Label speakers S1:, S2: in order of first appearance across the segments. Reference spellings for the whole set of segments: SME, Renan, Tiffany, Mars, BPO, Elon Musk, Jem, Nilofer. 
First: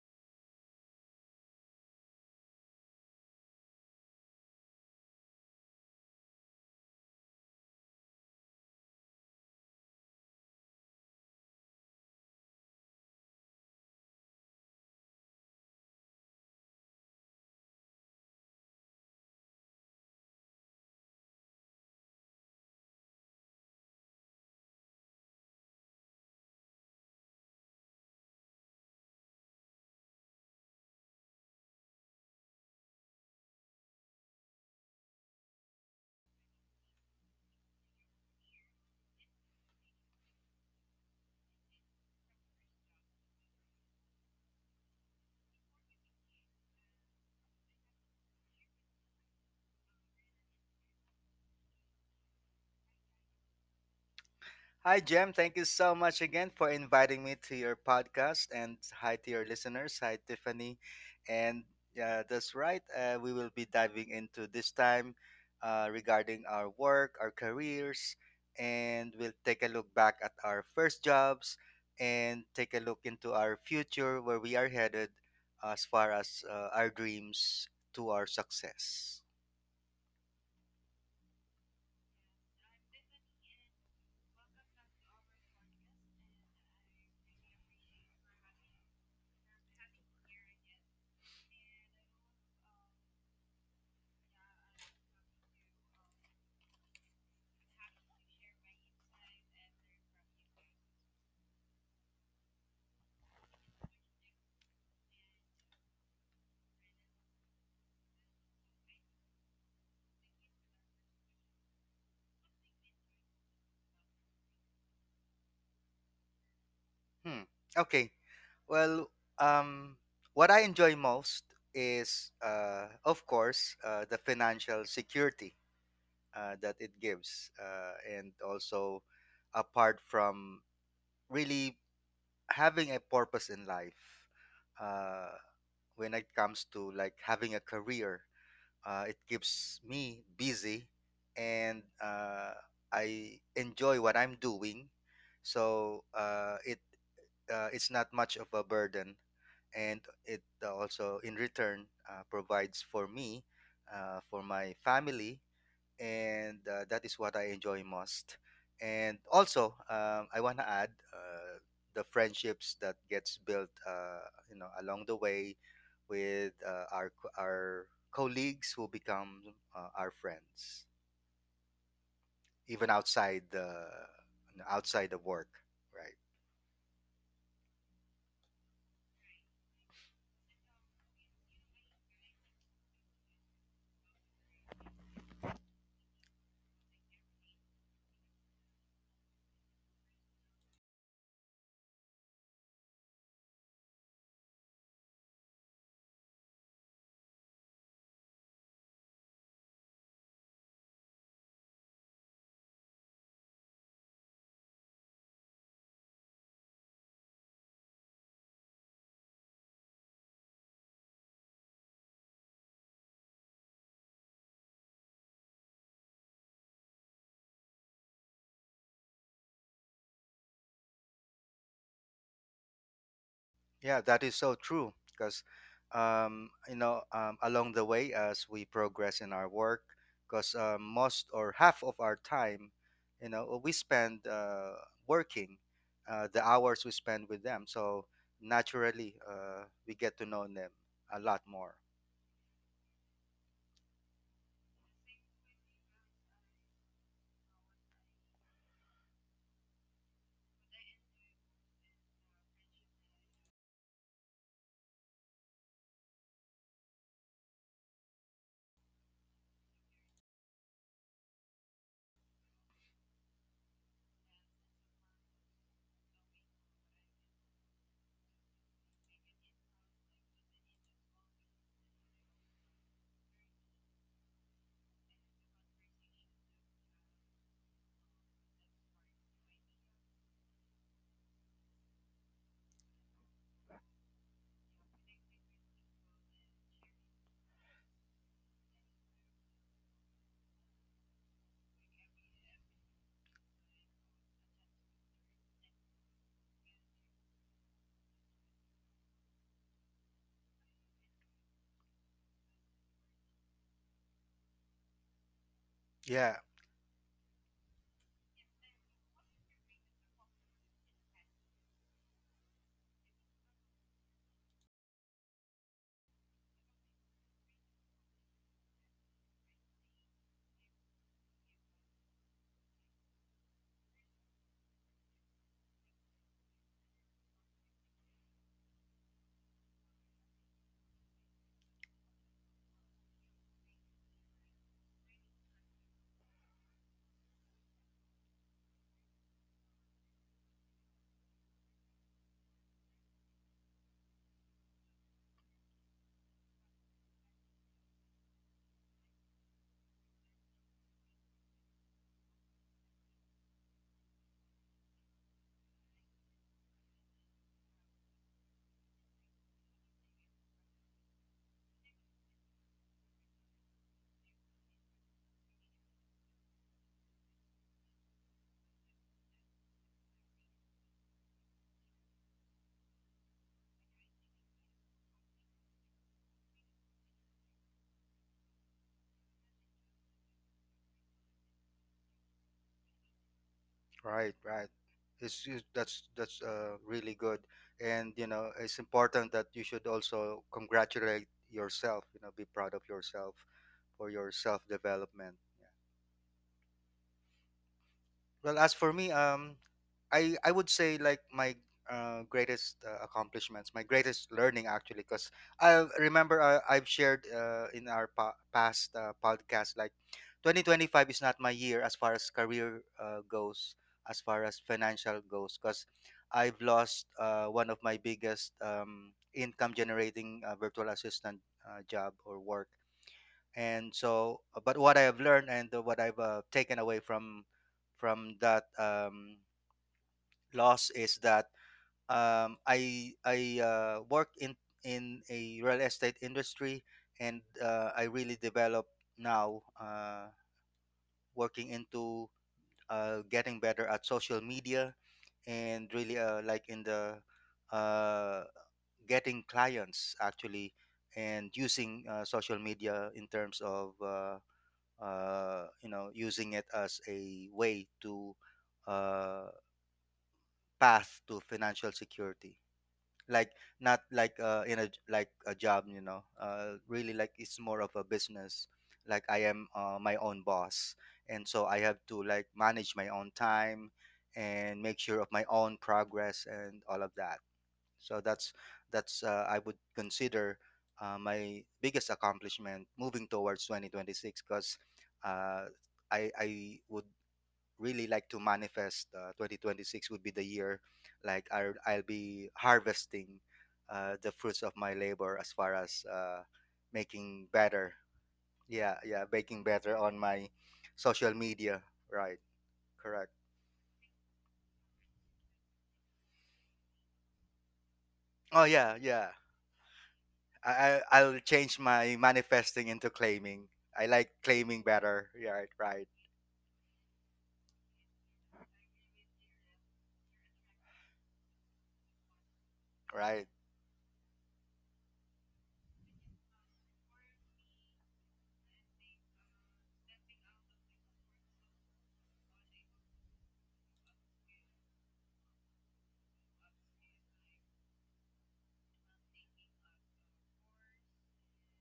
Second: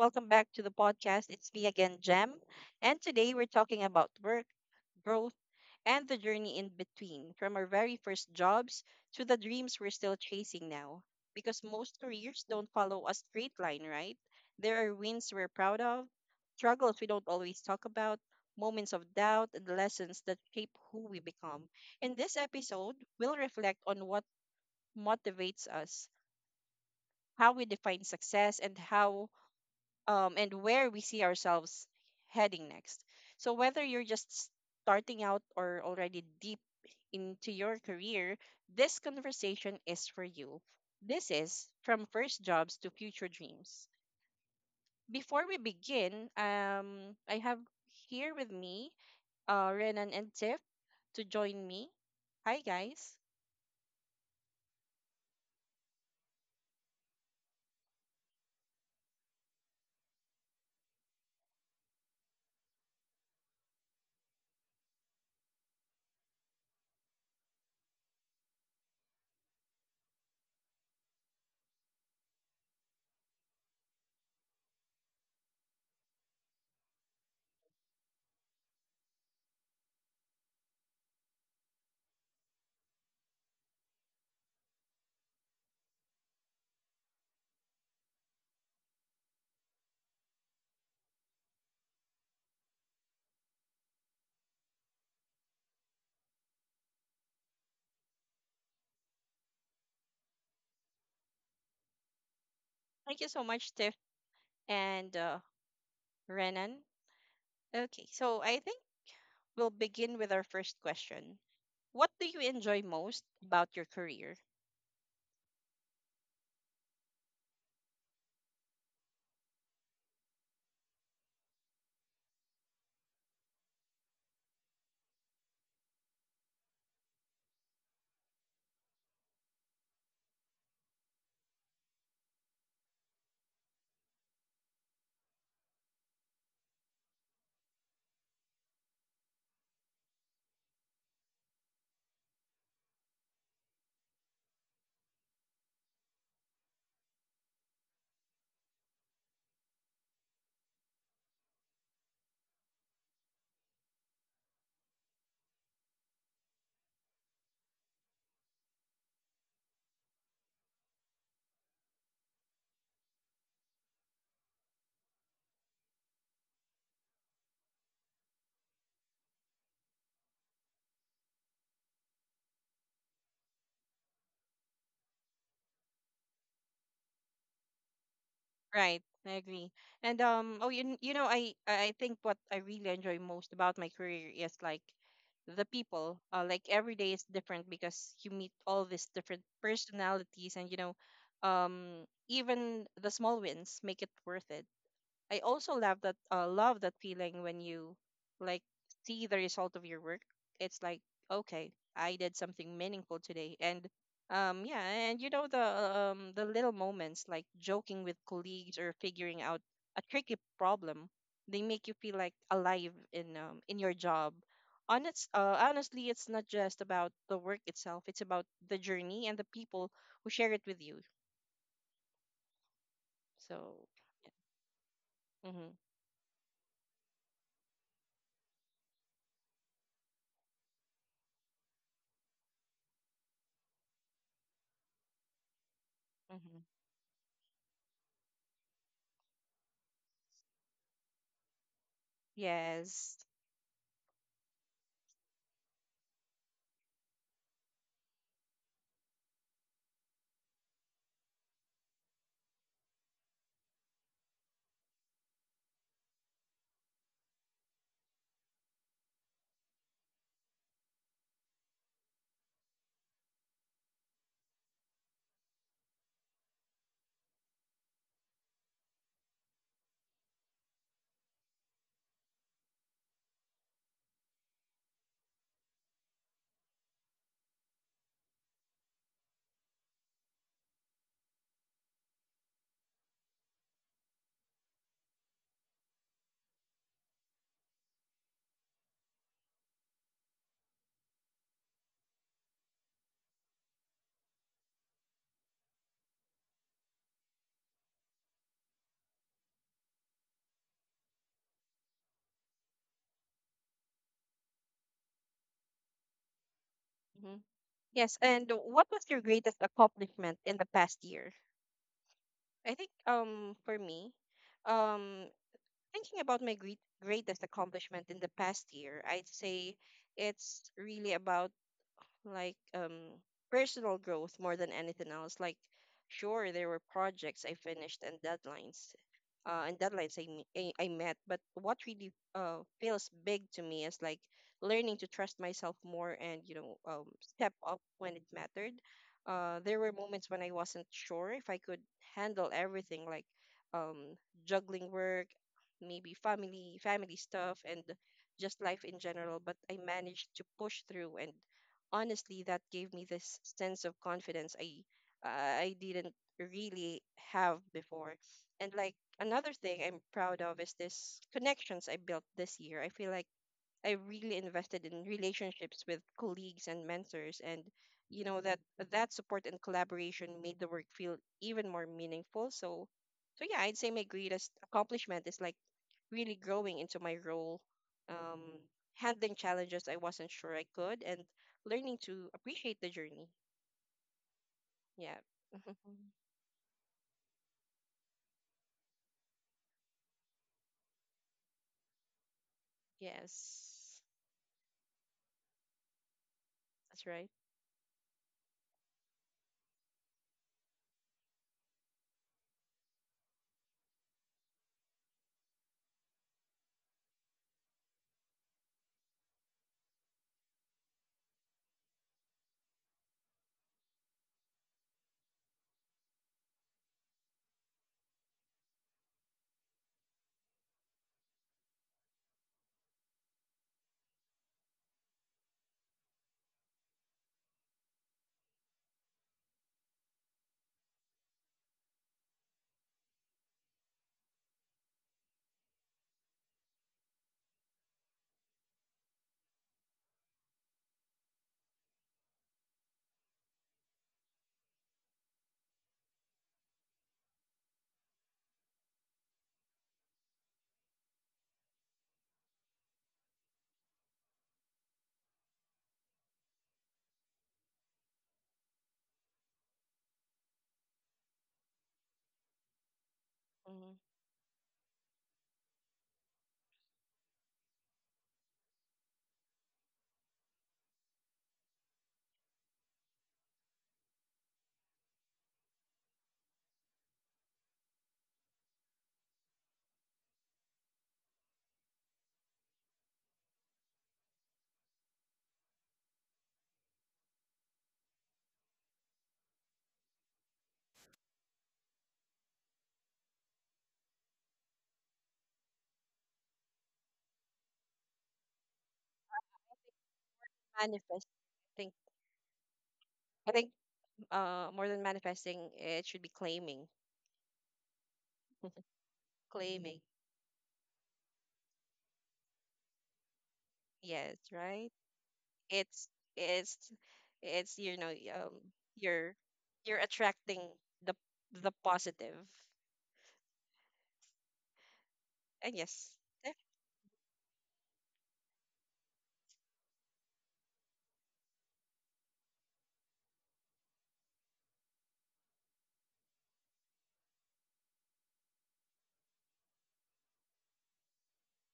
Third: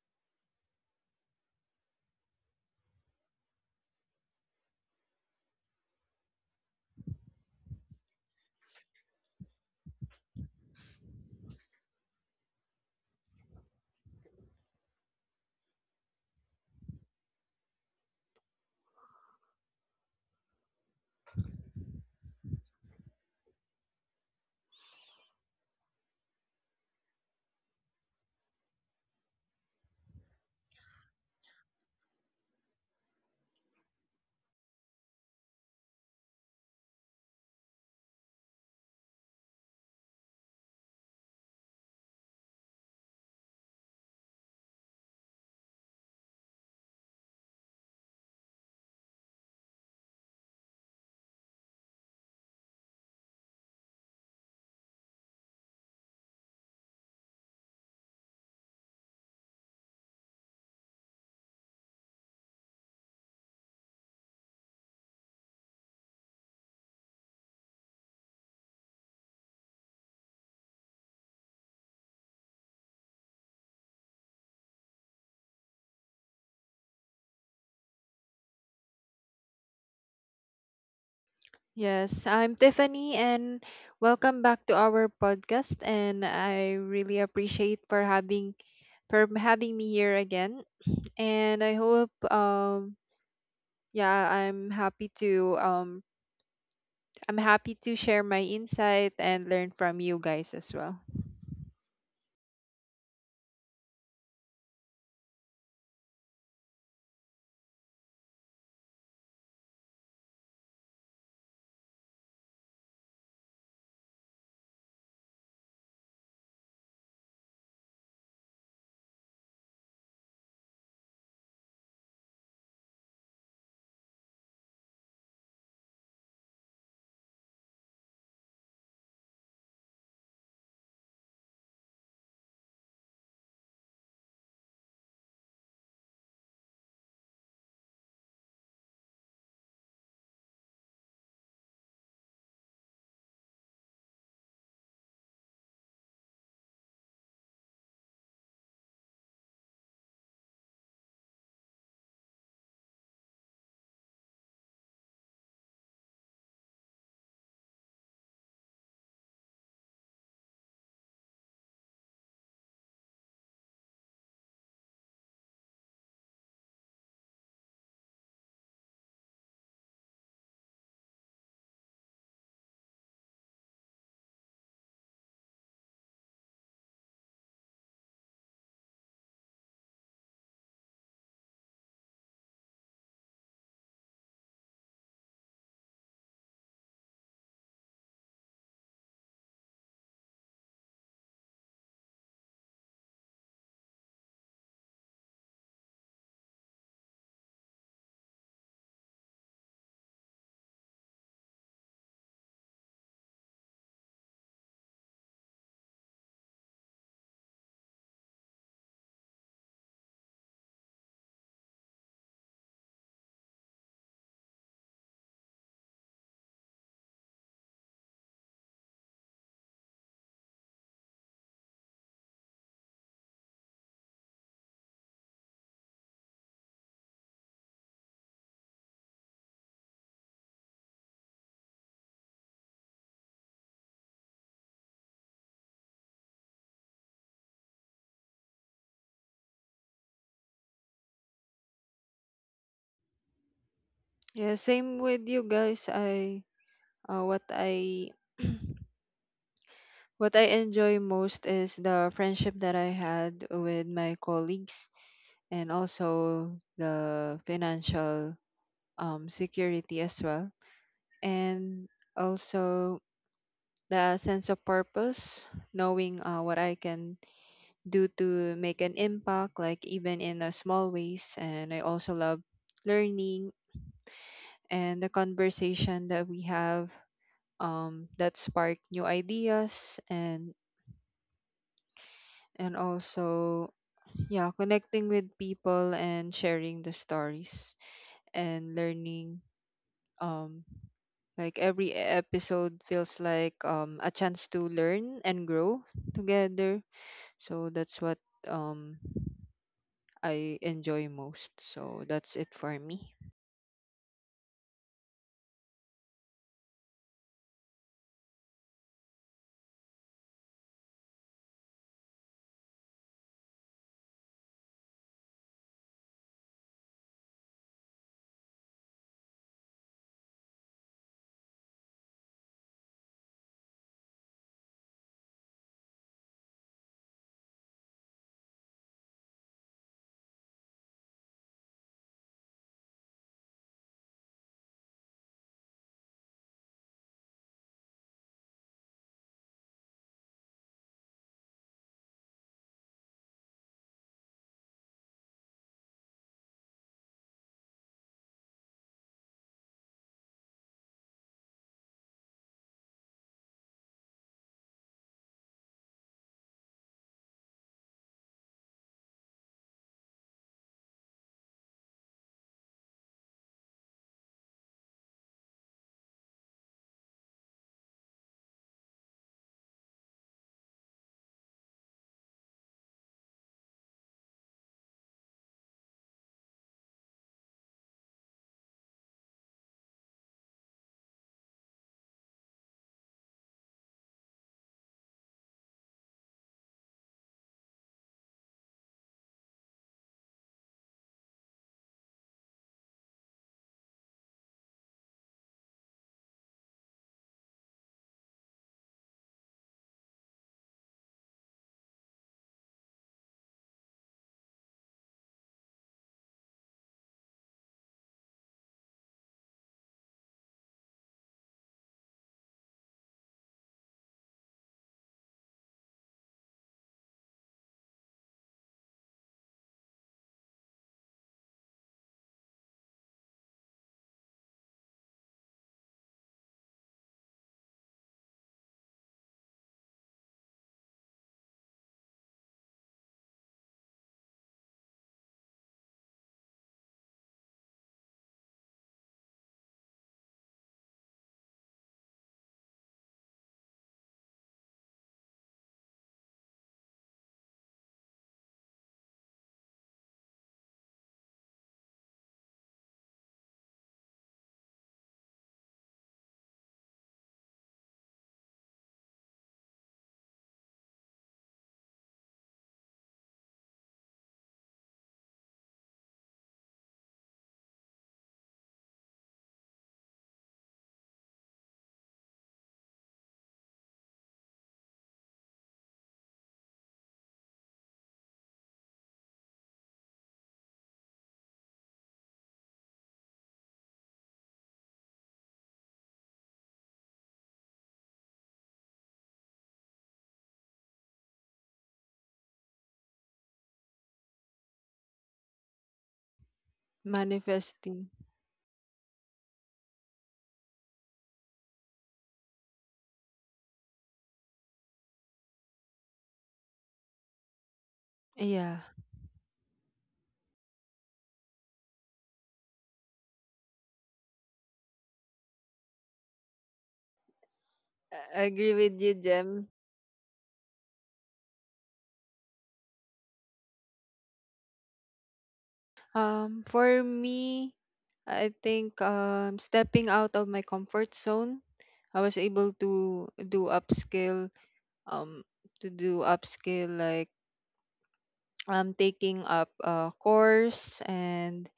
S1: Welcome back to the podcast. It's me again, Jem. And today we're talking about work, growth, and the journey in between from our very first jobs to the dreams we're still chasing now. Because most careers don't follow a straight line, right? There are wins we're proud of, struggles we don't always talk about, moments of doubt, and lessons that shape who we become. In this episode, we'll reflect on what motivates us, how we define success, and how and where we see ourselves heading next. So, whether you're just starting out or already deep into your career, this conversation is for you. This is from first jobs to future dreams. Before we begin, I have here with me Renan and Tiff to join me. Hi, guys.
S2: Hi, Jem. Thank you so much again for inviting me to your podcast. And hi to your listeners. Hi, Tiffany. And yeah, that's right. We will be diving into this time regarding our work, our careers, and we'll take a look back at our first jobs and take a look into our future, where we are headed as far as our dreams to our success.
S3: Yes, I'm Tiffany and welcome back to our podcast, and I really appreciate for having me here again. And I hope yeah, I'm happy to share my insight and learn from you guys as well.
S1: Thank you so much, Tiff and Renan. Okay, so I think we'll begin with our first question. What do you enjoy most about your career?
S2: Hmm. Okay. Well, um, what I enjoy most is, of course, the financial security that it gives, and also apart from really having a purpose in life. Uh, when it comes to like having a career, it keeps me busy, and I enjoy what I'm doing. So it it's not much of a burden, and it also in return provides for me, for my family, and that is what I enjoy most. And also, I want to add the friendships that gets built, you know, along the way with our colleagues who become our friends, even outside the outside of work, right?
S1: Right, I agree. And oh, you know, I think what I really enjoy most about my career is like the people. Like every day is different because you meet all these different personalities, and um, even the small wins make it worth it. I also love that feeling when you like see the result of your work. It's like okay, I did something meaningful today, and yeah, and you know the little moments like joking with colleagues or figuring out a tricky problem, they make you feel like alive in your job. Honestly, it's not just about the work itself. It's about the journey and the people who share it with you. So,
S2: Yeah, that is so true. Because,
S1: yeah. Mm-hmm,
S2: you know, along the way as we progress in our work, because most or half of our time, you know, we spend working, the
S1: mm-hmm.
S2: hours we spend with them. So naturally, we get to know them a lot more.
S1: Yes.
S3: Yeah, same with you guys. I What I what I enjoy most is the friendship that I had with my colleagues, and also the financial security as well, and also the sense of purpose, knowing what I can do to make an impact, like even in a small ways. And I also love learning and the conversation that we have that spark new ideas, and also, yeah, connecting with people and sharing the stories and learning. um Like every episode feels like a chance to learn and grow together. So that's what um, I enjoy most. So that's it for me.
S2: Yeah,
S1: Mm-hmm. Yes, and what was your greatest accomplishment in the past year? I think for me, um thinking about my greatest accomplishment in the past year, I'd say it's really about like um personal growth more than anything else. Like sure there were projects I finished and deadlines I met. But what really feels big to me is like learning to trust myself more and, you know, step up when it mattered. There were moments when I wasn't sure if I could handle everything, like um, juggling work, maybe family stuff, and just life in general. But I managed to push through, and honestly, that gave me this sense of confidence I didn't really have before, and like another thing I'm proud of is this connections I built this year. I feel like I really invested in relationships with colleagues and mentors, and you know that support and collaboration made the work feel even more meaningful. So yeah, I'd say my greatest accomplishment is like really growing into my role, um, handling challenges I wasn't sure I could and learning to appreciate the journey.
S2: right, right.
S1: Yeah.
S2: It's that's really good, and you know it's important that you should also congratulate yourself. You know, be proud of yourself
S1: Yes.
S2: for your self development.
S1: That's right.
S2: Well, as for me, I would say like my greatest accomplishments, my greatest learning actually, because I remember I've shared in our past podcast, like 2025 is not my year as far as career goes, as far as financial goes, because I've lost one of my biggest income generating virtual assistant job or work. And so but what I have learned and what I've taken away from that loss is that I worked in a real estate industry, and I really developed now, working into getting better at social media, and really like in the uh, getting clients actually, and using social media in terms of you know, using it as a way to uh, path to financial security. Like not
S1: Hmm.
S2: like in a like a job, you know. Really, like it's more of a business. Like I am my own boss, and so I have to like manage my own time and make sure of my own progress and all of that. So that's I would consider my biggest accomplishment moving towards 2026. Because uh, I would really like to manifest 2026 would be the year like I'll be harvesting the fruits of my labor as far as making better.
S3: Manifesting.
S2: Yeah, yeah, making better on my
S1: Manifest.
S2: social
S1: I
S2: media.
S1: think
S2: Right. Correct.
S1: I think more than manifesting it should be claiming.
S2: Oh
S3: Yeah,
S2: yeah, yeah.
S1: Claiming.
S2: I, I'll change my manifesting into claiming. I like
S1: Yes,
S2: claiming
S1: right,
S2: better. Yeah, right, right,
S1: it's it's it's you know,
S3: I
S1: um
S3: agree with you,
S1: you're
S3: Jem.
S1: you're attracting the the positive.
S2: right.
S1: And yes,
S3: For me, I think stepping out of my comfort zone, I was able to do upskill, um, to do upskill like taking up a course and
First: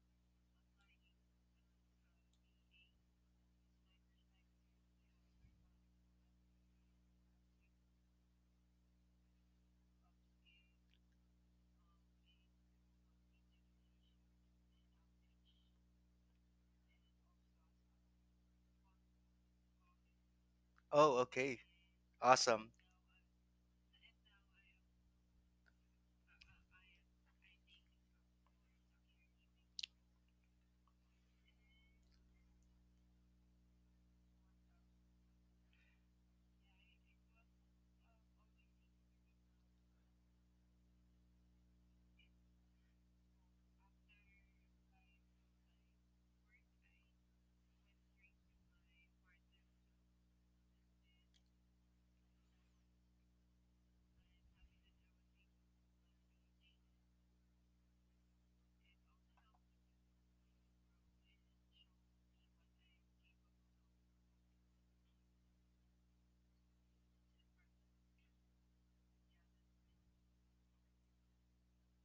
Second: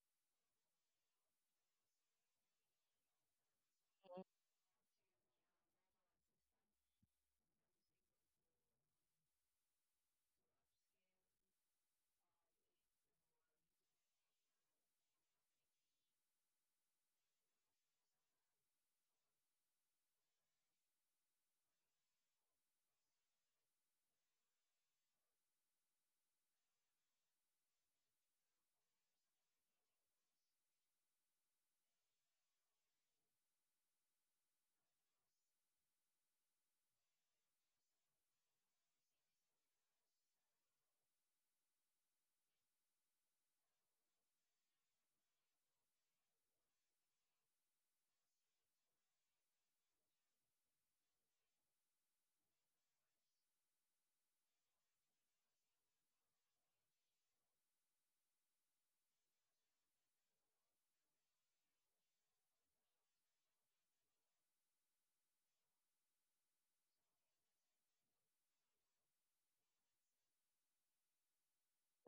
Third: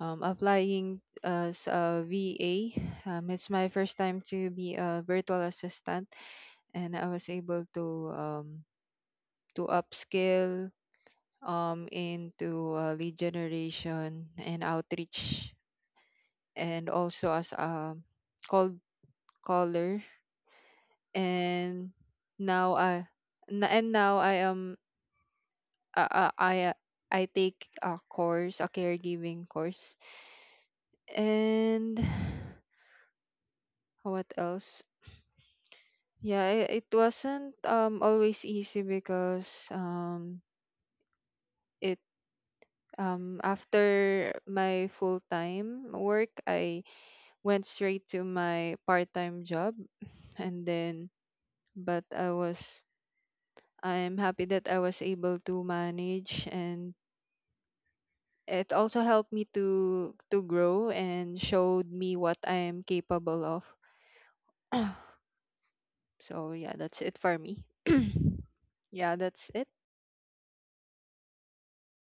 S3: applying as a VA. It's my first time
S1: definitely.
S3: to be a virtual assistant, and I was able um, to upskill into lead generation and outreach, and also as a cold caller.
S2: Oh, okay,
S3: And
S2: awesome.
S3: now I n- and now I am I I, I I take a course, a caregiving course, and what else? Yeah, it wasn't always easy because it um, after my full-time work, I went straight to my part-time job and then but I was I'm happy that I was able to manage, and it also helped me to grow and showed me what I am capable of. So yeah, that's it for me. Yeah, that's it.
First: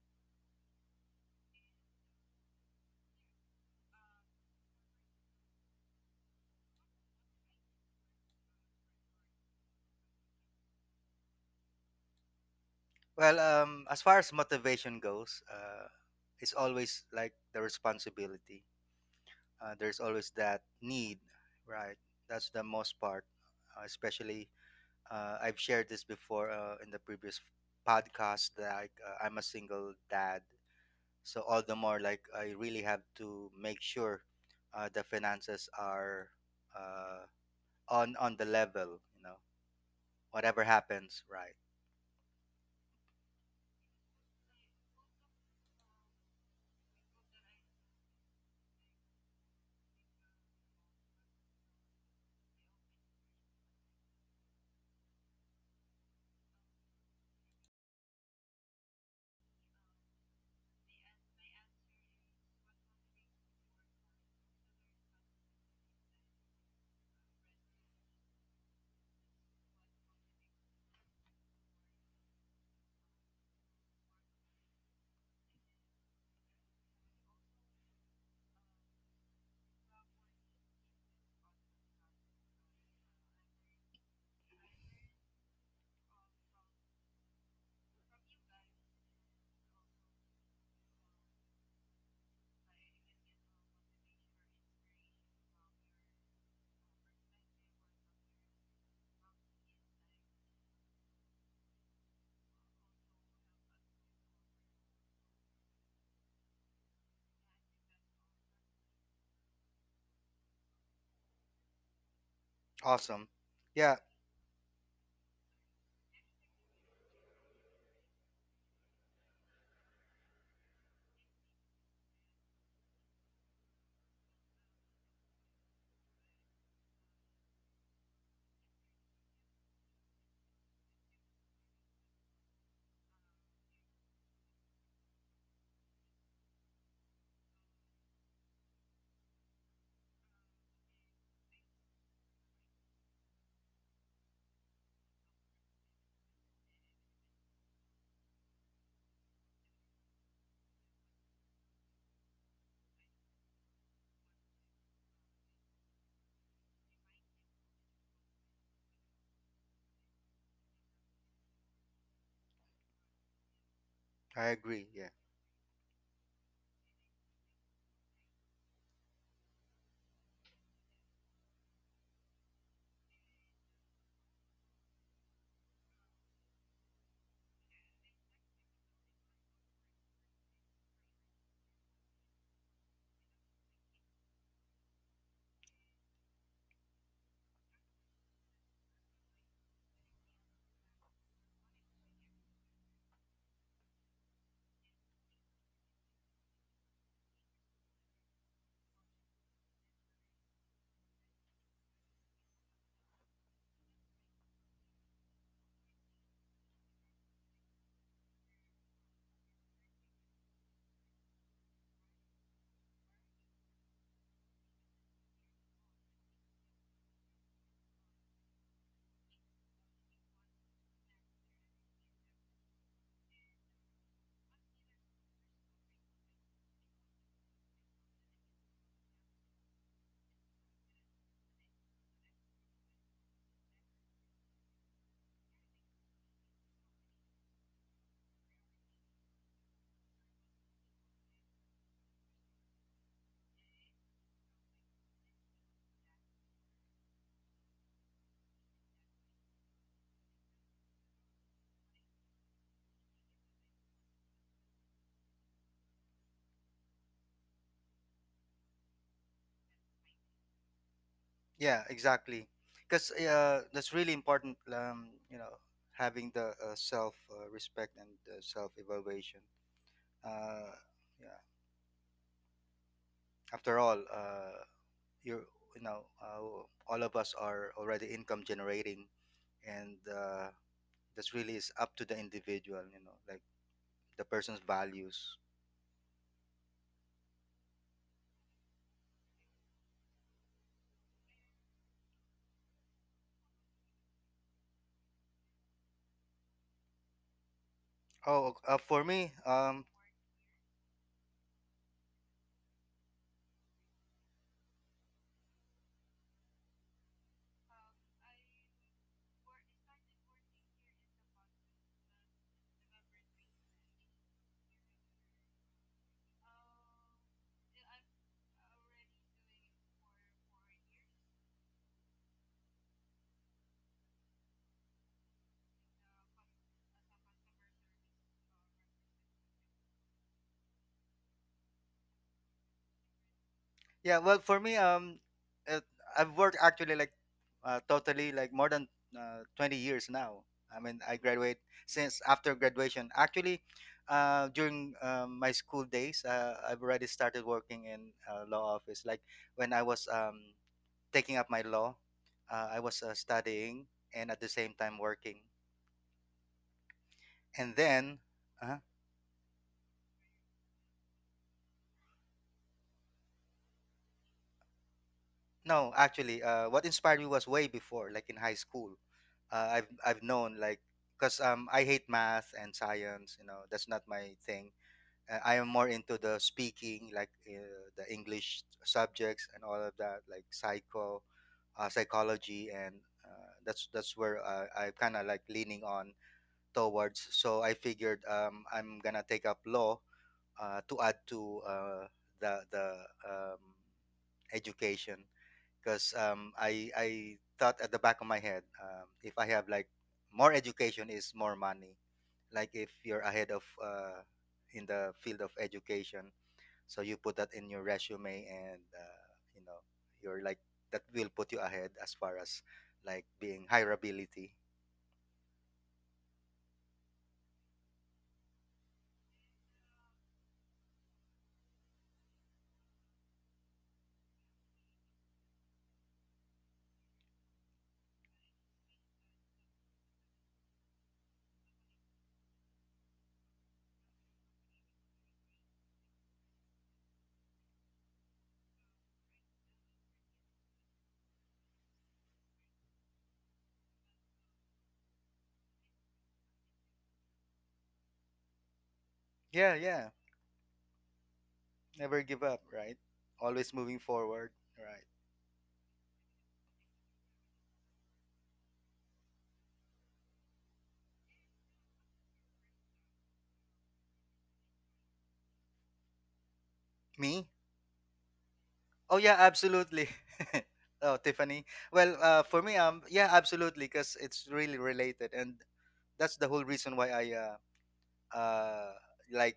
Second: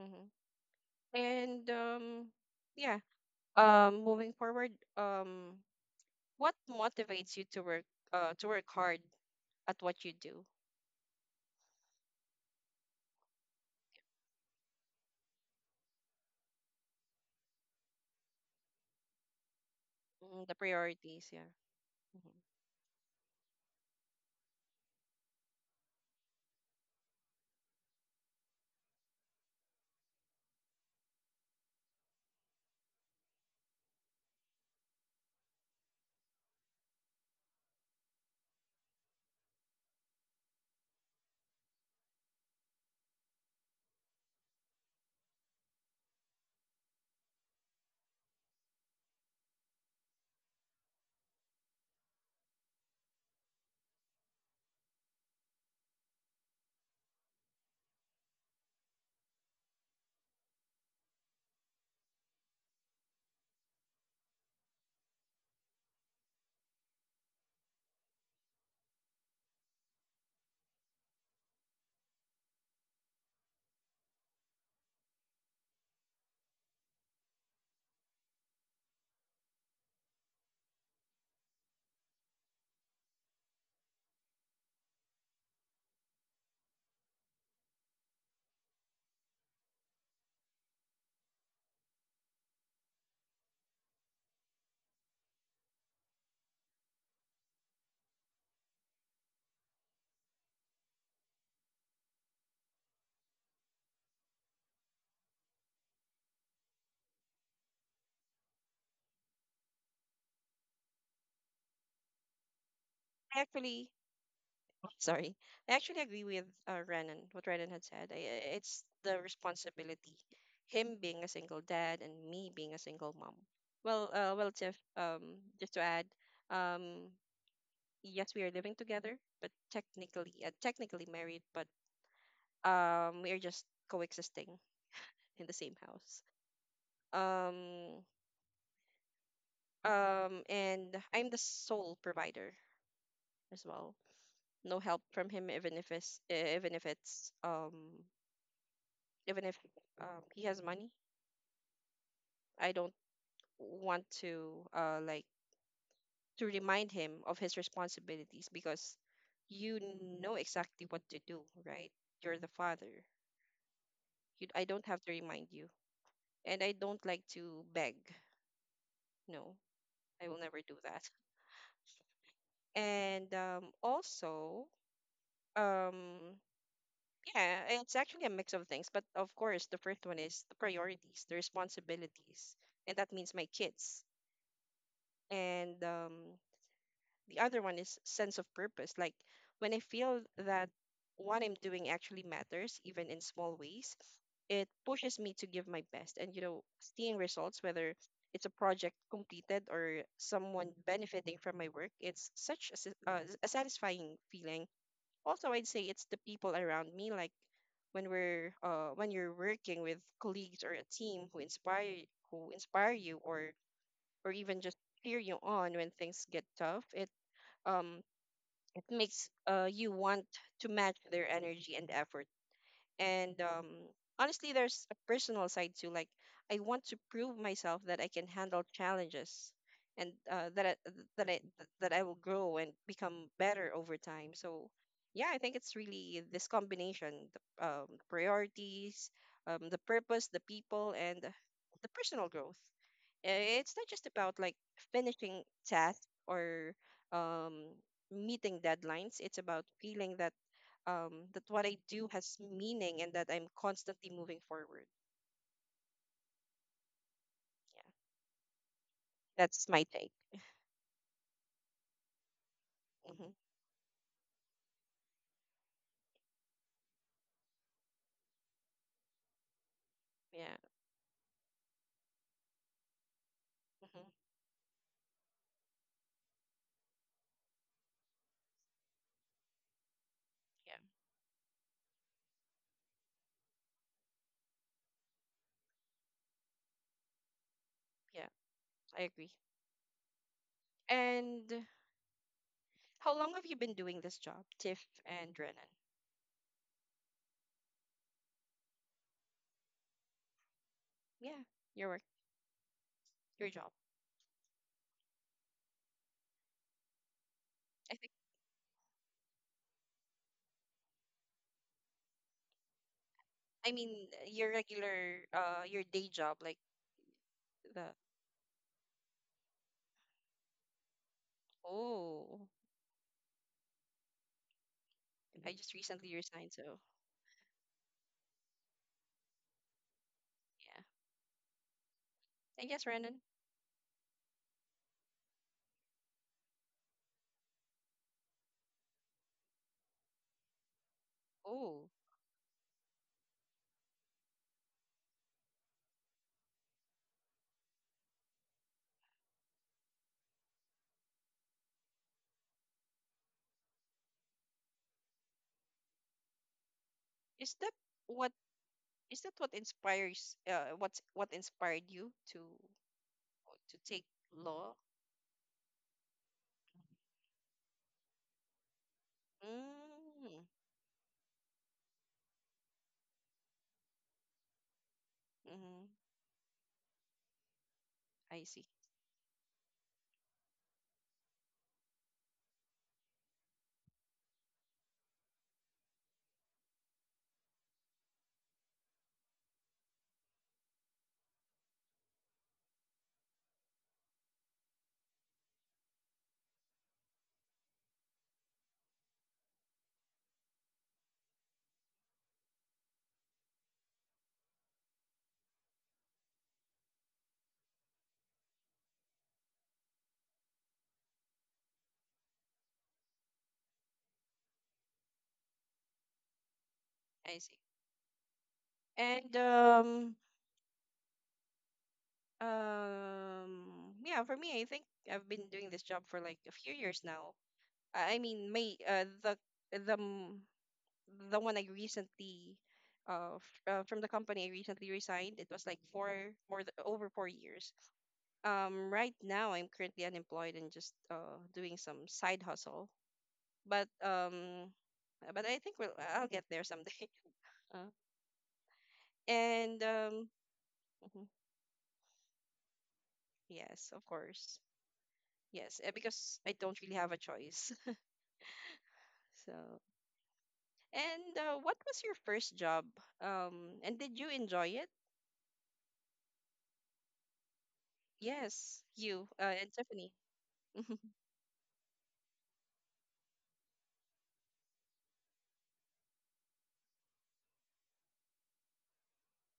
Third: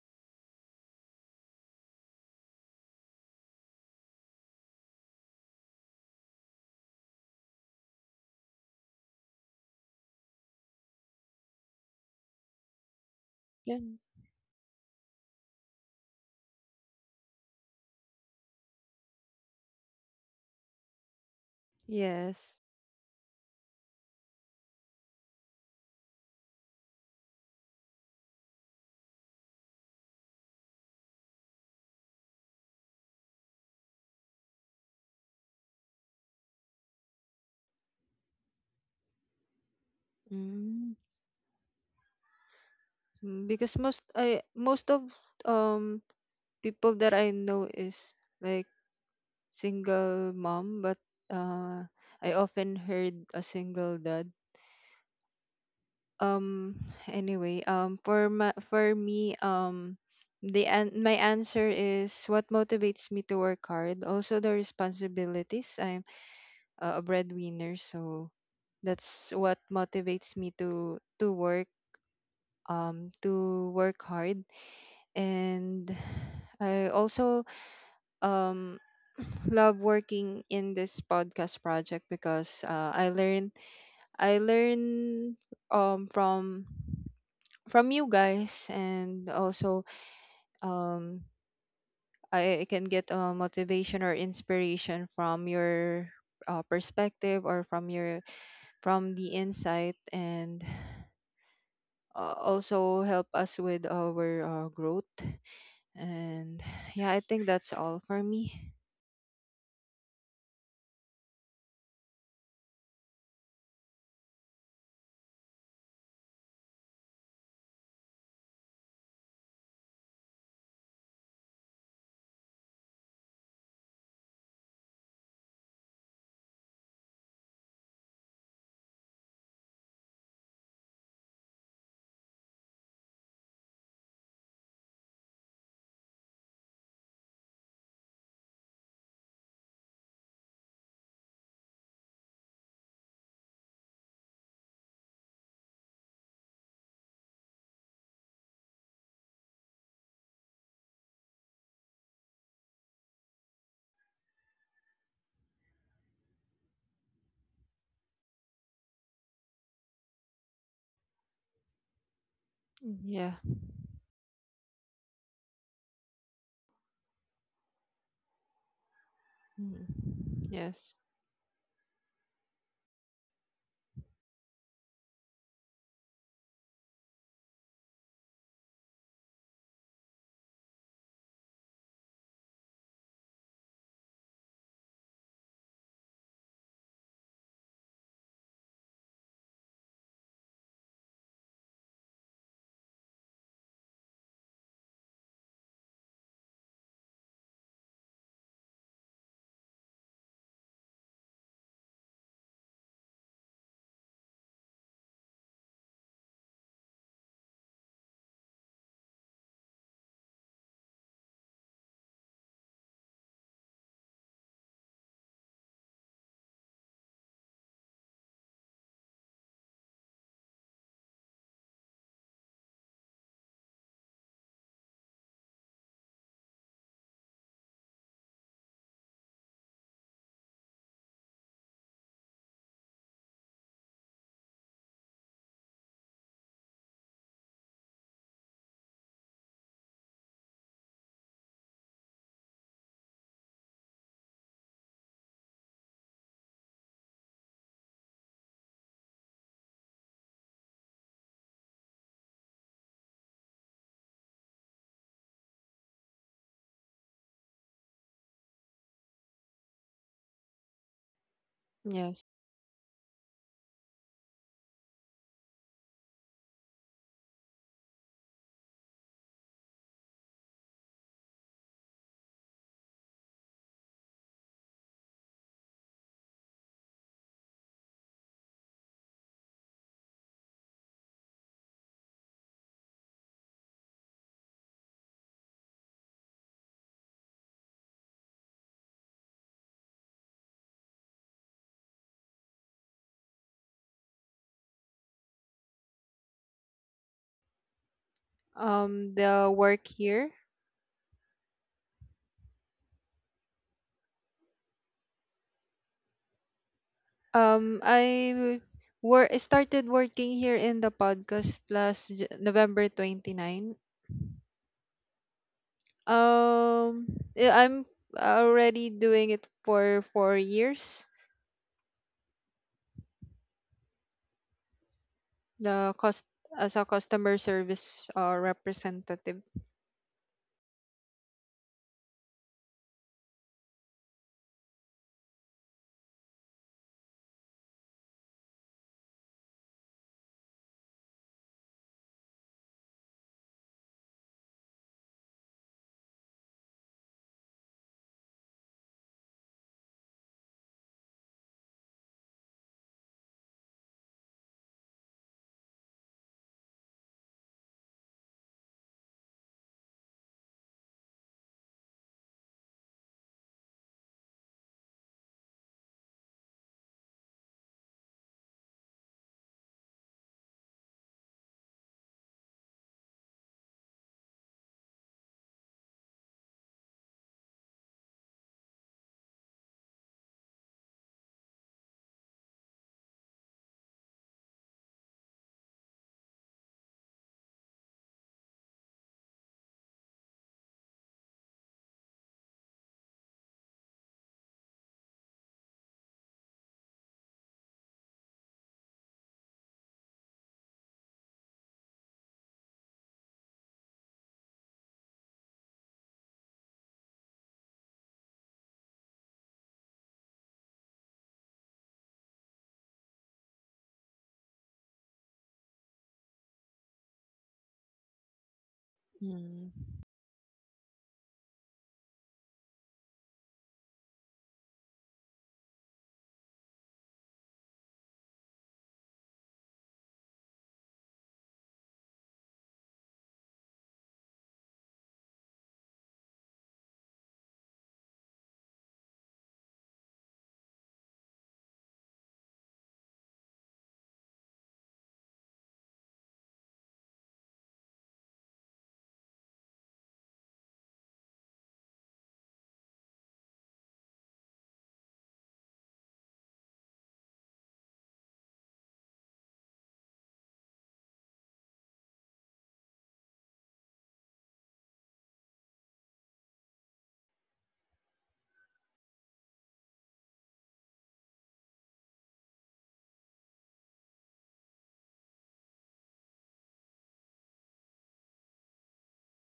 S1: Hmm. And yeah, moving forward, um what motivates you to work hard at what you do?
S2: Well,
S3: Yeah.
S2: as far as motivation goes, it's always like the responsibility. There's always
S1: Mm, the
S2: that need,
S1: priorities, yeah.
S2: right?
S1: Mhm.
S2: That's
S3: Yes.
S2: the most part, especially. I've shared this before in the previous podcast that I'm a single dad. So all the more like I really have to make sure the finances are uh, on the level, you know, whatever
S3: Mm,
S2: happens, right?
S3: because most of um people that I know is like single mom, but uh I often heard a single dad. Um, anyway, for my for me the an- my answer is what motivates me to work hard. Also the responsibilities. I. Uh, a breadwinner, so that's what motivates me to work hard. And I also um love working in this podcast project because I learn um from from you guys, and also um I can get motivation or inspiration from your uh, perspective or from your from the insight, and also help us with our growth. And yeah, I think that's all for me.
S2: Awesome.
S1: I actually,
S2: Yeah,
S1: sorry, I actually agree with Renan, what Renan had said. It's the responsibility, him being a single dad and me being a single mom. Well, Tiff, just to add, um, yes, we are living together, but technically married, but we are just coexisting in the same house. Um, and I'm the sole provider as well, no help from him even if it's eh, even if it's even if he has money. I don't want to like to remind him of his responsibilities because you know exactly what to do, right? You're the father.
S3: Yeah.
S1: You,
S2: I
S1: I don't
S2: agree.
S1: have
S2: Yeah,
S1: to remind you, and I don't like to beg. No,
S3: Mm.
S1: I will never do
S3: Yes.
S1: that. And also, um yeah, it's actually a mix of things, but of course, the first one is the priorities, the responsibilities, and that means my kids. And the other one is sense of purpose. Like when I feel that what I'm doing actually matters, even in small ways, it pushes me to give my best. And you know, seeing results, whether it's a project completed or someone benefiting from my work, it's such a, a satisfying feeling. Also, I'd say it's the people around me, like when you're working with colleagues or a team who inspire you or even just cheer you on when things get tough. Um it makes you want to match their energy and effort. And honestly, there's a personal side too. Like, I want to prove myself that I can handle challenges and that I that I will grow and become better over time. So, yeah, I think it's really this combination: the priorities, the purpose, the people, and the personal growth. uh, it's not just about like finishing tasks or um, meeting deadlines. It's about feeling that that what I do has meaning and that I'm constantly moving forward. Yeah, that's my take.
S2: yeah,
S3: Yes.
S2: exactly. Because
S1: Hmm.
S2: that's really important. You know, having the self respect and self evaluation.
S1: Yeah,
S2: Uh, yeah. After all,
S1: hmm,
S2: you're you know, all of us are already income generating, and
S1: yeah,
S2: that's really is up to the individual, you know, like the person's values.
S1: yeah, I agree. And how long have you been doing this job, Tiff and Renan?
S2: Oh ok, for me
S3: The work here.
S1: Yeah, your work, your job.
S3: Um,
S1: I think.
S3: I I started working here in the podcast last November
S1: I
S3: 29.
S1: mean, your regular, your day job, like
S3: Um, I'm
S1: the.
S3: already doing it for 4 years.
S1: Oh, I just
S3: The
S1: recently
S3: cost
S1: resigned,
S3: as
S1: so
S3: a customer service representative.
S1: yeah. And yes, Renan.
S2: Yeah, well, for me, uh, I've worked actually like totally like more than 20 years now. I mean, I graduate
S1: Oh,
S2: since after graduation actually. During my school days I've already started working in law office, like when I was taking up my law, I was studying and at the same time working,
S1: is that
S2: and then
S1: what is that what inspires? What inspired you to, oh, to take law.
S2: no, actually, what inspired me was way before, like in high school. I've
S1: Mm,
S2: known like because I hate math and science. You know, that's not my thing. I am
S1: mm-hmm.
S2: more into the speaking, like the
S1: I
S2: English
S1: see.
S2: subjects and all of that, like psychology, and that's where I kind of like leaning on towards. So I figured I'm gonna take up law to add to the um, education. Because I thought at the back of my head, if I have like more education is more money. Like if you're ahead of in the field of education, so you put that in your resume, and you know you're like that will put you ahead as far as like being hireability.
S1: I see. And
S3: Mm.
S1: um yeah, for me, I think I've been doing this job for like a few years now. I mean, my the m- the one I recently from the company I recently resigned. It was like four more th- over 4 years. Right now I'm currently unemployed and just doing some side hustle. But um, but I think we'll I'll get there someday. Uh,
S2: Yeah,
S1: and
S2: yeah.
S1: mhm,
S2: Never give up, right? Always
S1: yes,
S2: moving
S1: of
S2: forward,
S1: course.
S2: right?
S1: Yes, eh, because I don't really have a choice. So, and what was your first job? And did you enjoy it?
S2: Me?
S1: Yes,
S2: Oh
S1: you
S2: yeah,
S1: and
S2: absolutely.
S1: Tiffany.
S2: Oh, Tiffany. Well, for me, yeah, absolutely, because it's really related, and that's the whole reason why I uh, like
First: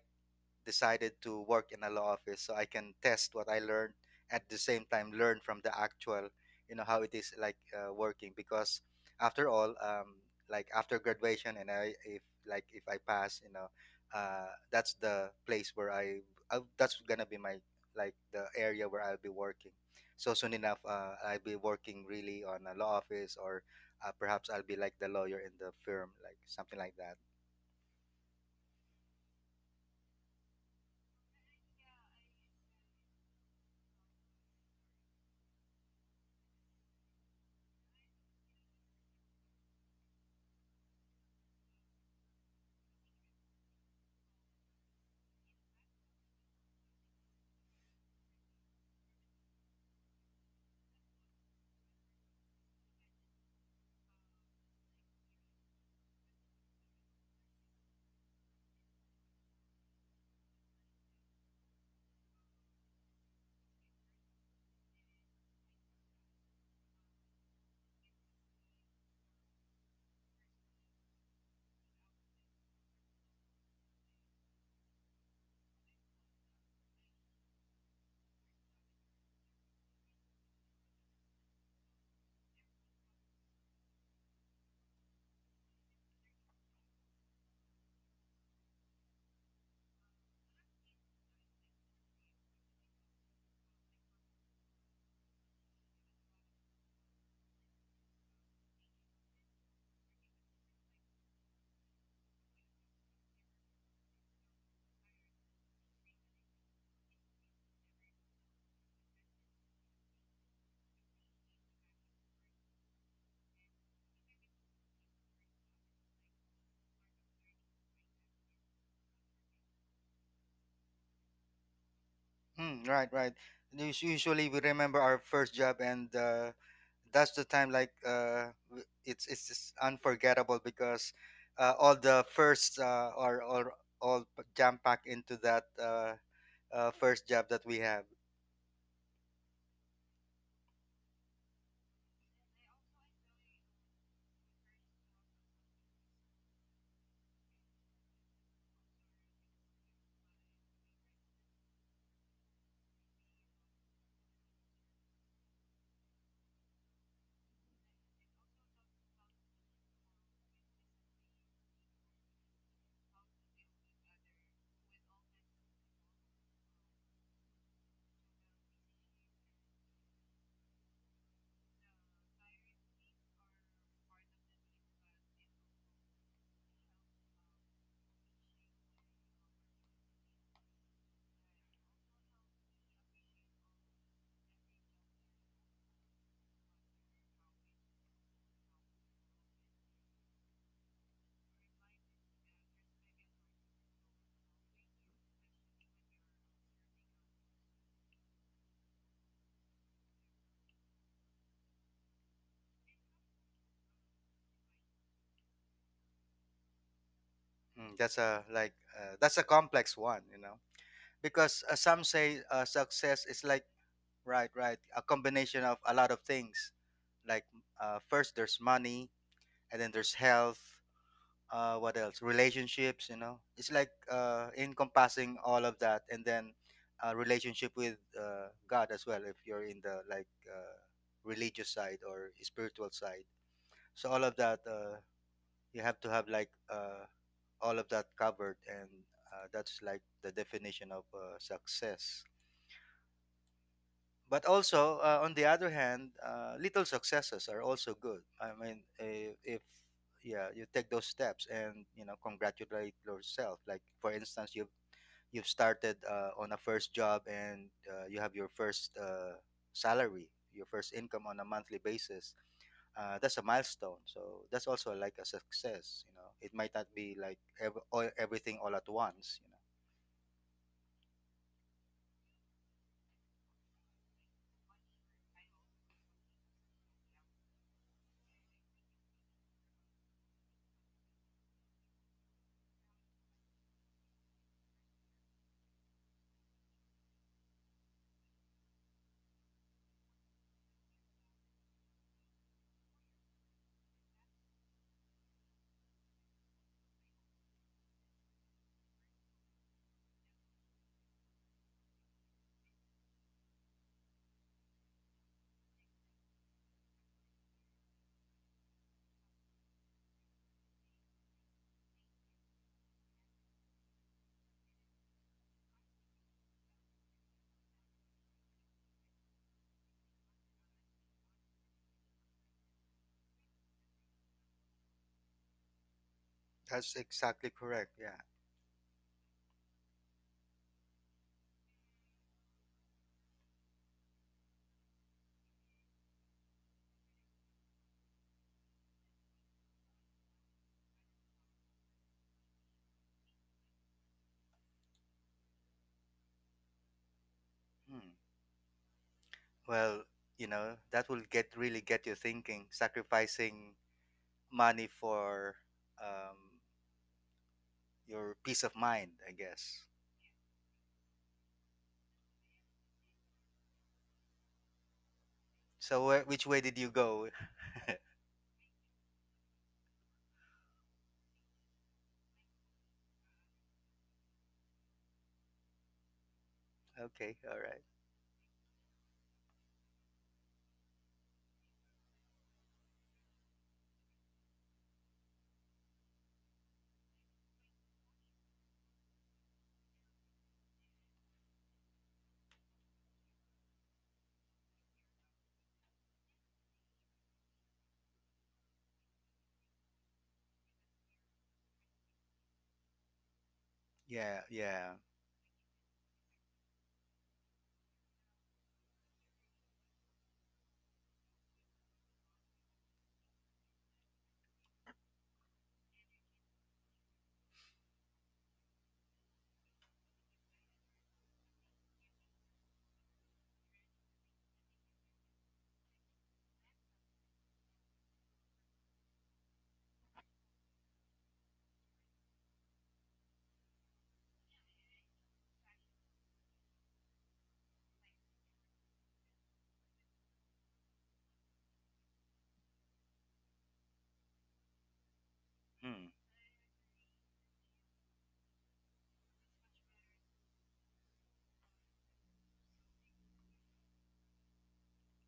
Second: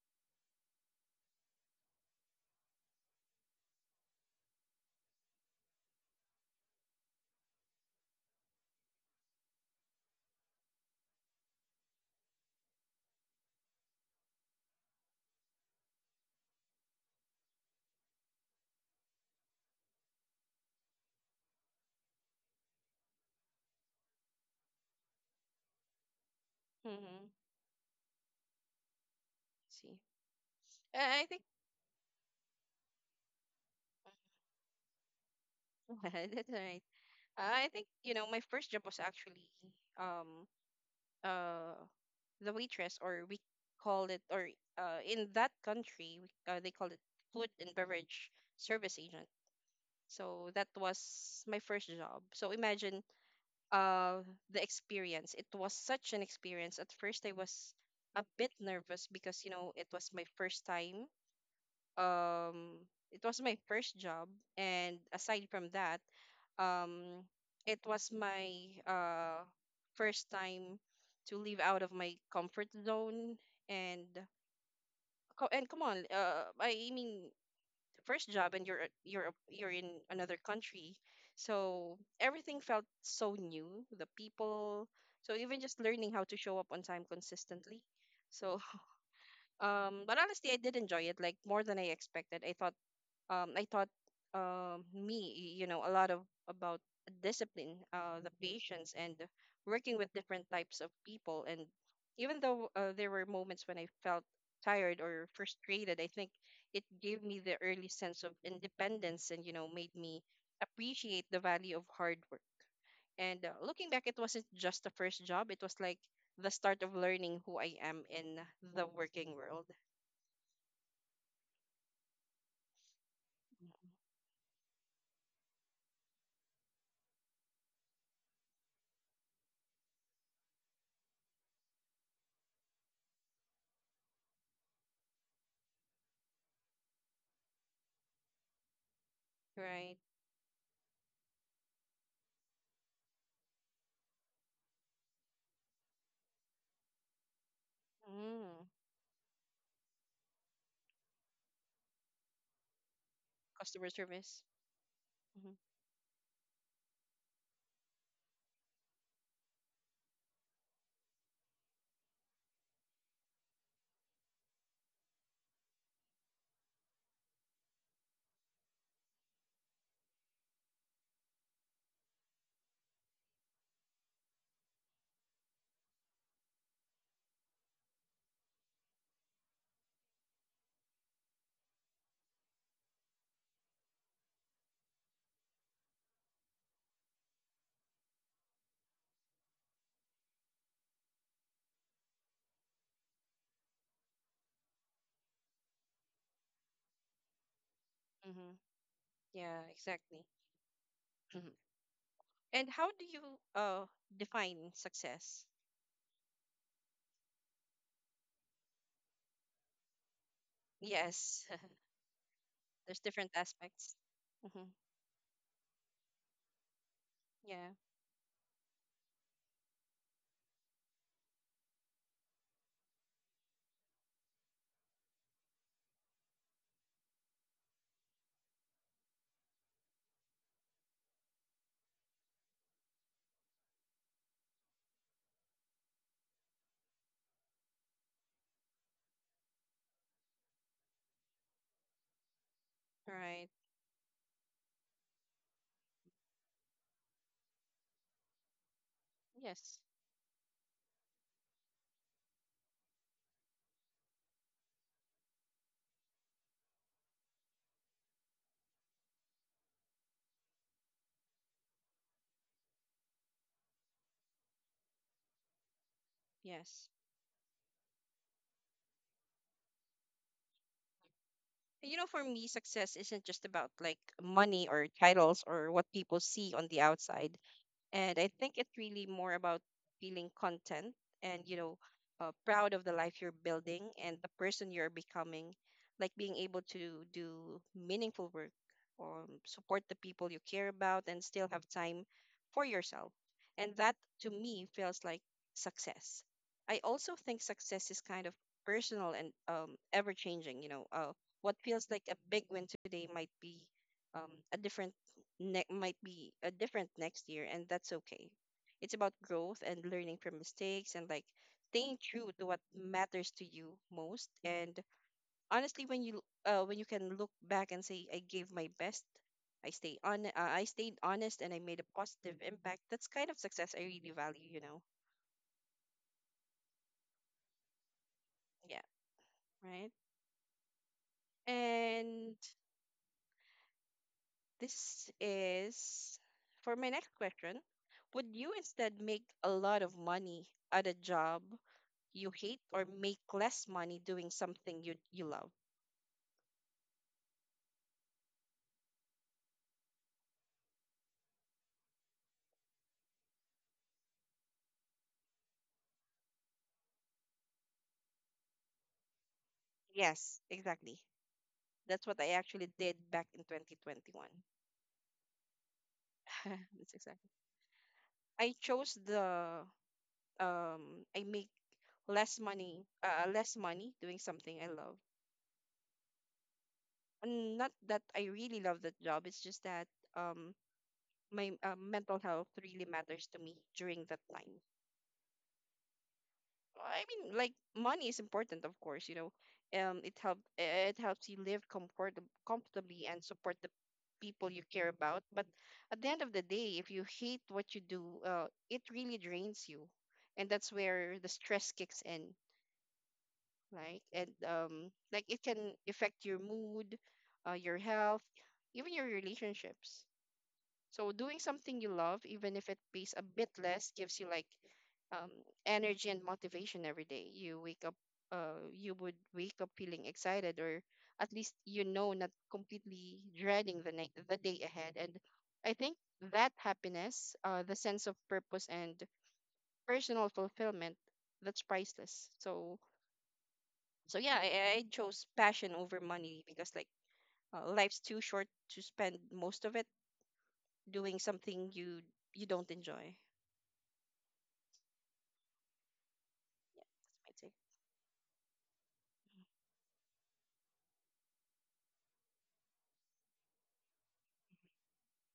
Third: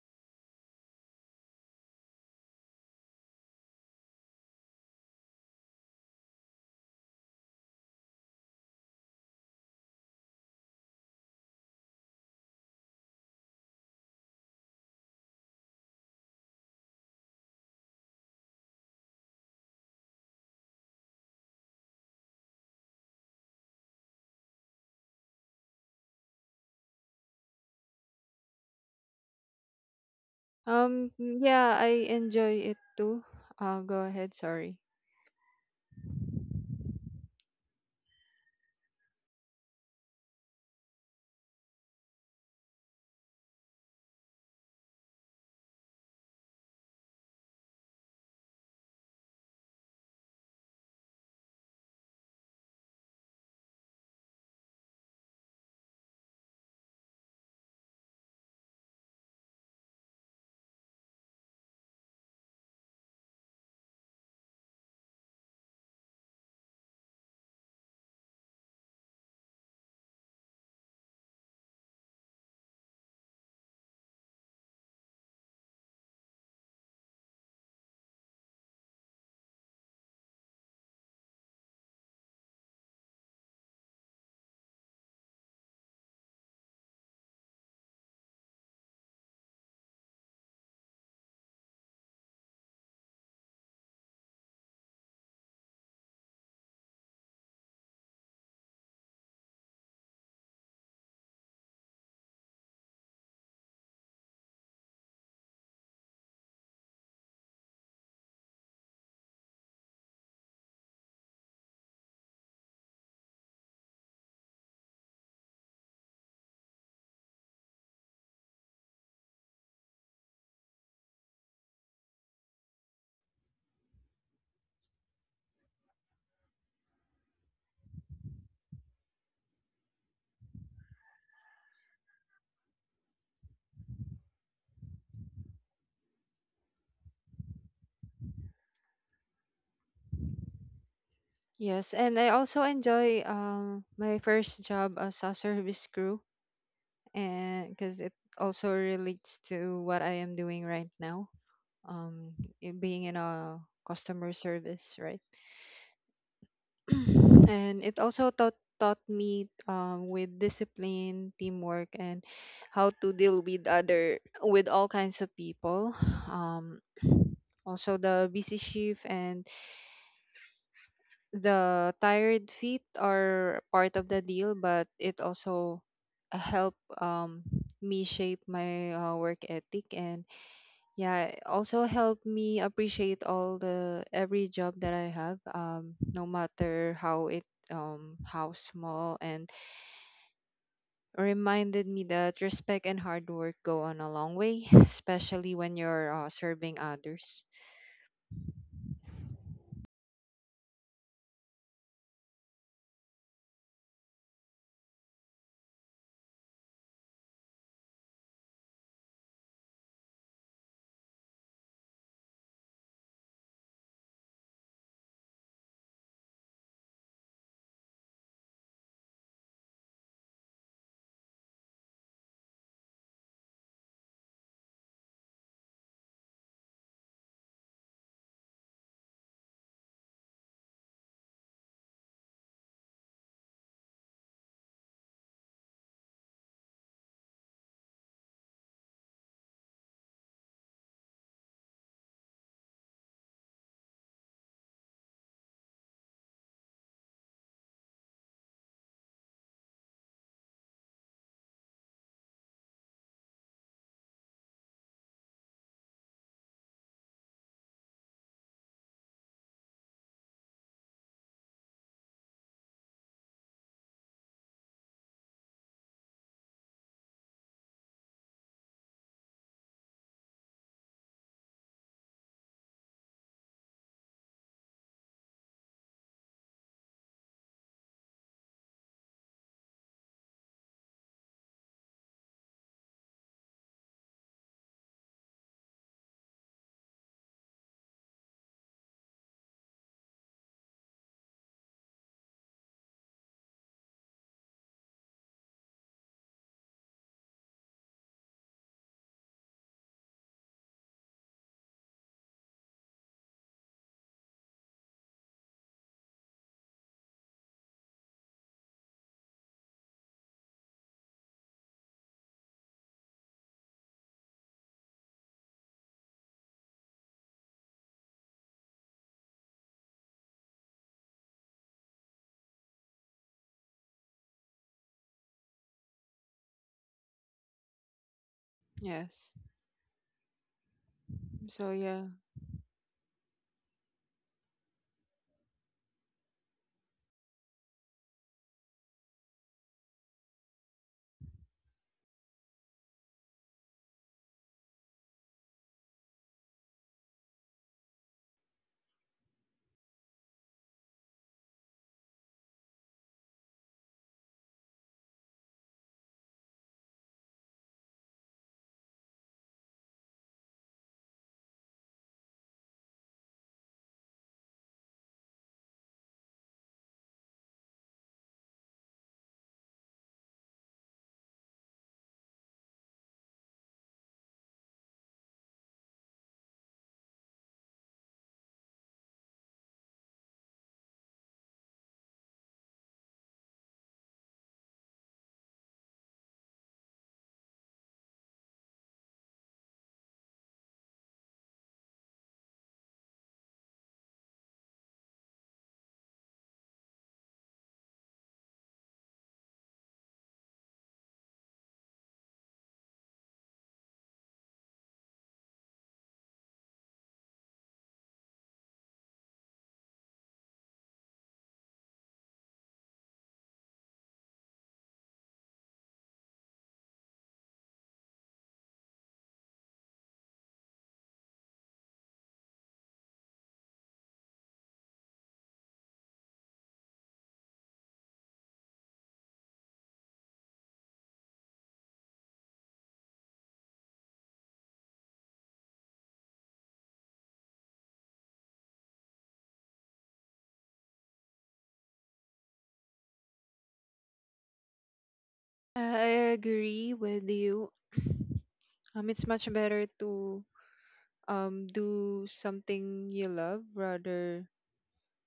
S2: decided to work in a law office so I can test what I learned, at the same time learn from the actual, you know, how it is like working. Because after all like after graduation, and I if like if I pass, you know, that's the place where I that's gonna be my like the area where I'll be working. So soon enough I'll be working really on a law office, or perhaps I'll be like the lawyer in the firm, like something like that.
S1: Mm-hmm. See, I think
S3: Yeah, I enjoy it too. Go ahead, sorry.
S1: that's all right. I think you know my first job was actually um uh the waitress, or we call it, or in that country they call it food and beverage service agent. So that was my first job. So imagine uh the experience. It was such an experience. At first I was a bit nervous because you know it was my first time. Um it was my first job, and aside from that, um it was my first time to leave out of my comfort zone and come on, I mean, first job and you're in another country, so everything felt so new, the people, so even just learning how to show up on time consistently, so but honestly, I did enjoy it, like more than I expected. I taught me, you know, a lot of about discipline, the patience, and working with different types of people. And even though there were moments when I felt tired or frustrated, I think it gave me the early sense of independence and, you know, made me appreciate the value of hard work. And looking back, it wasn't just the first job, it was like the start of learning who I am in the working world.
S2: Mm, right, right. Usually we remember our first job, and that's the time like it's just unforgettable because all the first are all all jam packed into that first job that we have.
S1: Right.
S3: Yes, and I also enjoy my first job as a service crew, and because it
S1: Mm.
S3: also relates to what I am doing right now. Um, being in a
S1: Customer
S3: customer
S1: service.
S3: service, right?
S1: Mm-hmm.
S3: And it also taught me with discipline, teamwork, and how to deal with other with all kinds of people. um, Also, the busy shift and the tired feet are part of the deal, but it also help me shape my work ethic. And yeah, it also helped me appreciate all the every job that I have, no matter how it how small, and reminded me that respect and hard work go on a long way, especially when you're serving others.
S1: Mm-hmm. Yeah, exactly. Hmm. And how do you uh define success?
S2: That's a like that's a complex one, you know,
S1: Yes,
S2: because some say
S1: there's
S2: success
S1: different
S2: is like
S1: aspects.
S2: right,
S1: Mm-hmm.
S2: right, a combination of a lot of things. Like
S1: Yeah,
S2: first there's money, and then there's health, what else, relationships, you know, it's like encompassing all of that, and then a relationship with god as well, if you're in the like uh, religious side or spiritual side. So all of that you have to have like all of that covered, and that's like the definition of success.
S1: right.
S2: But also on the other hand little successes are also good. I mean, if
S1: Yes,
S2: yeah you take those steps and you know congratulate yourself, like for instance you've started on a first job, and you have your first salary, your first income on a monthly basis, that's a milestone, so that's also like a success. You know, it might not
S1: yes.
S2: be like everything all at once, you know.
S1: And you know, for me, success isn't just about like money or titles or what people see on the outside. And I think it's really more about feeling content and, you know, proud of the life you're building and the person you're becoming, like being able to do meaningful work or support the people you care about and still have time for yourself. And that to me feels like success. I also think success is kind of personal and ever changing. You know, what feels like a big win today might be um, a different different next year, and that's okay. It's about growth and learning from mistakes and like staying true to what matters to you most. And honestly, when you can look back and say, "I gave my best, I stayed honest, and I made a positive impact." That's kind of success I really value, you know.
S2: That's exactly correct, yeah.
S1: Yeah,
S3: Yes.
S1: right.
S3: So yeah.
S1: And this is for my next question. Would you instead make a lot of money at a job you hate, or make less money doing something you love?
S2: Hmm. Well, you know, that will get really get you thinking, sacrificing money for um, your peace of mind, I guess.
S1: Yes, exactly. That's what I actually did back in 2021.
S2: So, which way did
S1: That's
S2: you
S1: exactly.
S2: go?
S1: I chose the I make less money, less money doing something I love.
S2: Okay,
S1: And
S2: all
S1: not
S2: right.
S1: that I really love that job, it's just that um my mental health really matters to me during that time. I mean, like money is important, of course. It helps you live comfortably and support the people you care about. But at the end of the day, if you hate what you do, it really drains you, and that's where the stress kicks in. Like and
S2: Yeah,
S1: um,
S2: yeah.
S1: like it can affect your mood, your health, even your relationships. So doing something you love, even if it pays a bit less, gives you um, energy and motivation every day. You wake up, you would wake up feeling excited, or at least not completely dreading the day ahead. And I think that happiness, the sense of purpose and personal fulfillment, that's priceless. So yeah, I chose passion over money because life's too short to spend most of it doing something you don't enjoy.
S3: I
S2: Hmm.
S3: I agree
S1: I
S3: with
S1: say.
S3: you. Um, it's much better to do something you love rather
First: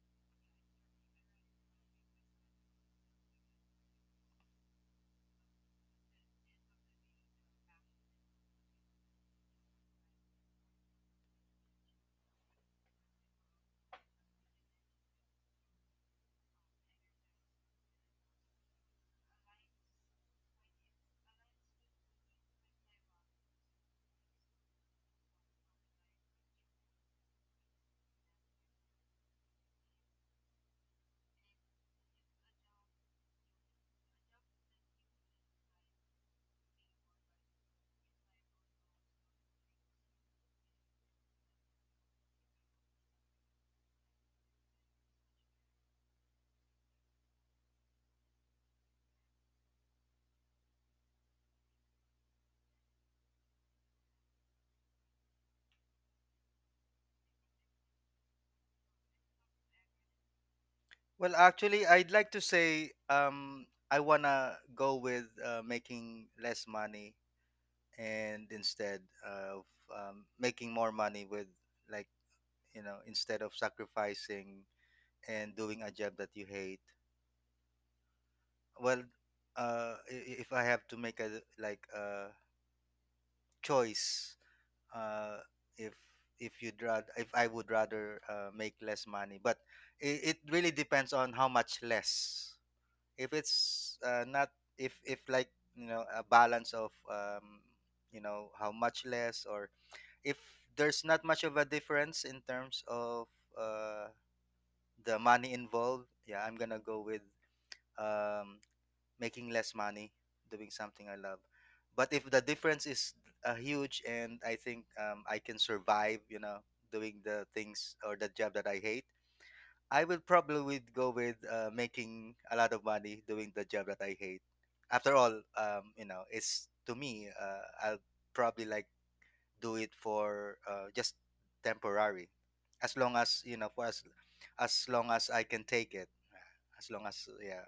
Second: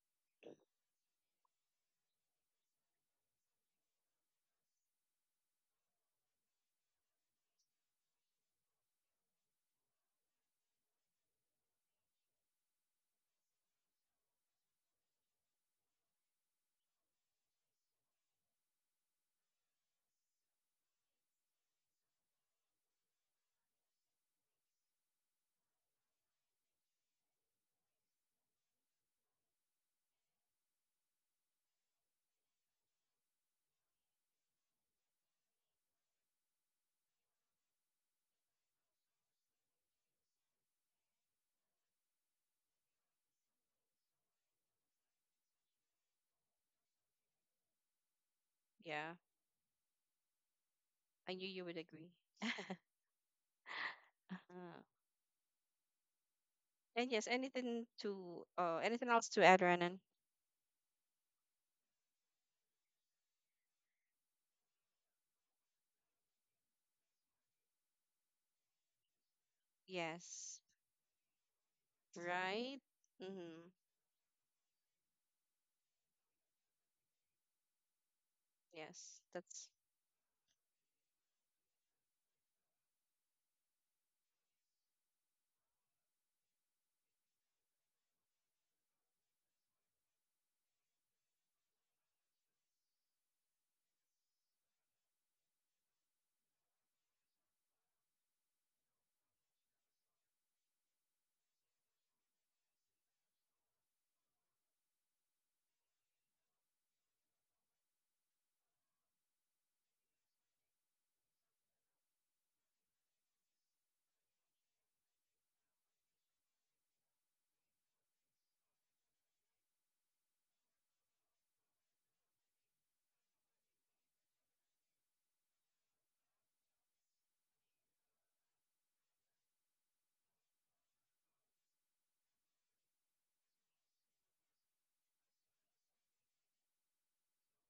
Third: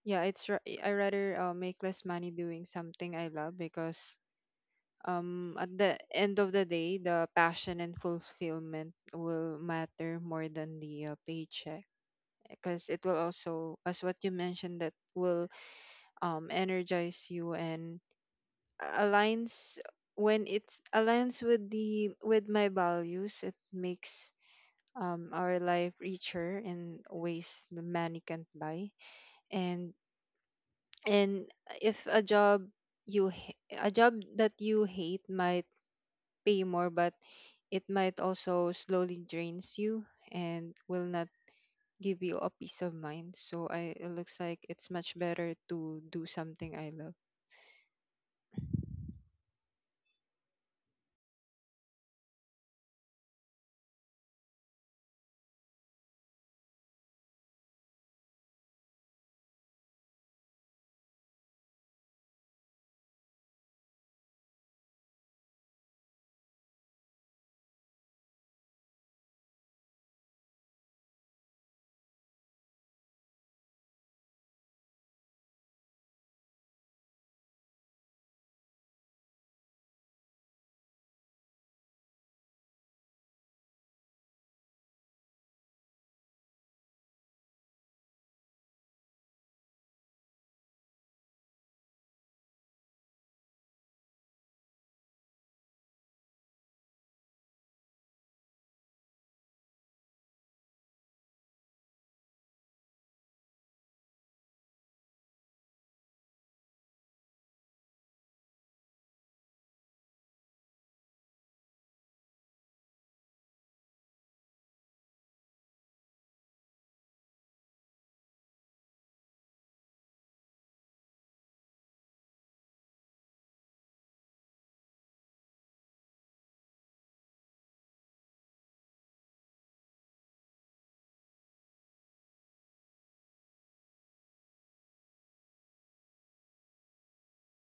S3: yeah, I rather make less money doing something I love, because at the end of the day, the passion and fulfillment will matter more than the paycheck, because it will also, as what you mentioned, that will energize you, and aligns when it's aligns with the with my values, it makes our life richer in ways the money can't buy. And and if a job a job that you hate might pay more, but it might also slowly drains you and will not give you a peace of mind. So I, it looks like it's much better to do something I love.
S1: Yeah, I knew you would agree. Uh, and yes, anything to anything else to add, Renan?
S2: Well, actually, I'd like to say I wanna go with making less money and instead of
S1: Yes,
S2: making more money with like
S1: right.
S2: you know, instead of
S1: Mm-hmm.
S2: sacrificing and doing a job that you hate. Well,
S1: Yes, that's.
S2: if I have to make a like a choice, uh if if you'd rather, if I would rather make less money, but it really depends on how much less. If it's not, if if like you know, a balance of you know how much less, or if there's not much of a difference in terms of uh the money involved, yeah, I'm gonna go with um making less money doing something I love. But if the difference is huge and I think I can survive, you know, doing the things or the job that I hate, I will probably would go with making a lot of money doing the job that I hate. After all, you know, it's to me, I'll probably like do it for just temporary, as long as you know, for as long as I can take it, as long as yeah,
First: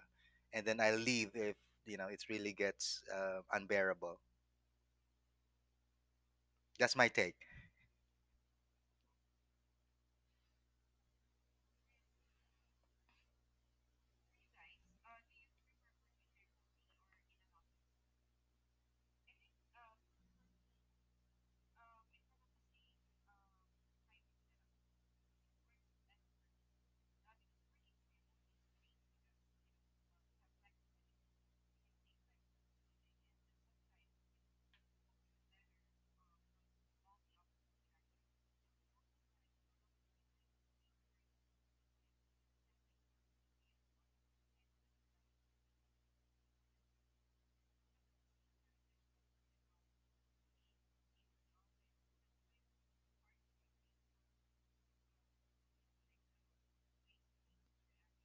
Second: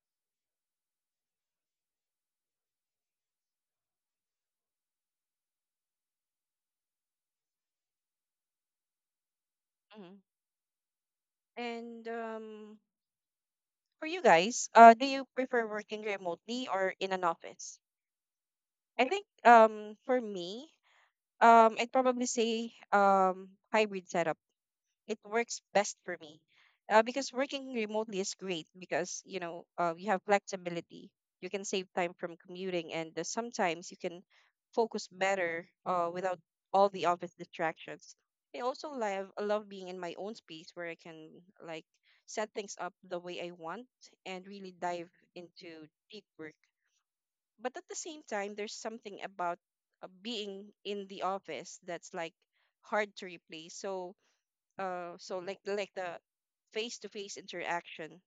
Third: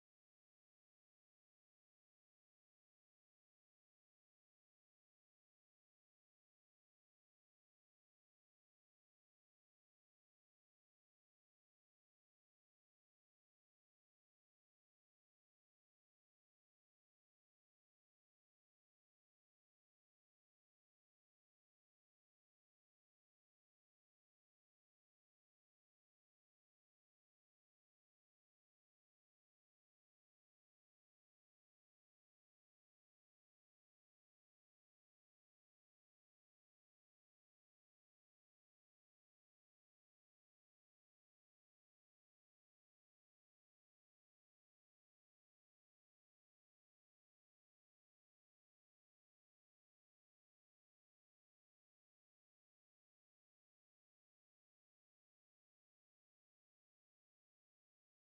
S2: and then I leave if you know it really gets unbearable. That's my take.
S1: Mhm. And for you guys, do you prefer working remotely or in an office? I think for me, I'd probably say hybrid setup, it works best for me, because working remotely is great because you have flexibility, you can save time from commuting, and sometimes you can focus better, without all the office distractions. I love being in my own space where I can, like, set things up the way I want and really dive into deep work. But at the same time, there's something about being in the office that's like hard to replace. So, like, the face-to-face interaction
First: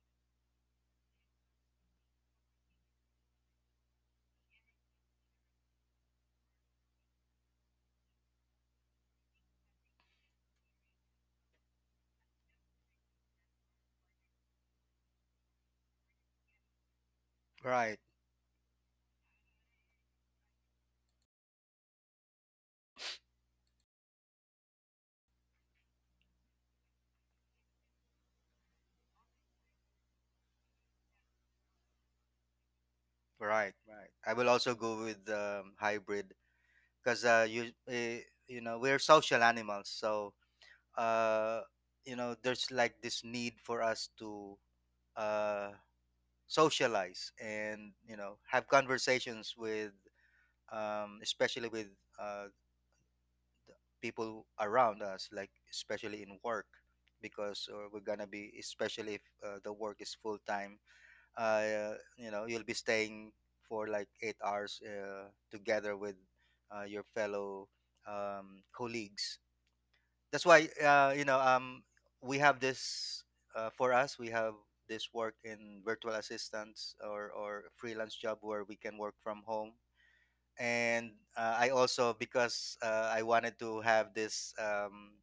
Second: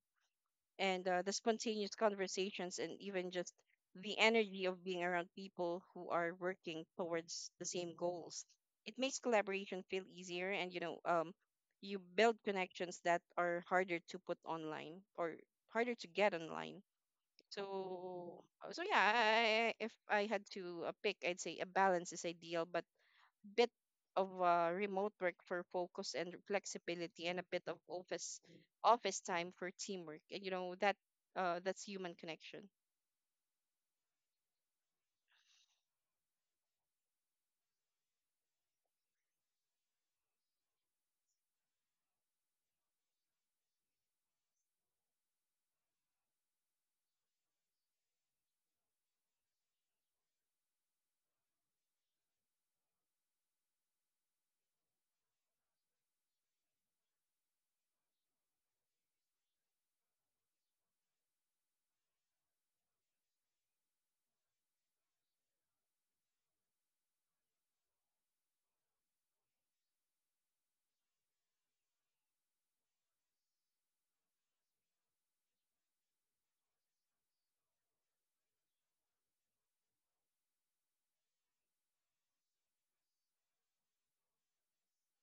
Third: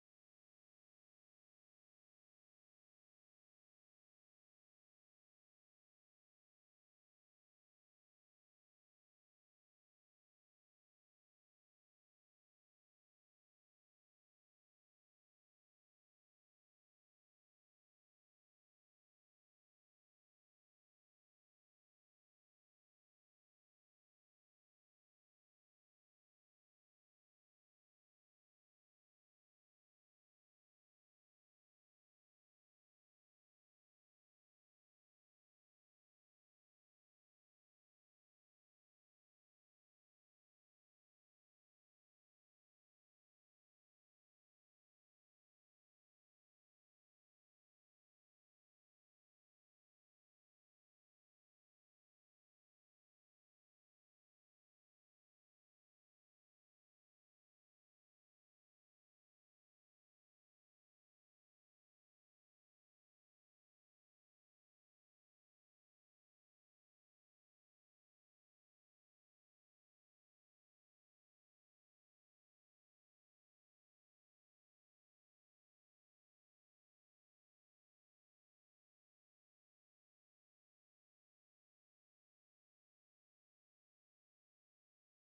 S1: and the spontaneous conversations, and even just the energy of being around people who are working towards the same goals, it makes collaboration feel easier, and you build connections that are harder to put online or harder to get online.
S2: Right,
S1: So so yeah I, I- if I had to pick, I'd say a balance is ideal, but bit of remote work for focus and flexibility, and a bit of office time for teamwork. And you know that, that's human connection.
S2: right, right. I will also go with hybrid because you know we're social animals, so uh, you know there's like this need for us to uh, socialize and you know have conversations with especially with uh, people around us, like especially in work, because we're gonna be, especially if the work is full time, you know, you'll be staying for like 8 hours together with your fellow colleagues. That's why we have this for us. We have this work in virtual assistants or freelance job where we can work from home and I also because I wanted to have this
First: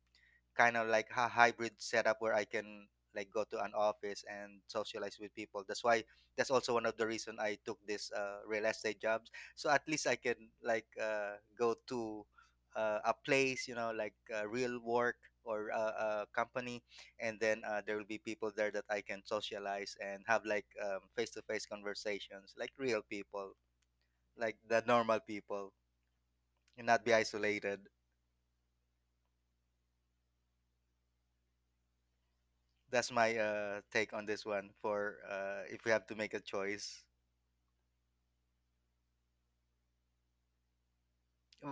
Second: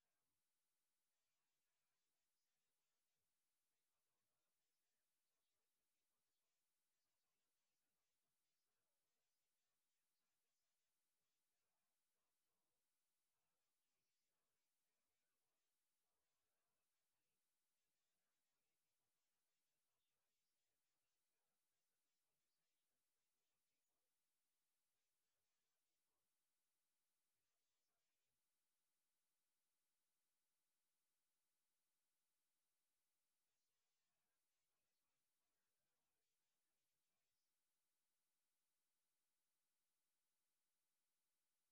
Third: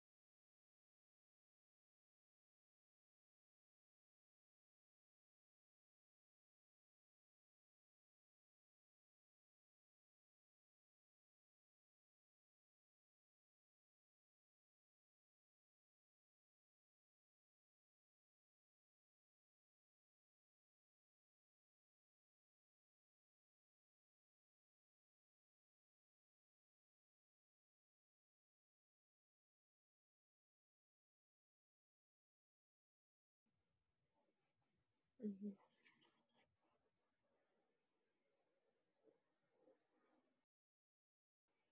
S2: kind of like a hybrid setup where I can like go to an office and socialize with people. That's why that's also one of the reason I took this real estate jobs. So at least I can like go to a place, you know, like real work or a company, and then there will be people there that I can socialize and have like face-to-face conversations, like real people, like the normal people, and not be isolated. That's my take on this one. For if we have to make a choice,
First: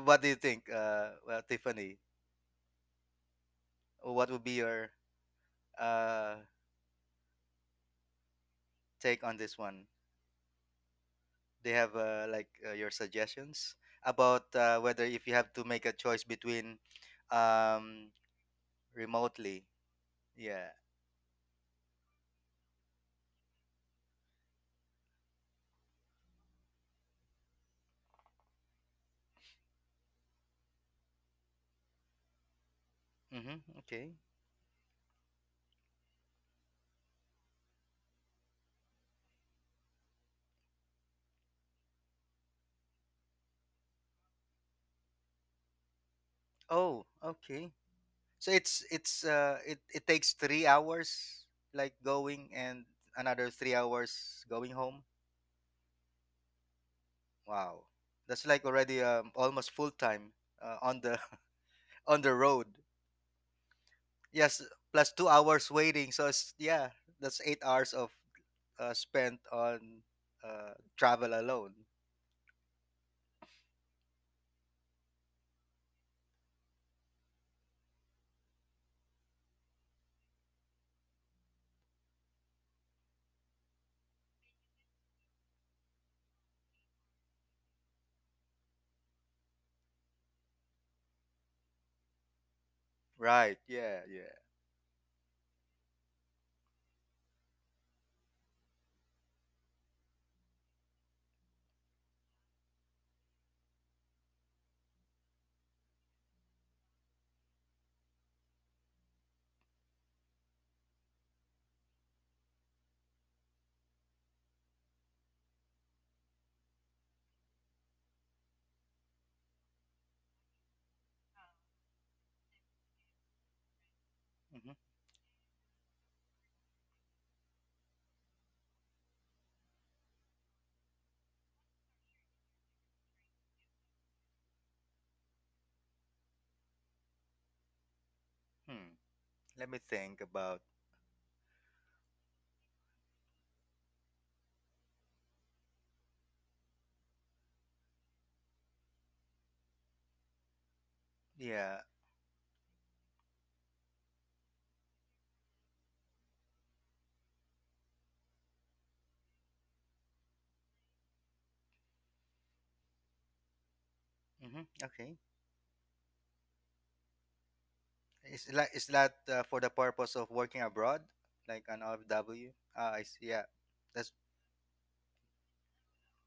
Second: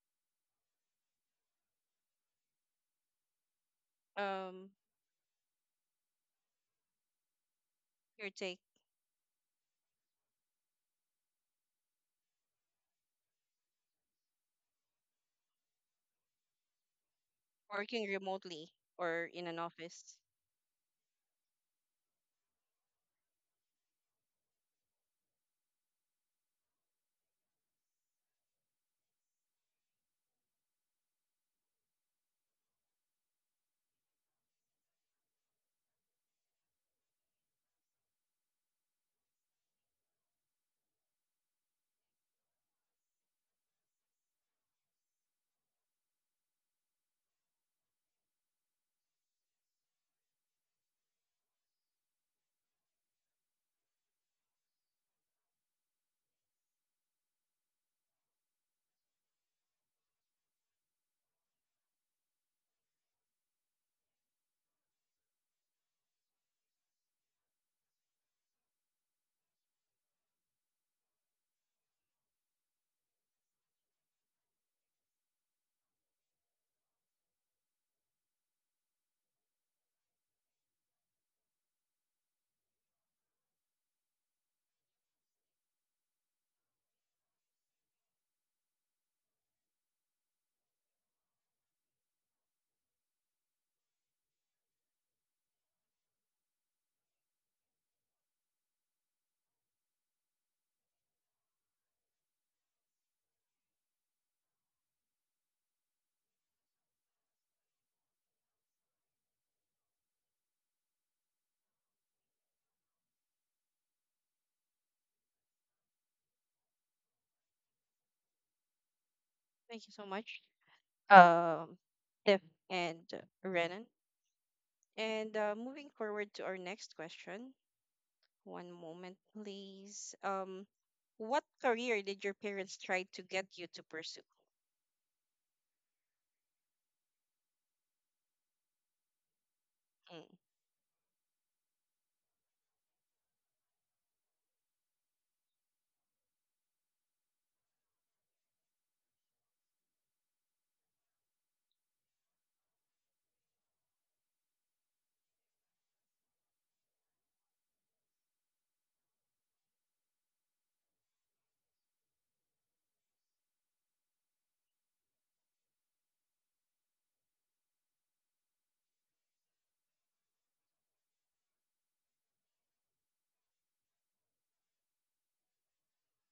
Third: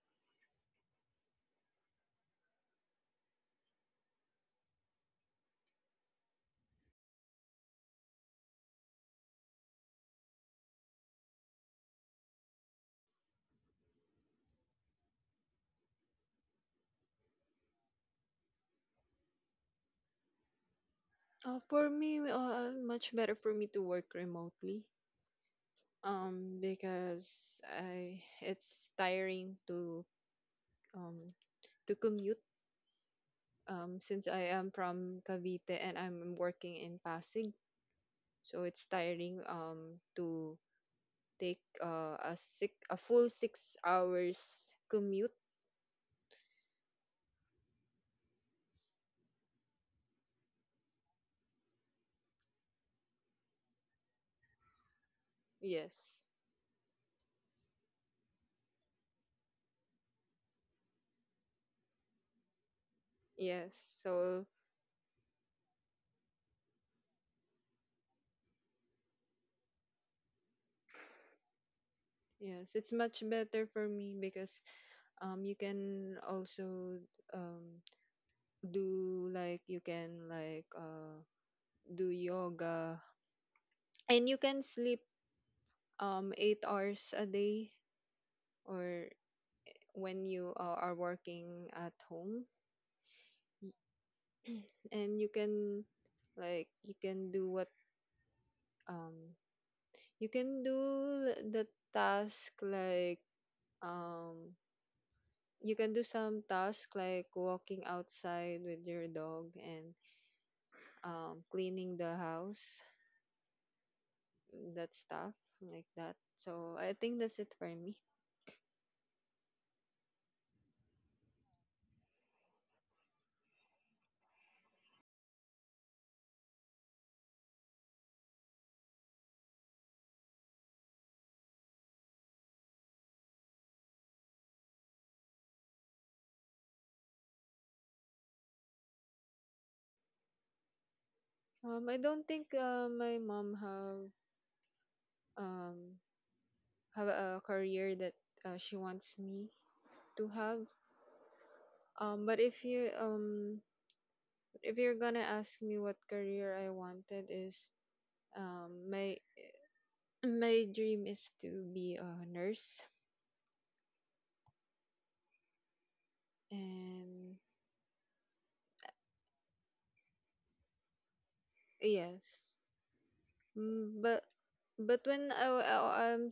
S2: what do you think, well, Tiffany? What would be
S1: Um,
S2: your uh,
S1: your take,
S2: take on this one? Do you have your suggestions about whether if you have to make a choice between
S1: working
S2: um,
S1: remotely or in an
S2: remotely?
S1: office.
S2: Yeah.
S3: For me, much better for me to work remotely. Because I, it's tiring um to commute.
S2: Mm-hmm. Okay.
S3: Since I am from Cavite and I'm working in Pasig, so it's tiring to take a full 6 hours commute.
S2: Oh, okay. So it takes 3 hours like going and another 3 hours going home.
S3: Yes.
S2: Wow, that's like already almost full time on the on the road.
S3: Yes. So
S2: Yes, plus 2 hours waiting. So it's, yeah, that's 8 hours of spent on travel alone.
S3: yes, it's much better for me because you can also um do like you can like uh do yoga, and you can sleep 8 hours a day, or when you are working at home,
S2: Right. Yeah. Yeah.
S3: and you can like you can do what um You can do the task like um you can do some task, like walking outside with your dog and cleaning the house, that stuff like that. So I think that's it for me.
S1: Thank you so much, um, Tiff and Renan.
S2: Hmm.
S1: And moving forward to our next question. One moment, please. What career did your parents try to get you to pursue?
S2: Hmm. Let me
S1: Mm.
S2: think about.
S3: Um, I don't think my mom have um a career that she wants me to have.
S2: Yeah.
S3: Um, but if you're gonna ask me what career I wanted is um my my dream is to be a nurse,
S2: hmm Okay.
S3: and
S2: Is like is that for the purpose of working abroad, like an OFW?
S3: yes.
S2: Ah, I see. Yeah.
S3: Mm,
S2: That's.
S3: but when I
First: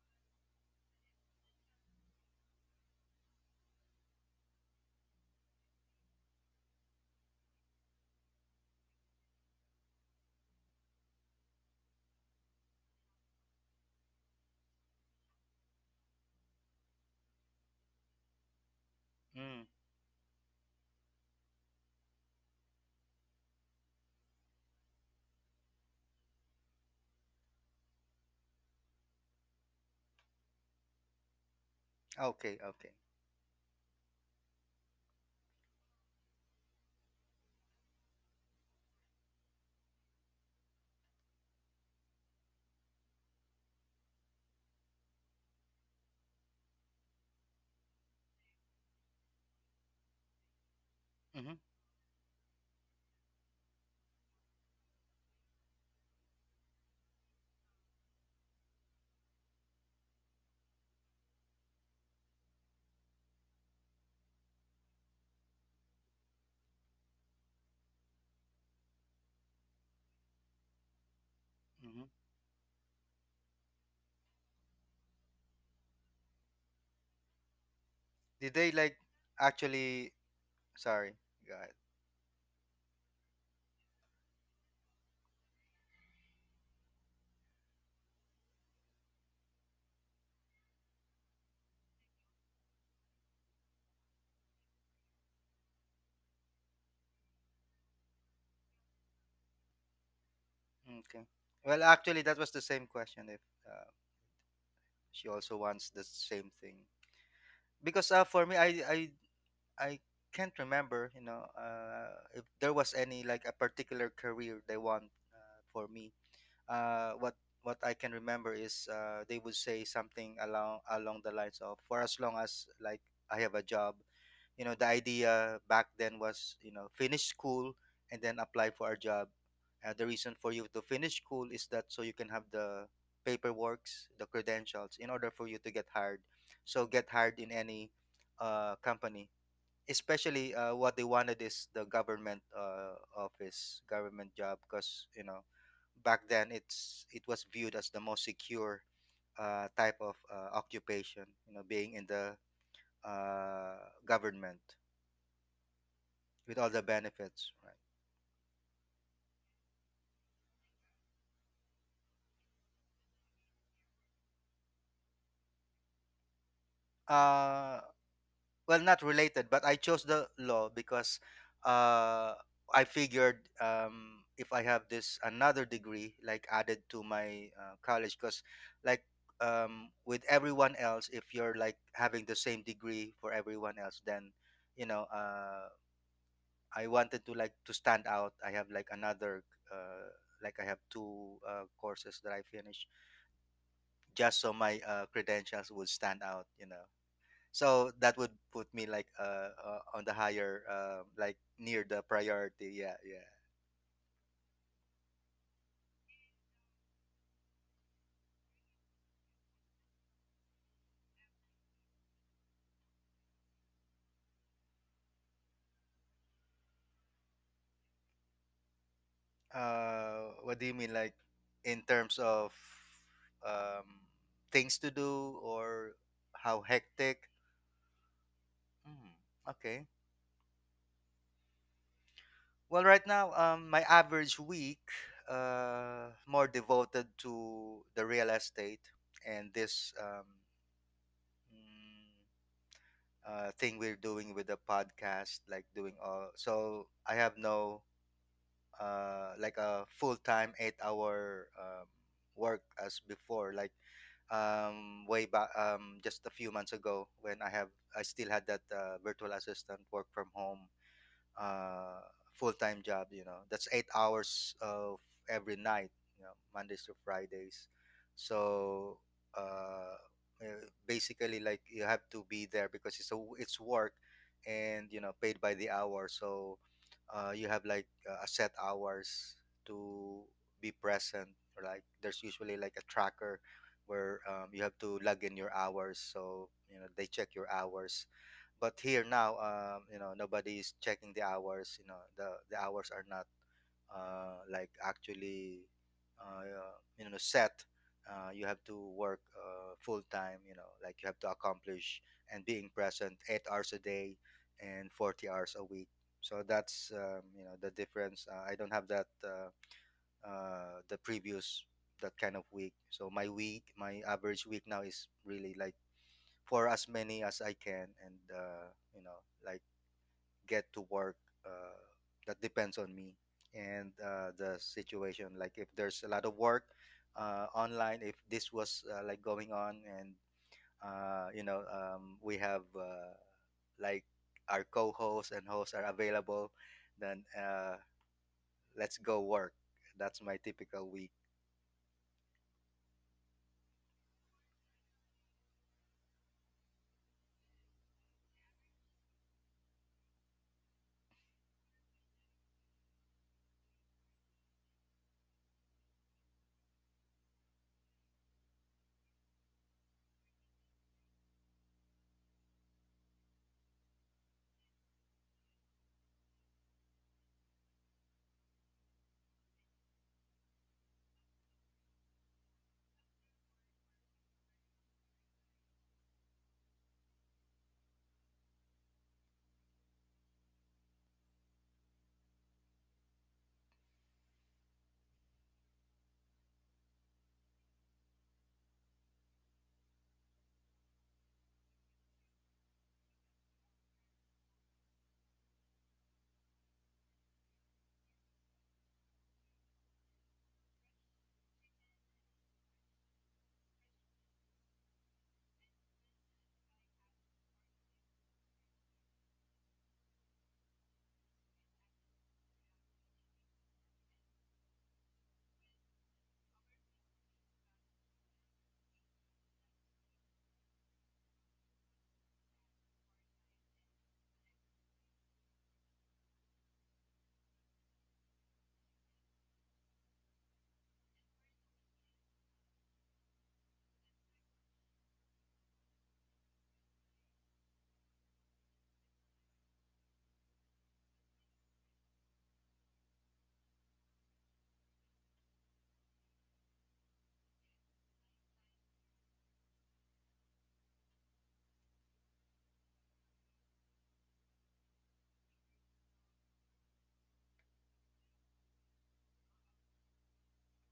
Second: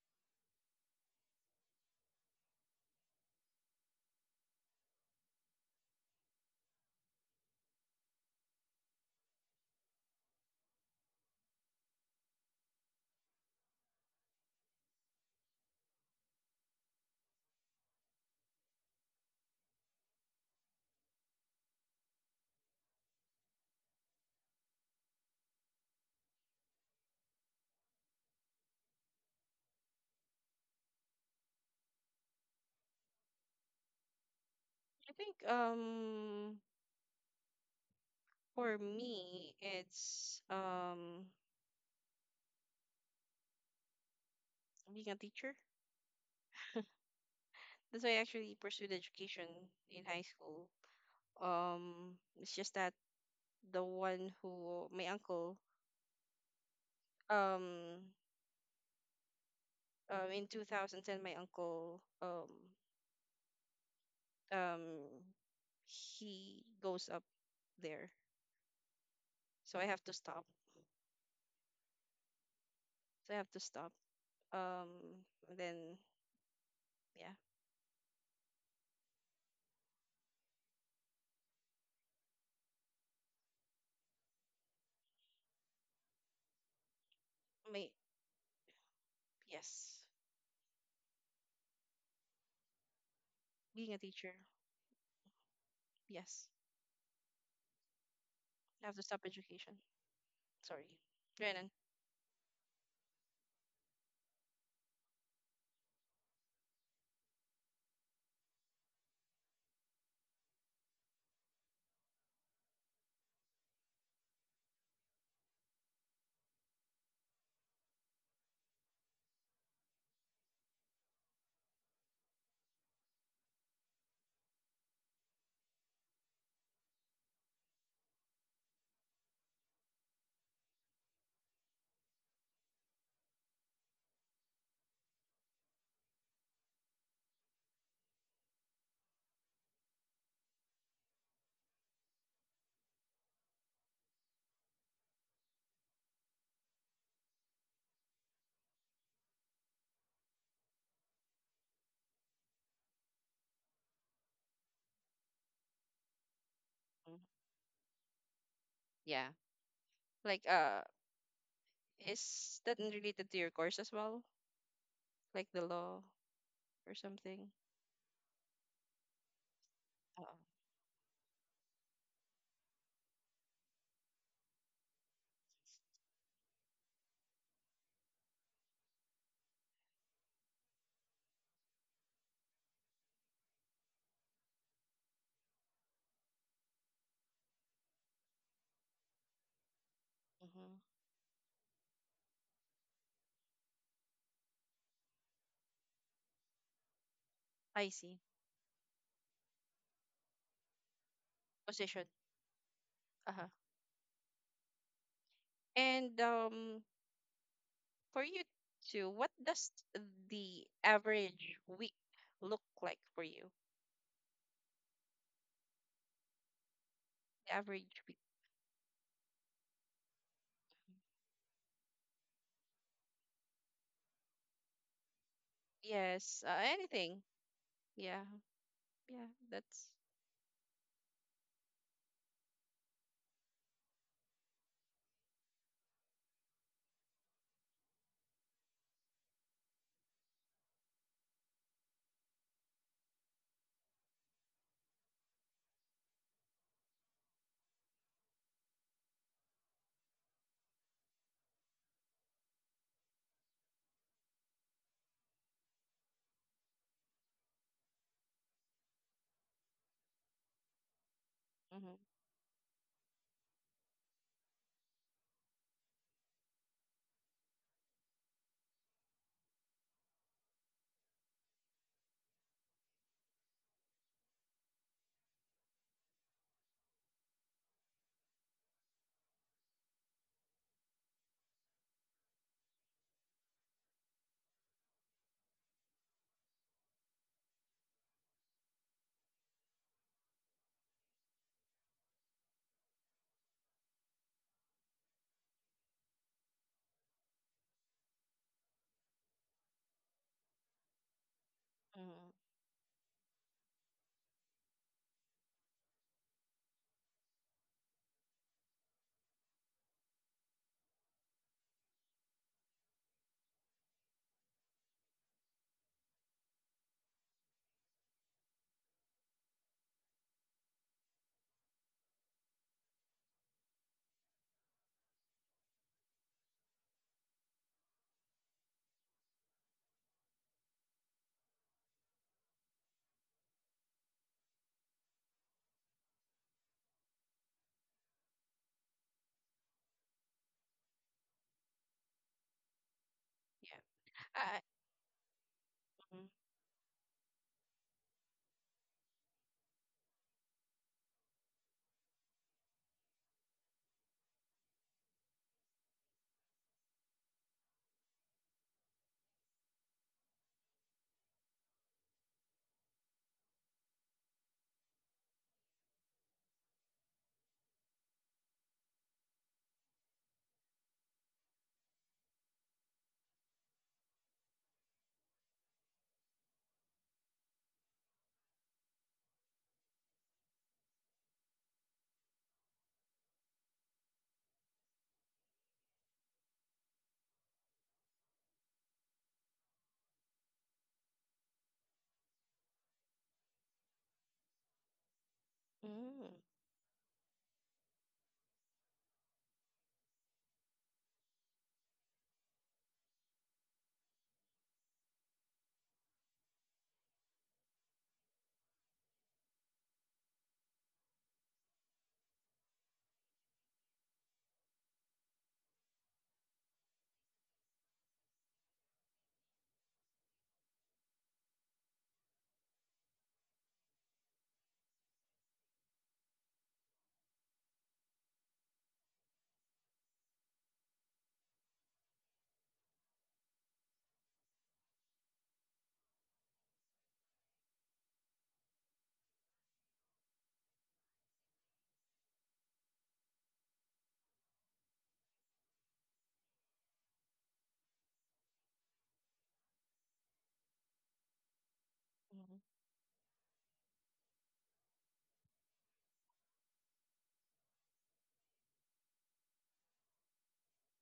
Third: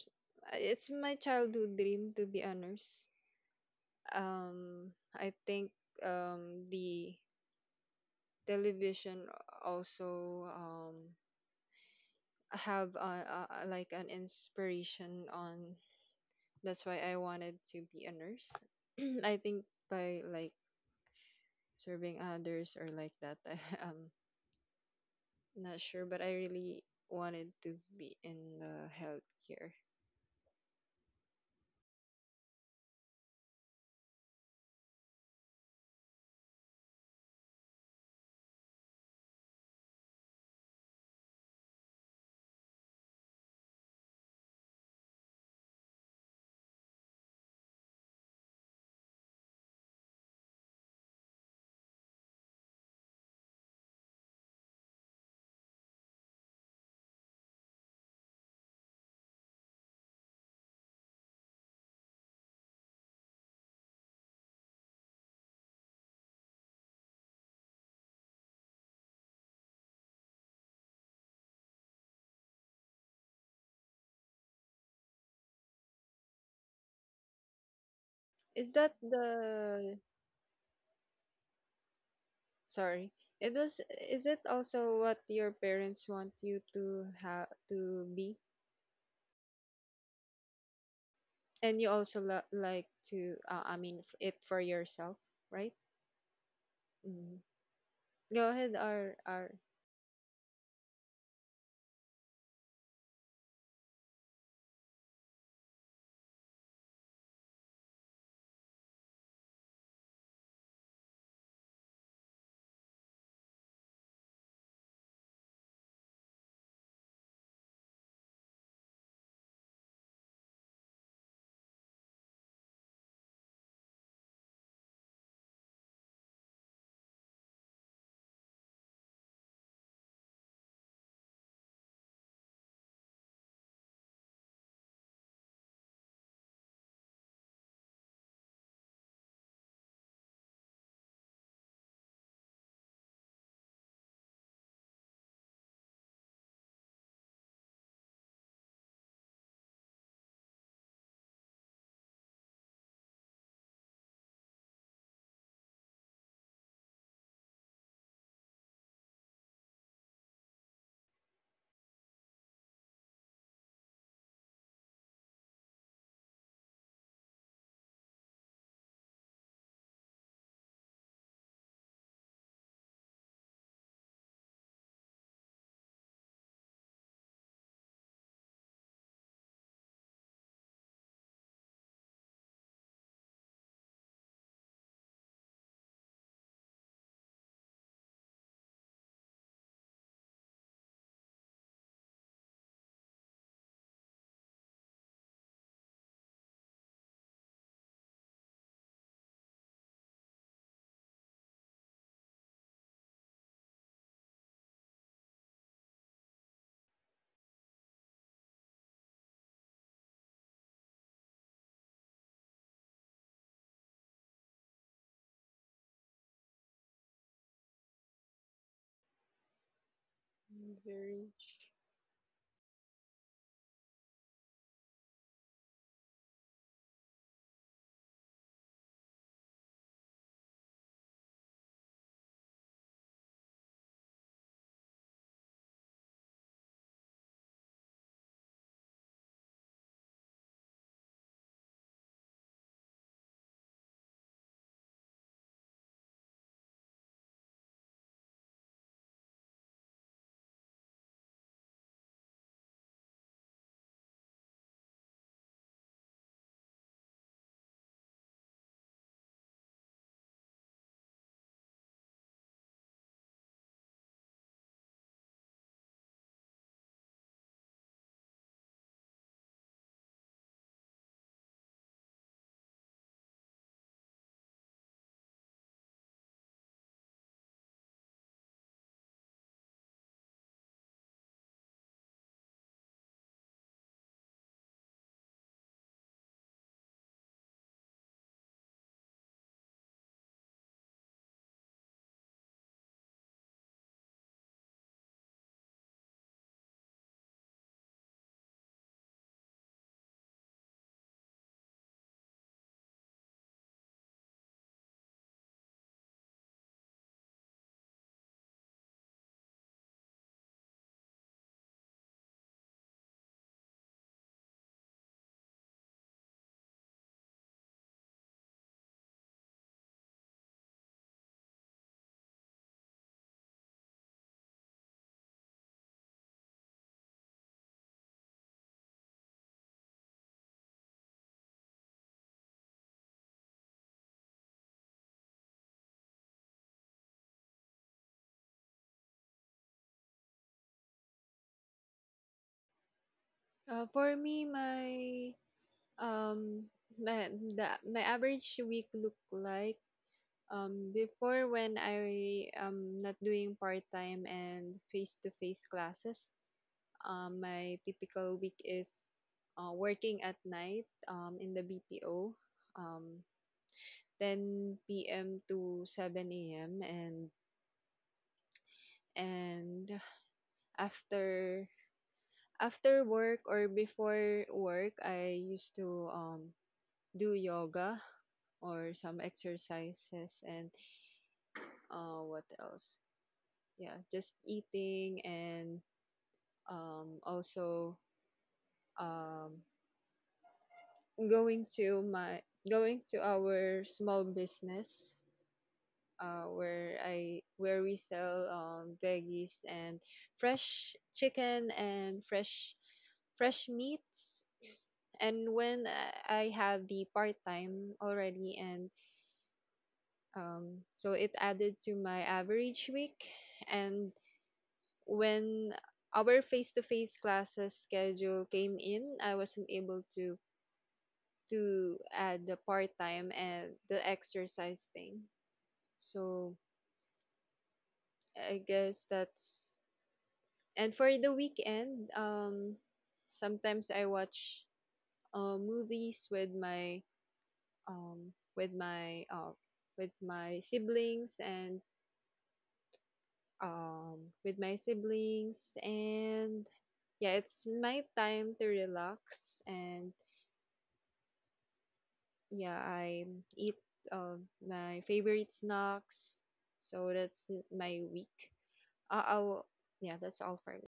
S3: it's my childhood dream to be a nurse. I think the television also have like an inspiration on. That's why I wanted to be a nurse. I think
S2: Mm.
S3: by like serving others or like that, um not sure, but I really wanted to be in the healthcare.
S2: Okay. Okay.
S1: I think for me, it's being a teacher. That's why I actually pursued education in high school.
S2: hmm
S1: It's just that the one who my uncle um in 2010, my uncle, um he goes up there, so I have to stop.
S2: hmm
S1: So I have to stop. Um, and then yeah,
S2: Did
S3: Is
S2: they
S3: that
S2: like
S3: the,
S2: actually Sorry. Got it.
S3: sorry, it was, is it also what your parents want you to have
S1: my
S3: to be?
S1: Yes,
S3: And you also like to, I mean,
S1: being a
S3: it
S1: teacher,
S3: for yourself, right?
S1: yes,
S3: Mm. Go ahead,
S1: I have to
S3: R,
S1: stop
S3: R.
S1: education. Sorry,
S2: Okay.
S1: Renan.
S2: Well, actually, that was the same question. If uh, she also wants the same thing, because for me, I can't remember. You know, if there was any like a particular career they want for me. Uh, what what I can remember is they would say something along the lines of for as long as like I have a job. You know, the idea back then was, you know, finish school and then apply for a job. The reason for you to finish school is that so you can have the paperworks, the credentials in order for you to get hired, so get hired in any company, especially what they wanted is the government office, government job, because you know back then it was viewed as the most secure type of occupation, you know, being in the uh, government with all the benefits, right?
S1: Yeah. Like, is that related to your course as well? Like the law or something?
S2: Uh, well, not related, but I chose the
S1: Oh.
S2: law because uh, I figured if I have this another degree, like added to my college, because like with everyone else, if you're like having the same degree for everyone else, then you know I wanted to like to stand out. I have like another. Uh, like I have
S1: Mm-hmm.
S2: two courses that I finished, just so my credentials would stand out, you know. So
S1: I
S2: that
S1: see.
S2: would put me like on the higher like near the
S1: Position.
S2: priority. Yeah, yeah.
S1: Uh-huh. And for you too, what does the average week look like for you? The average week.
S2: What do you mean like
S3: Very.
S2: in terms of um things to do or
S1: Yes.
S2: how
S1: Anything.
S2: hectic?
S1: Yeah.
S2: Hmm,
S1: Yeah.
S2: okay.
S1: That's.
S2: Well, right now my average week more devoted to the real estate and this mm, thing we're doing with the podcast, like doing all. So I have no like a full-time eight-hour work as before. Like way back, just a few months ago, when I still had that virtual assistant work from home uh,
S1: Mm-hmm.
S2: full-time job, you know, that's 8 hours of every night, you know, mondays to fridays. So uh, uh, basically like you have to be there because it's work, and you know paid by the hour. So you have like a set hours to be present, like there's usually like a tracker where you have to log in your hours, so you know they check your hours. But here now you know nobody is checking the hours, you know the hours are not like actually uh you know set. You have to work full time, you know, like you have to accomplish
S1: Mm-hmm.
S2: and being present 8 hours a day and 40 hours a week. So that's you know the difference. I don't have that the previous, that kind of week. So my week, my average week now is really like for as many as I can. And you know like get to work uh, that depends on me and the situation, like if there's a lot of work online, if this was like going on. And you know we have like our co-hosts and hosts are available, then let's go work. That's my typical week.
S1: Yeah.
S3: For me,
S1: I.
S3: um my average week look like, um, before when I am not doing part time and face to face classes, my typical week is working at night in the BPO, um, 10 p.m. to 7 a.m. And and after after work or before work, I used to do yoga or some exercises, and what else? Yeah, just eating, and also um, going to my going to our small business
S1: Mm-hmm.
S3: where I where we sell veggies and fresh chicken and fresh meats. And when I had the part time already, and so it added to my average week. And when our face to face classes schedule came in, I wasn't able to add the part time and the exercise thing. So I guess that's, and for the weekend, sometimes I watch movies with my with my with my siblings, and um with my siblings and yeah, it's my time to relax, and
S1: Mhm.
S3: yeah, I eat uh, my favorite snacks. So that's my week. I'll, yeah, that's all for me.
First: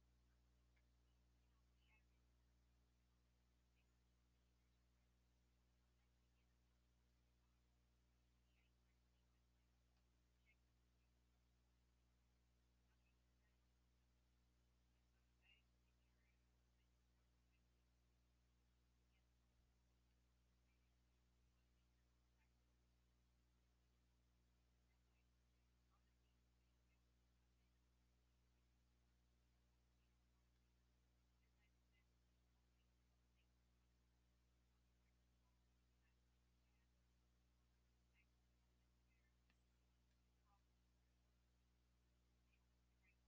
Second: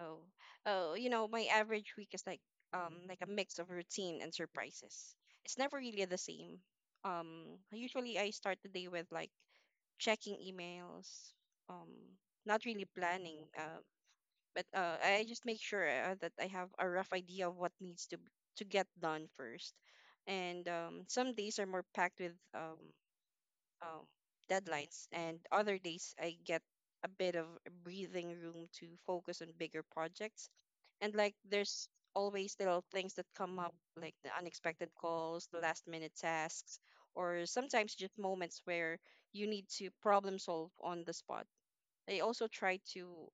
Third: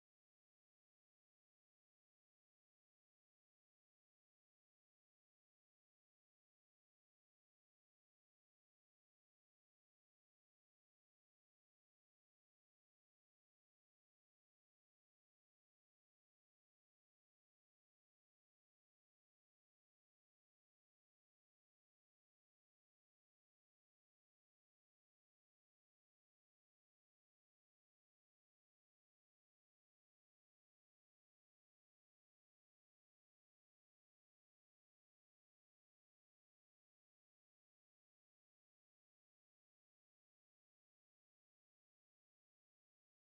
S1: Oh, oh, you know, my average week is like a mix of routine and surprises. It's never really the same. Usually I start the day with, like, checking emails, um, not really planning, but I just make sure that I have a rough idea of what needs to get done first. And some days are more packed with um, deadlines, and other days I get a bit of breathing room to focus on bigger projects. And, like, there's always little things that come up, like the unexpected calls, the last minute tasks, or sometimes just moments where you need to problem solve on the spot. I also try to,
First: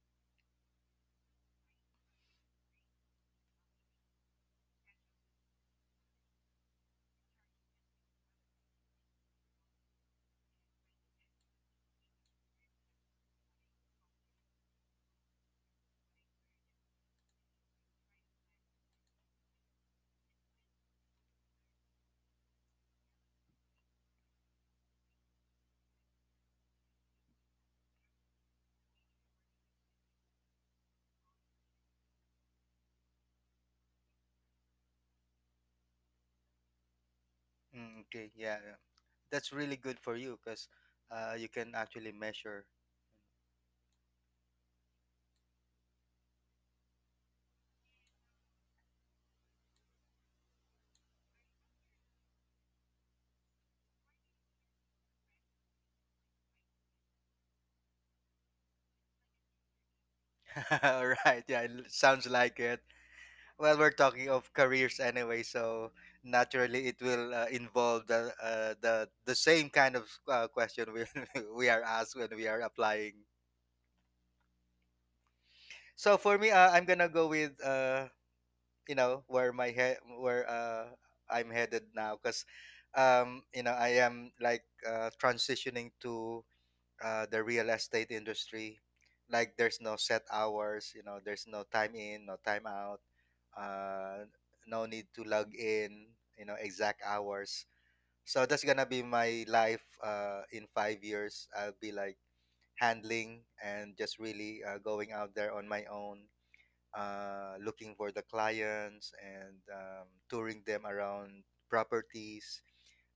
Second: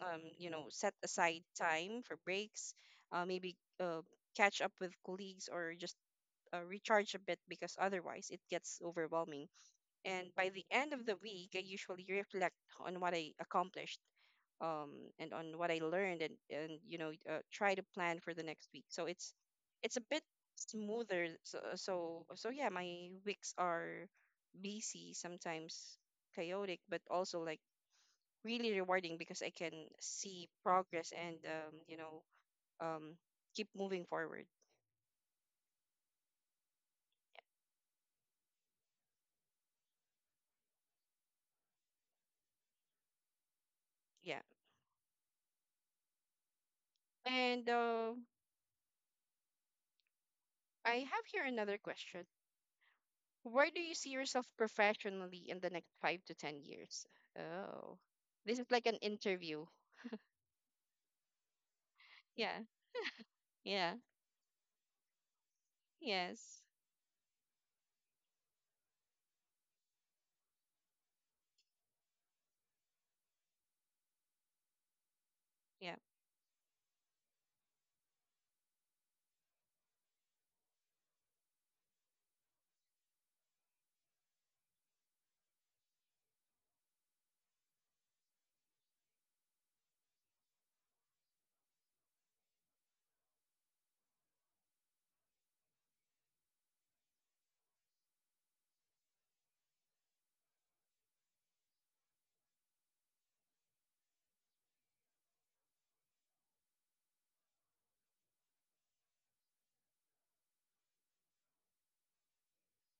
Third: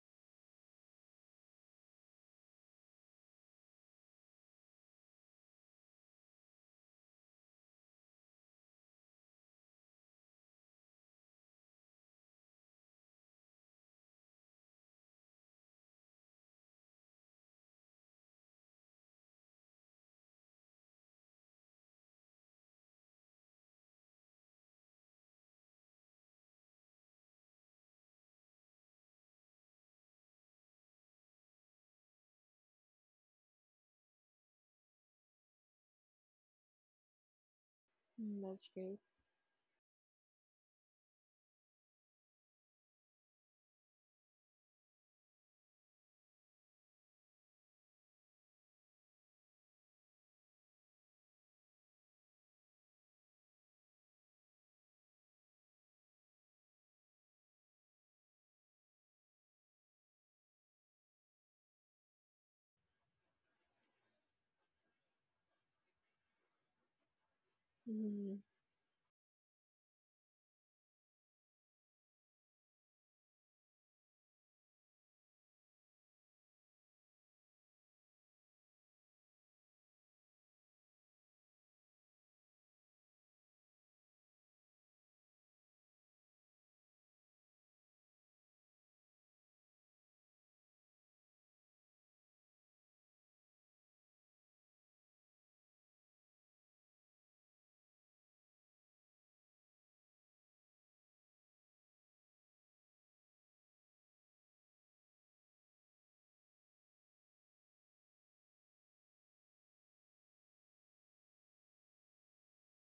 S1: you know, set aside time for breaks, maybe catch up with colleagues, or just recharge a bit, because otherwise it gets overwhelming. And by the end of the week, I usually reflect on what I accomplished, um, and on what I learned, and you know, try to plan for the next week, so it's a bit smoother. So yeah, my weeks are busy, sometimes chaotic, but also, like, really rewarding because I can see progress and, you know um, keep moving forward.
S2: Mm, okay,
S3: Mm,
S2: yeah,
S3: that's
S2: yeah.
S3: great.
S2: That's really good for you because you can actually measure.
S1: Yeah, and I have here another question. Where do you see yourself professionally in the next 5 to 10 years? Oh, this is like an interview.
S2: Right. Yeah, it l- sounds
S1: Yeah.
S2: like it. Well, we're
S1: Yeah.
S2: talking of careers anyway, so
S1: Yes.
S2: naturally it will involve the
S3: Mm,
S2: the same kind of question we we are asked when we are applying.
S1: Yeah.
S2: So for me, I'm gonna go with you know where my head, where I'm headed now, because you know I am like transitioning to the real estate industry. Like there's no set hours, you know, there's no time in, no time out, uh, no need to log in, you know, exact hours. So that's gonna be my life in 5 years. I'll be like handling and just really going out there on my own, looking for the clients and touring them around properties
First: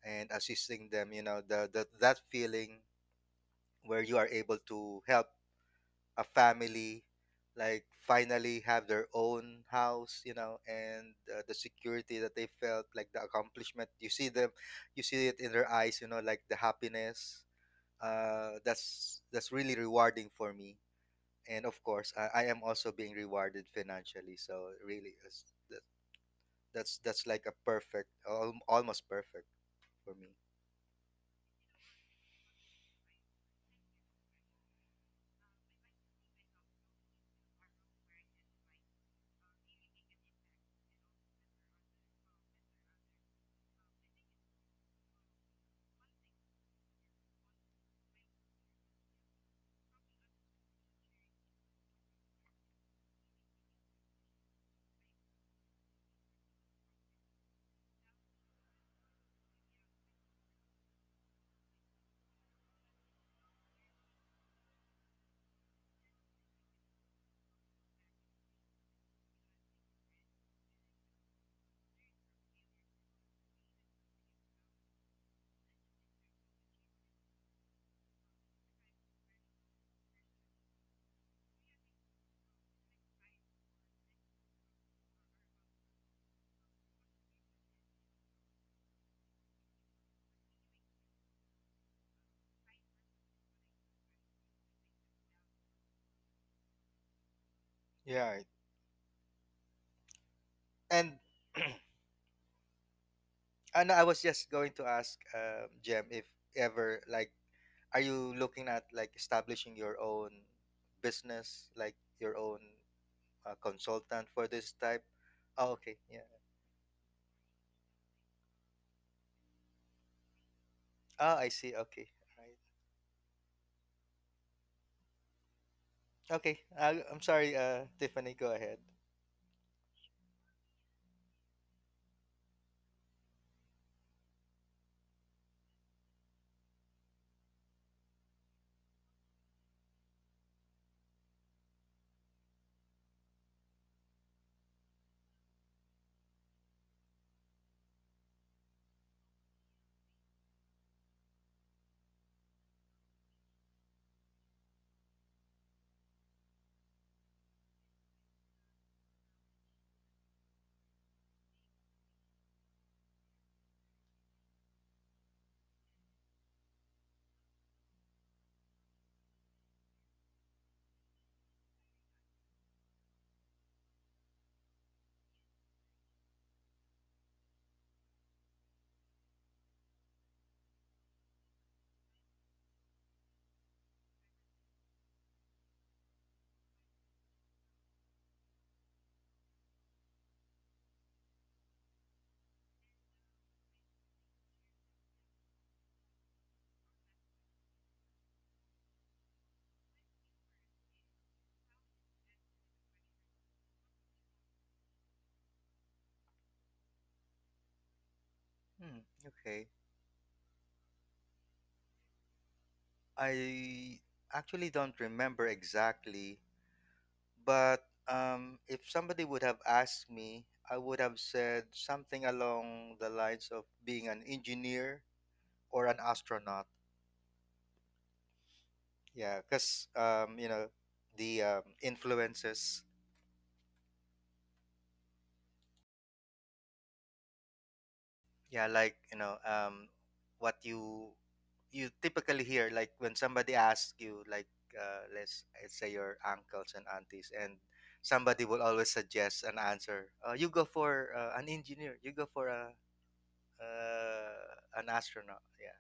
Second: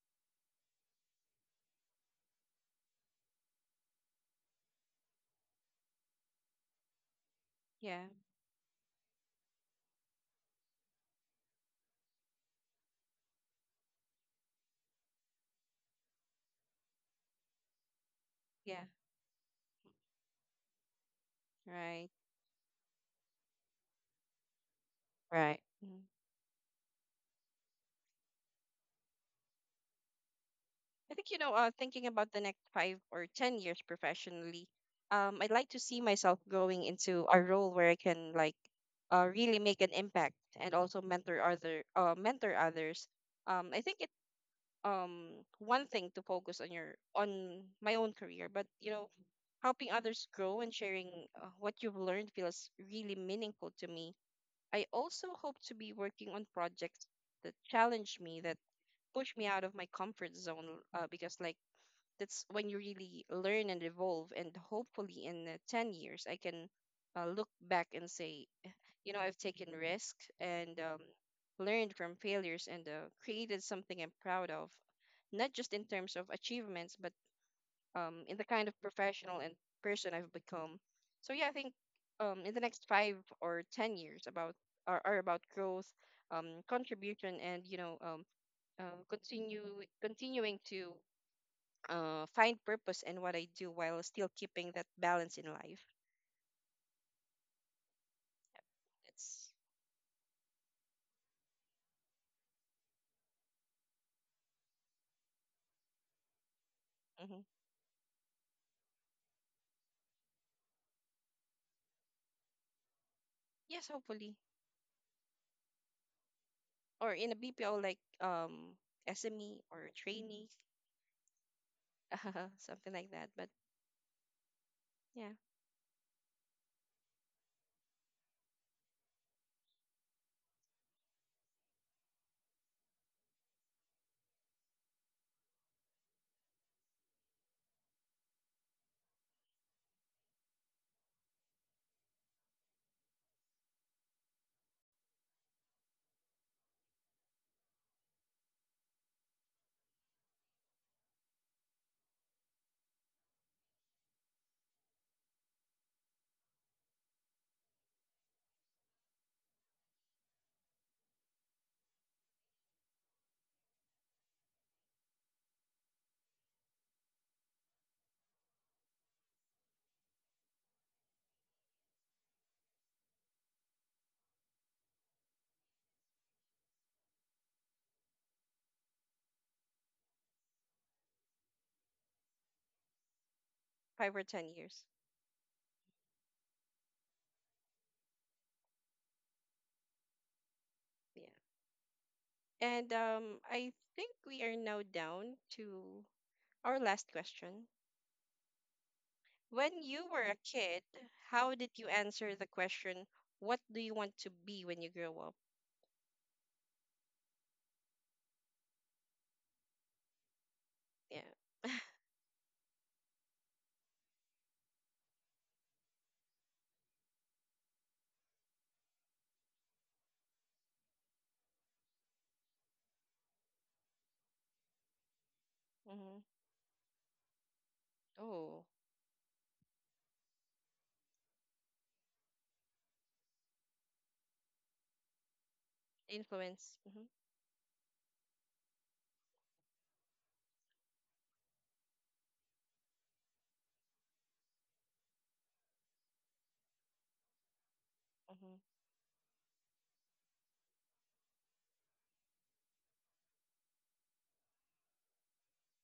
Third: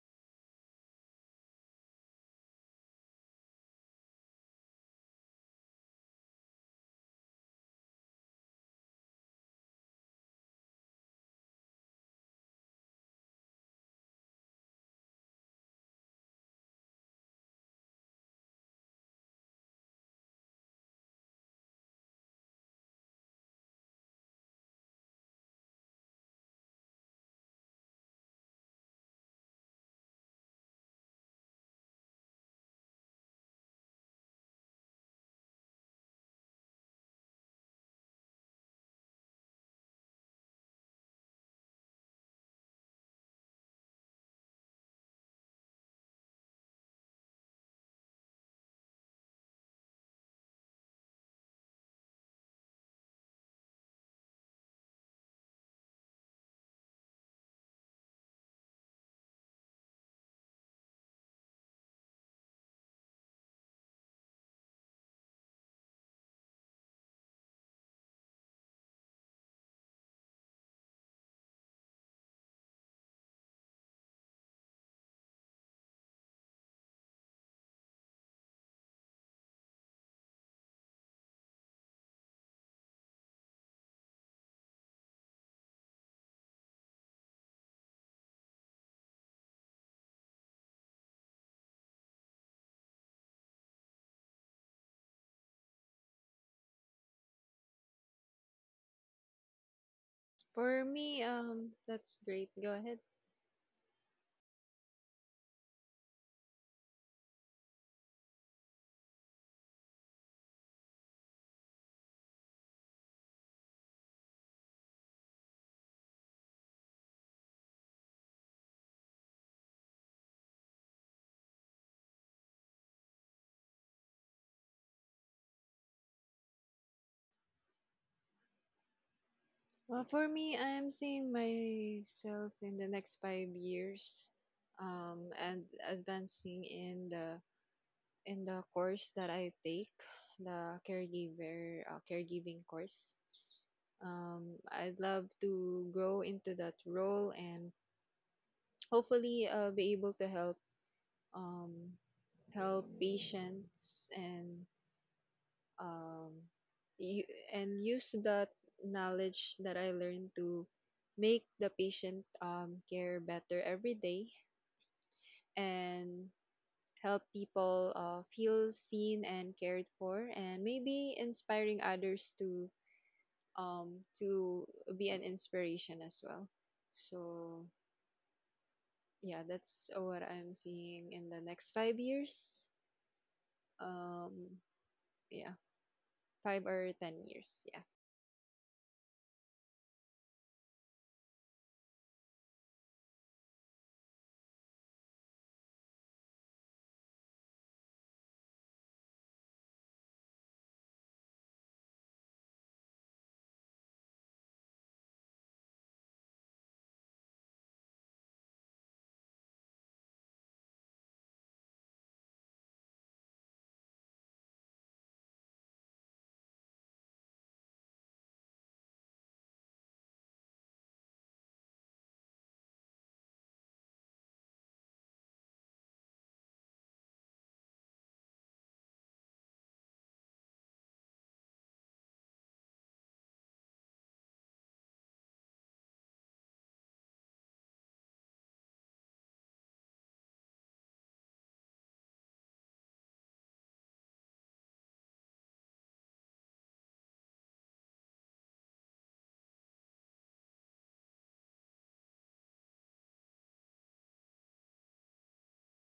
S2: and assisting them. You know, the that feeling where you are able to help a family, like
S1: Yeah.
S2: finally have their own house, you know, and the security that they felt, like the accomplishment. You see them, you see it in their eyes, you know, like the happiness.
S1: Yeah.
S2: That's really rewarding for me, and of course,
S1: Right.
S2: I am also being rewarded financially. So really, is
S1: Right.
S2: that,
S1: Mhm.
S2: that's like a perfect, al- almost perfect for me.
S1: I think, you know, thinking about the next 5 or 10 years professionally, I'd like to see myself going into a role where I can, like, really make an impact and also mentor others. I think it one thing to focus on your on my own career, but, you know, helping others grow and sharing what you've learned feels really meaningful to me. I also hope to be working on projects that challenge me, that push me out of my comfort zone, because, like, that's when you really learn and evolve. And hopefully in 10 years, I can look back and say, you know, I've taken risks and, learned from failures, and created something I'm proud of, not just in terms of achievements, but, in the kind of professional and person I've become. So yeah, I think, in the next 5 or 10 years, about are about growth, contribution, and, you know, continue continuing to find purpose in what I do while still keeping that balance in life.
S2: Yeah, it-
S1: That's
S3: For
S2: and
S3: me, that's great. Go ahead.
S2: and I was just going to ask Jem if ever like
S1: mhm.
S2: are you looking at like establishing your own business, like your own
S1: Yes,
S2: consultant
S1: hopefully.
S2: for this type? Oh, okay. Yeah.
S1: Or in a BPO, like SME or trainee,
S2: Oh, I see. Okay. Right.
S1: something like that. But yeah,
S2: Okay. I, I'm sorry, Tiffany. Go ahead.
S3: Well, for me, I'm seeing myself in the next 5 years, and advancing in the course that I take, the caregiver caregiving course. I'd love to grow into that role and hopefully be able to help um, help patients and um, you, and use that knowledge that I learned to make the patient care better every day, and help people feel seen and cared for, and maybe inspiring others to be an inspiration as well. So yeah, that's what I'm seeing in the next 5 years.
S1: five or ten
S3: Um,
S1: years.
S3: yeah, 5 or 10 years. Yeah.
S1: Yeah. And I think we are now down to our last question. When you were a kid, how did you answer the question, "What do you want to be when you grow up?"
S2: Hmm. Okay.
S1: Yeah.
S2: I actually don't remember exactly, but if somebody would have asked me, I would have said something along the lines of being an engineer or an
S1: Mm-hmm.
S2: astronaut.
S1: Oh,
S2: Yeah, because you know, the influences.
S1: influence. Mm-hmm.
S2: Yeah, like you know, what you typically hear, like when somebody asks you, like let's say your uncles and aunties, and somebody
S1: Mm-hmm.
S2: will always suggest an answer. You go for an engineer. You go for a an astronaut. Yeah.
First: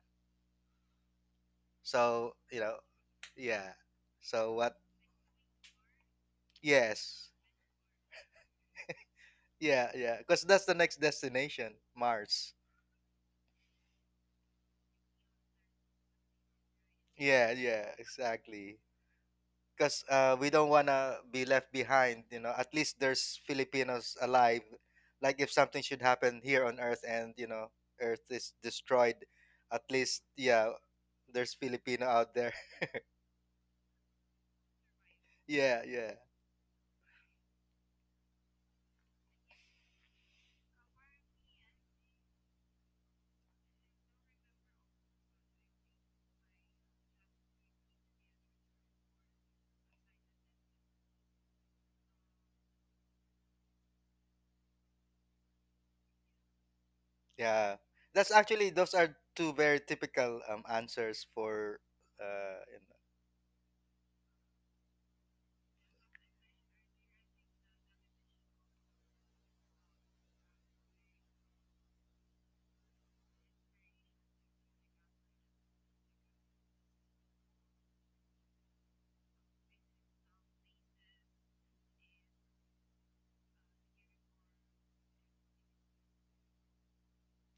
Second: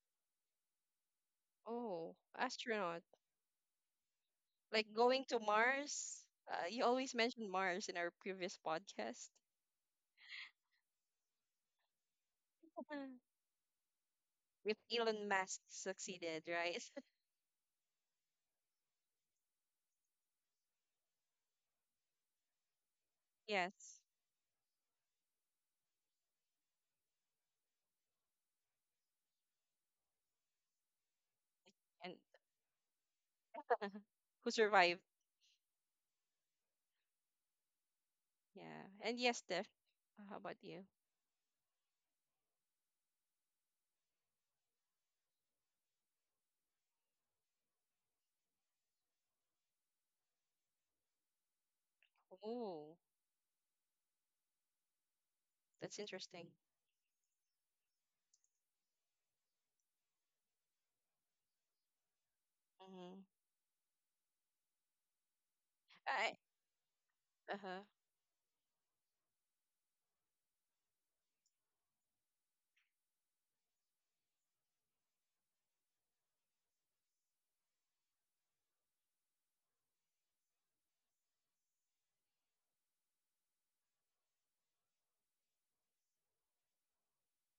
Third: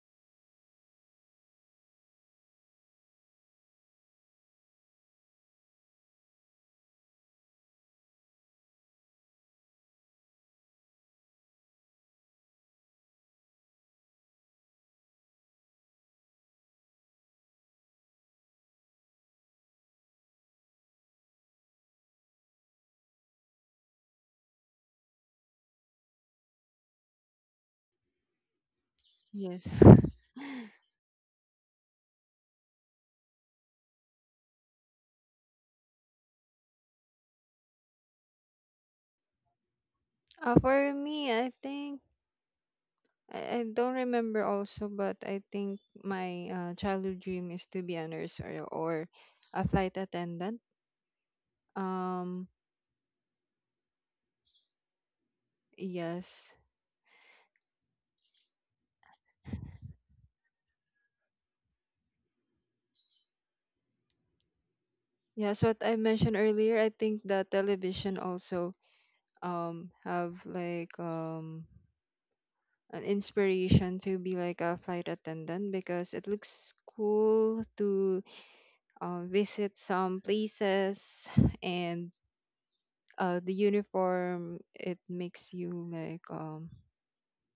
S1: Oh,
S2: So you know,
S1: astronaut.
S2: yeah. So what?
S1: Like going to Mars. You always
S2: Yes.
S1: mentioned Mars in our previous podcast.
S2: Yeah, yeah. Because that's the next destination, Mars.
S1: With Elon Musk succeeded, right?
S2: Yeah, yeah, exactly. Because we don't want to be left behind. You know, at least there's
S1: Yes.
S2: Filipinos alive. Like if something should happen here on Earth, and you know Earth is destroyed,
S3: Yes.
S2: at least yeah, there's Filipino
S1: And
S2: out there.
S1: who survived?
S2: Yeah, yeah,
S1: Yeah. And yes, Steph, how about you?
S3: For me, I think I don't remember also, but I think my childhood dream is to be a nurse, or a flight attendant. Um,
S1: Oh, that's interesting.
S3: yes.
S2: yeah. That's actually those are two very typical answers for. You know,
S1: Mm-hmm.
S3: Yes, what I
S1: I
S3: mentioned earlier, I think that
S1: uh-huh.
S3: television also have like an inspiration to be like a flight attendant, because it looks cool to visit some places, and the uniform, it makes you like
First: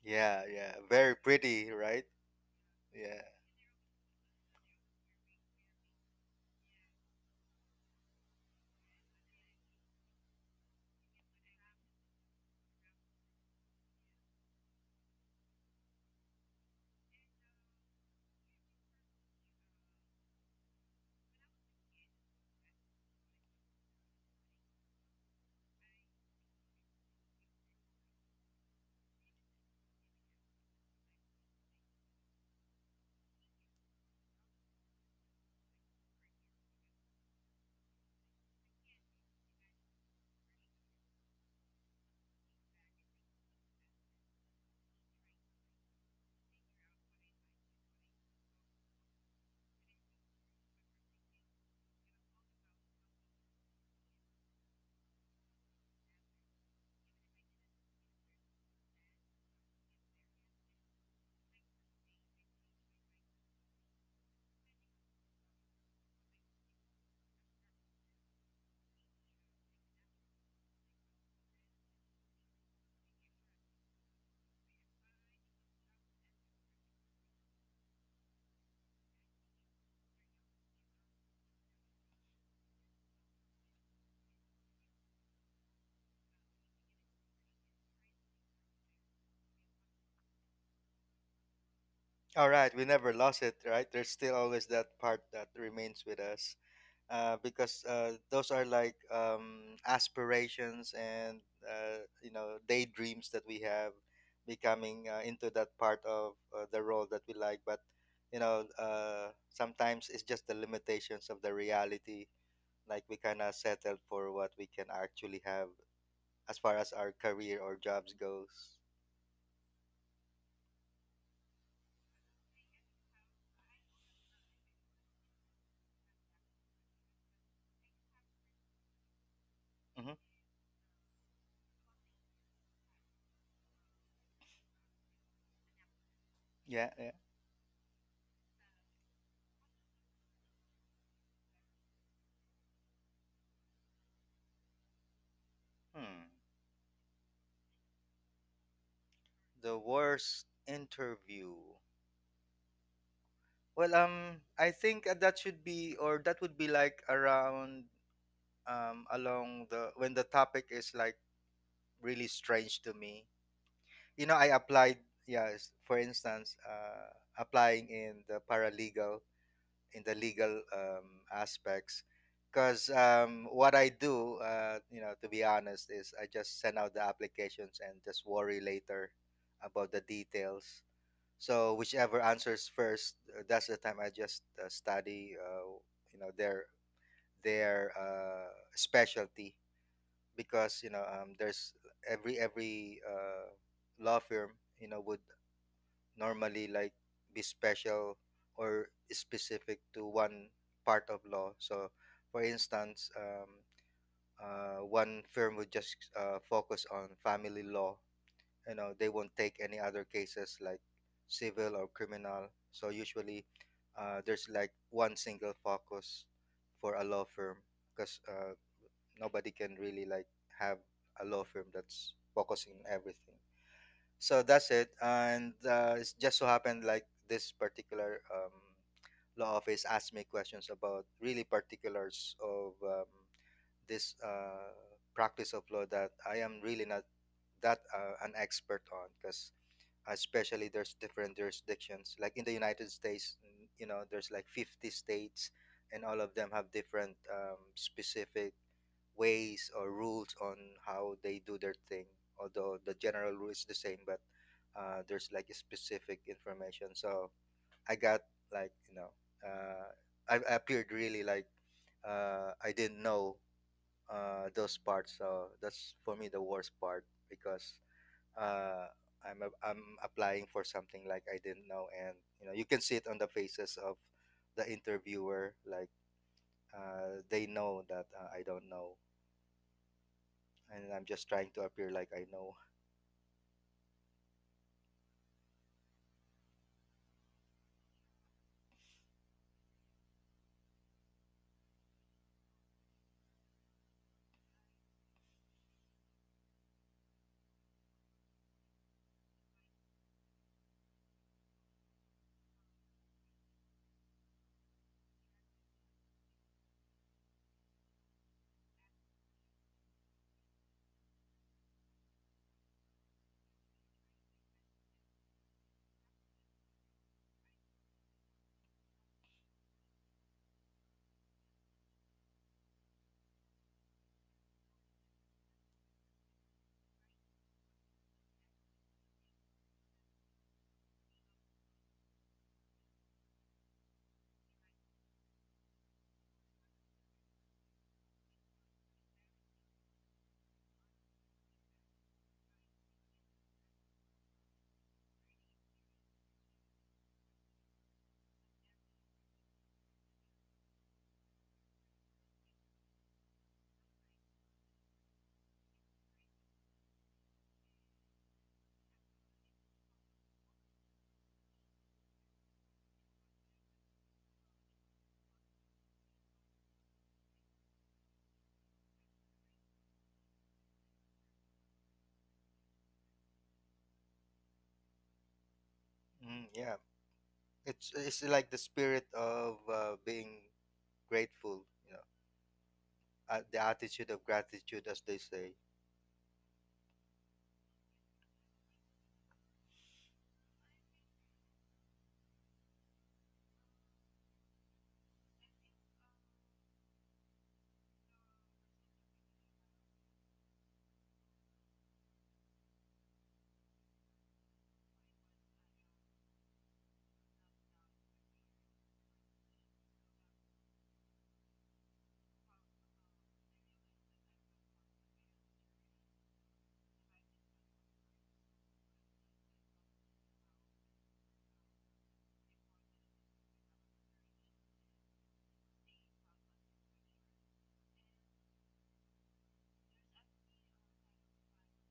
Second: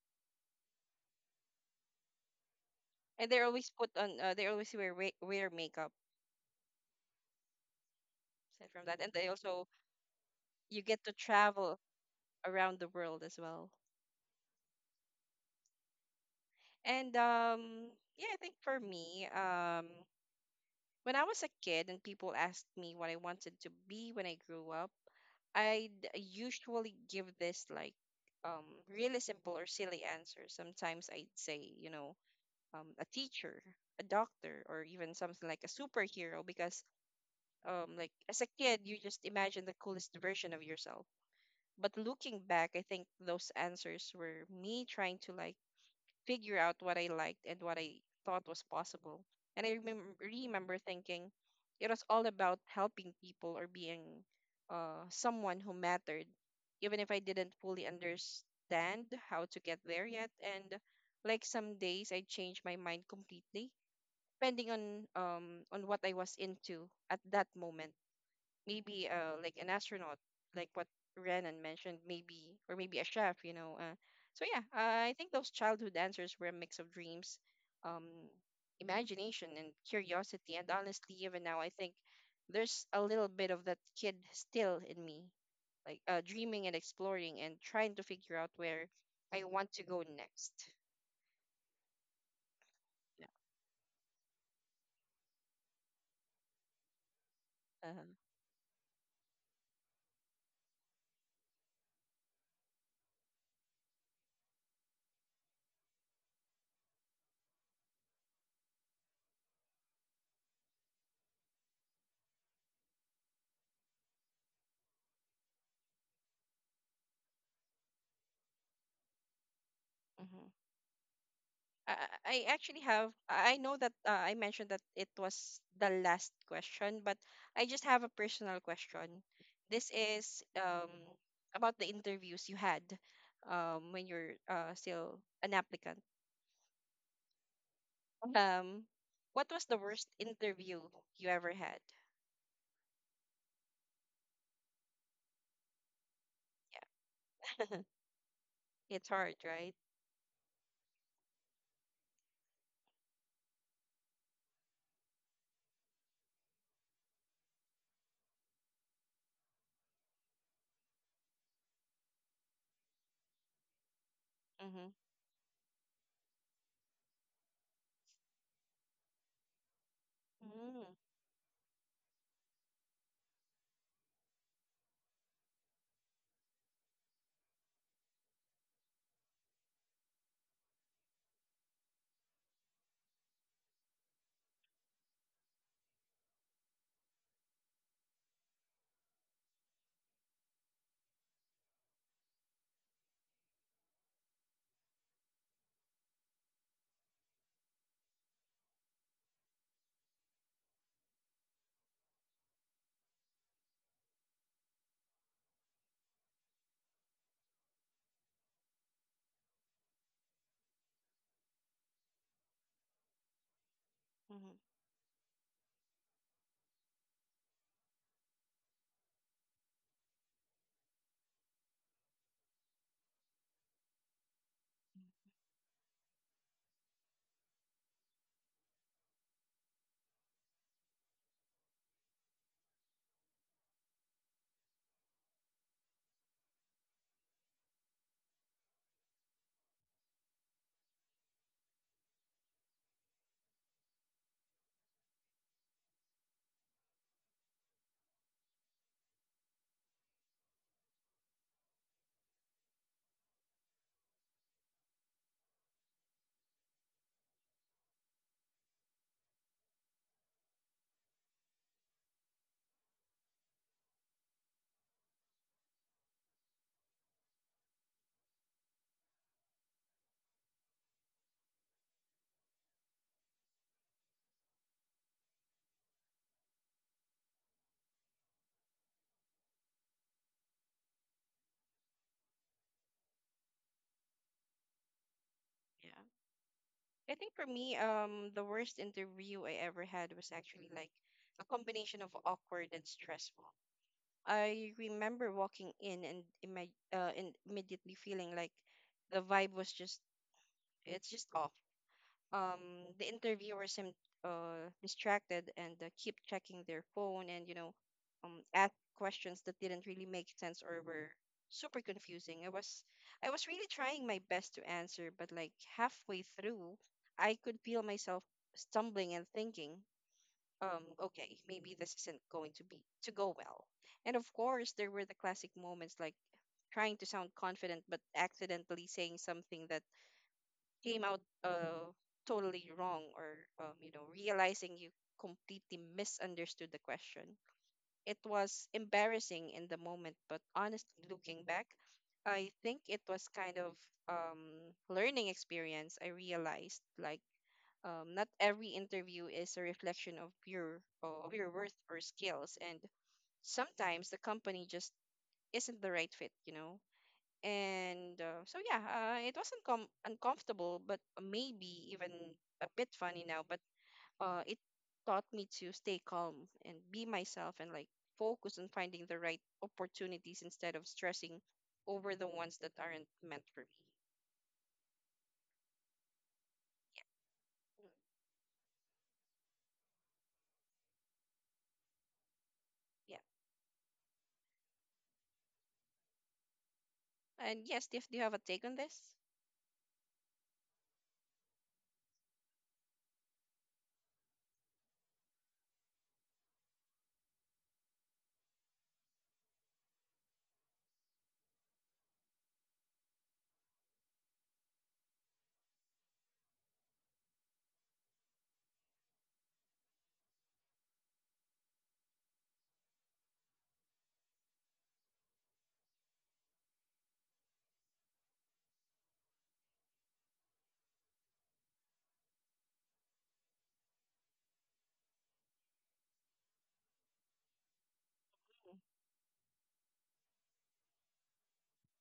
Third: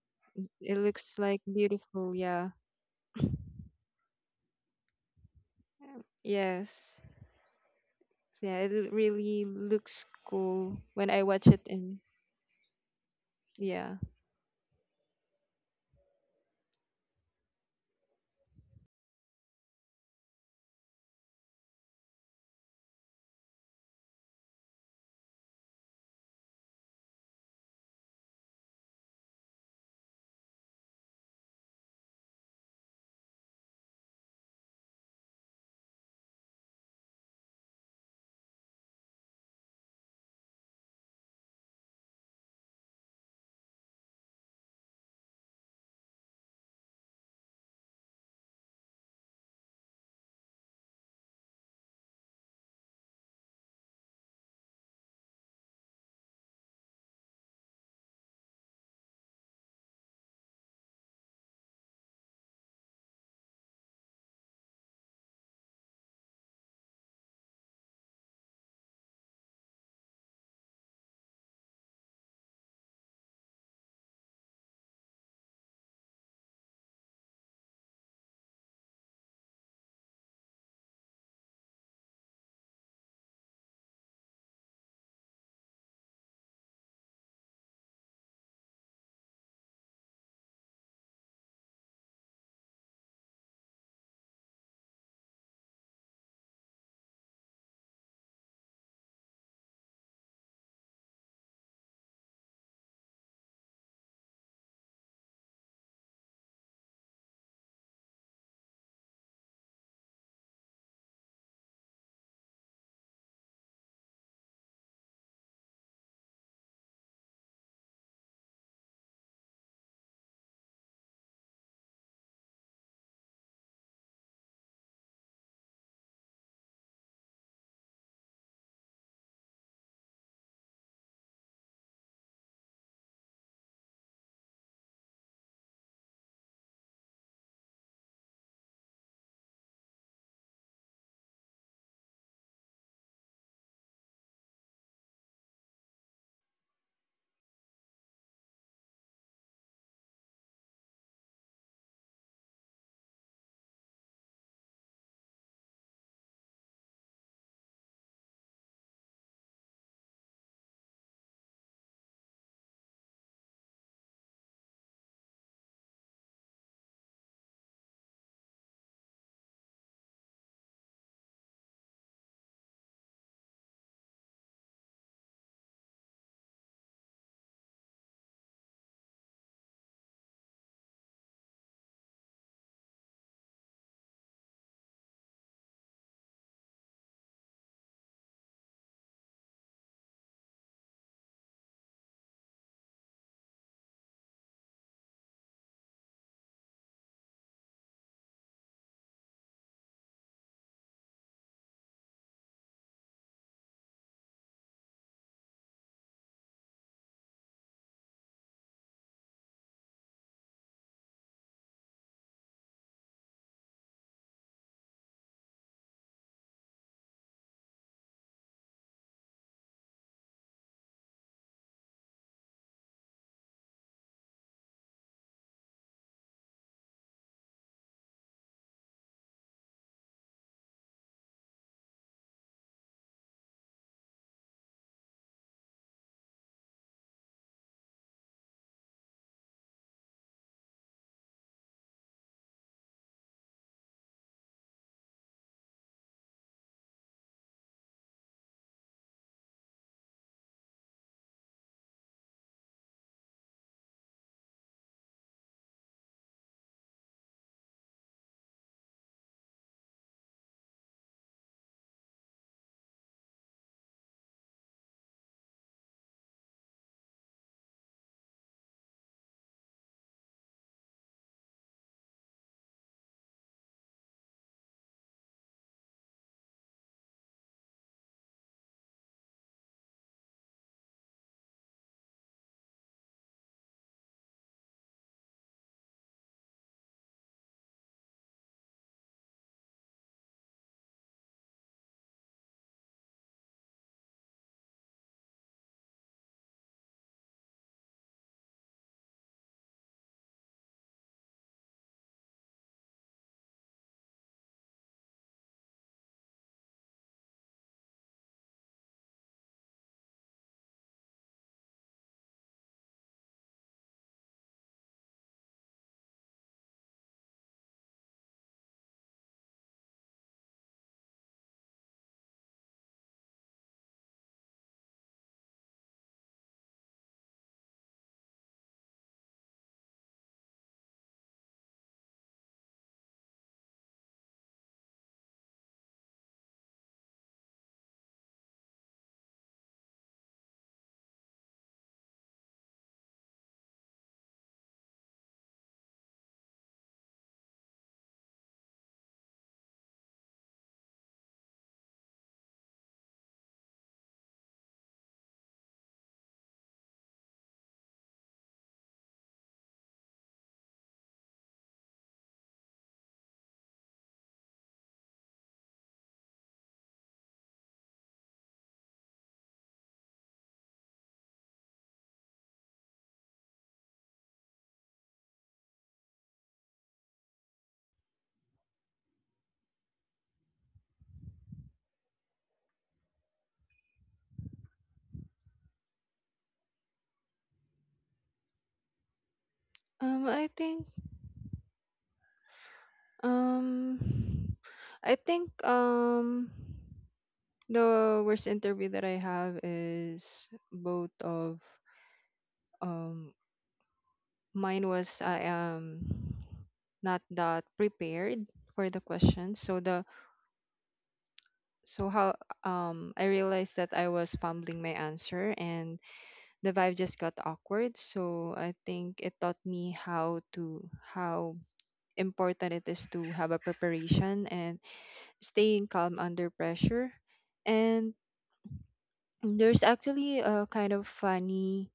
S2: yeah, yeah,
S3: it looks
S2: very
S3: like
S2: pretty, right?
S3: beautiful, yeah.
S2: Yeah.
S1: And they always put on they always wear wear makeup
S3: Yes. So, yeah,
S1: aside from
S3: it
S1: that. And they
S3: really
S1: also,
S3: looks cool
S1: you get
S3: when
S1: to
S3: I watch it
S1: travel
S3: in.
S1: around the world as well.
S3: Yeah.
S1: And yeah, I think for me, when I was a kid and people asked me what I wanted to be when I grew up, I'd usually give this, like, um really simple or silly answer. Sometimes I'd say, you know, a teacher, a doctor, or even something like a superhero, because, like, as a kid you just imagine the coolest version of yourself. But looking back, I think those answers were me trying to, like, figure out what I liked and what I thought was possible. And remember thinking it was all about helping people or being someone who mattered, even if I didn't fully understand how to get there yet. And, like, some days I changed my mind completely, depending on what I was into at that moment, maybe like an astronaut, like what Renan mentioned, maybe, or maybe a chef, you know. So yeah, I think those childhood answers were a mix of dreams, um, imagination, and curiosity. And honestly, even now, I think there's a little bit of that kid still in me, like, dreaming and exploring and trying to figure out where I want to go next.
S2: All right, we never lost it, right? There's still always that part that remains with us. Because
S1: Yeah.
S2: those are like aspirations and you know daydreams that we have becoming into that part of the role that we like. But you know sometimes it's just the limitations of the reality, like we kind of settled for what we can actually have as far as our career or jobs goes.
S1: Uh-huh. I, I actually have. I know that I mentioned that it was the last question, but I just have a personal question. This
S2: Hmm,
S1: is about the interviews you had when you're still an applicant.
S2: yeah, yeah.
S1: Um, what was the worst interview you ever had?
S2: Hmm.
S1: Yeah, it's hard, right?
S2: The worst interview, well, I think that should be, or that would be like around along the when the topic is like really strange to me. You know, I
S1: Mm-hmm.
S2: applied. Yes, for instance, applying in the paralegal, in the legal
S1: Mm-hmm.
S2: aspects, because what I do, you know, to be honest, is I just send out the applications and just worry later about the details. So whichever answers first, that's the time I just study. You know, their specialty, because you know there's every law firm, you know, would normally like be special or specific to one part of law. So for instance one firm would just focus on family law. You know they won't take any other cases like civil or criminal. So usually there's like one single focus for a law firm, because nobody can really like have a law firm that's focusing on everything. So that's it. And it's just so happened like this particular law office asked me questions about really particulars of this practice of law that I am really not that an expert on. Because especially there's different jurisdictions, like in the United States, you know there's like 50 states and all of them have different specific ways or rules on how they do their thing. Although the general rule is the same, but there's like a specific information. So I got like, you know, uh, I appeared really like I didn't know those parts. So that's for me the worst part, because uh, I'm, a, I'm applying for something like I didn't know, and you know you can see it on the faces of the interviewer, like they know that I don't know, and I'm just trying to appear like I know.
S1: Yeah. I think for me, the worst interview I ever had was actually like a combination of awkward and stressful. I remember walking in and immediately feeling like the vibe was just it's just off. The interviewer seemed distracted and keep checking their phone, and, you know, ask questions that didn't really make sense or were super confusing. I was really trying my best to answer, but, like, halfway through, I could feel myself stumbling and thinking, um, okay, maybe this isn't going to be to go well. And of course, there were the classic moments like trying to sound confident but accidentally saying something that came out totally wrong, or, you know, realizing you completely misunderstood the question. It was embarrassing in the moment, but honestly, looking back, I think it was kind of, learning experience. I realized, like, not every interview is a reflection of your worth or skills, and sometimes the company just isn't the right fit, you know. And so yeah, it wasn't uncomfortable, but maybe even a bit funny now. But it taught me to stay calm and be myself, and, like, focus on finding the right opportunities instead of stressing over the ones that aren't meant for me.
S2: Mm, yeah, it's like the spirit of being grateful, you know,
S1: Yeah. Mm,
S2: the attitude of gratitude, as they say.
S1: yeah. And yes, Steve, do you have a take on this?
S3: I think Um, I think um the worst interview that I have is both of um mine was I am not that prepared for the question. So the so how I realized that I was fumbling my answer, and the vibe just got awkward. So I think it taught me how to how important it is to have a preparation and staying calm under pressure. And
S1: Mm,
S3: there's actually a kind of funny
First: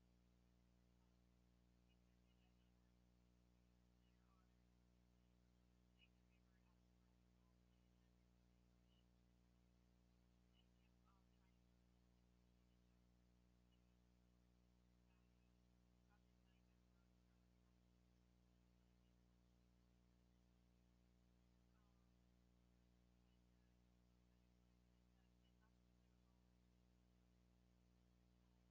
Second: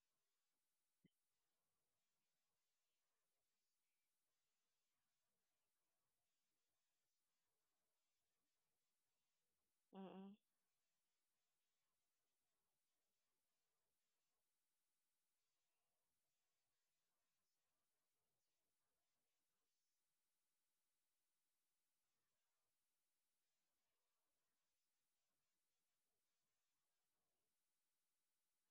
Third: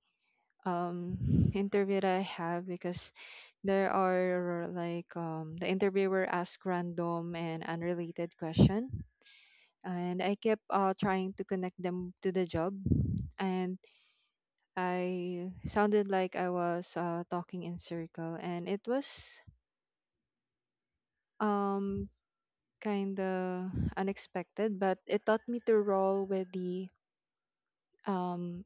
S3: interview that I have, because there are like the interviewer asked random and unrelated question, and
S1: mm.
S3: I kept trying to connect them to the job, and I sounded like I was talking in circle, and it was um, kind of unexpected, but it taught me to roll with the um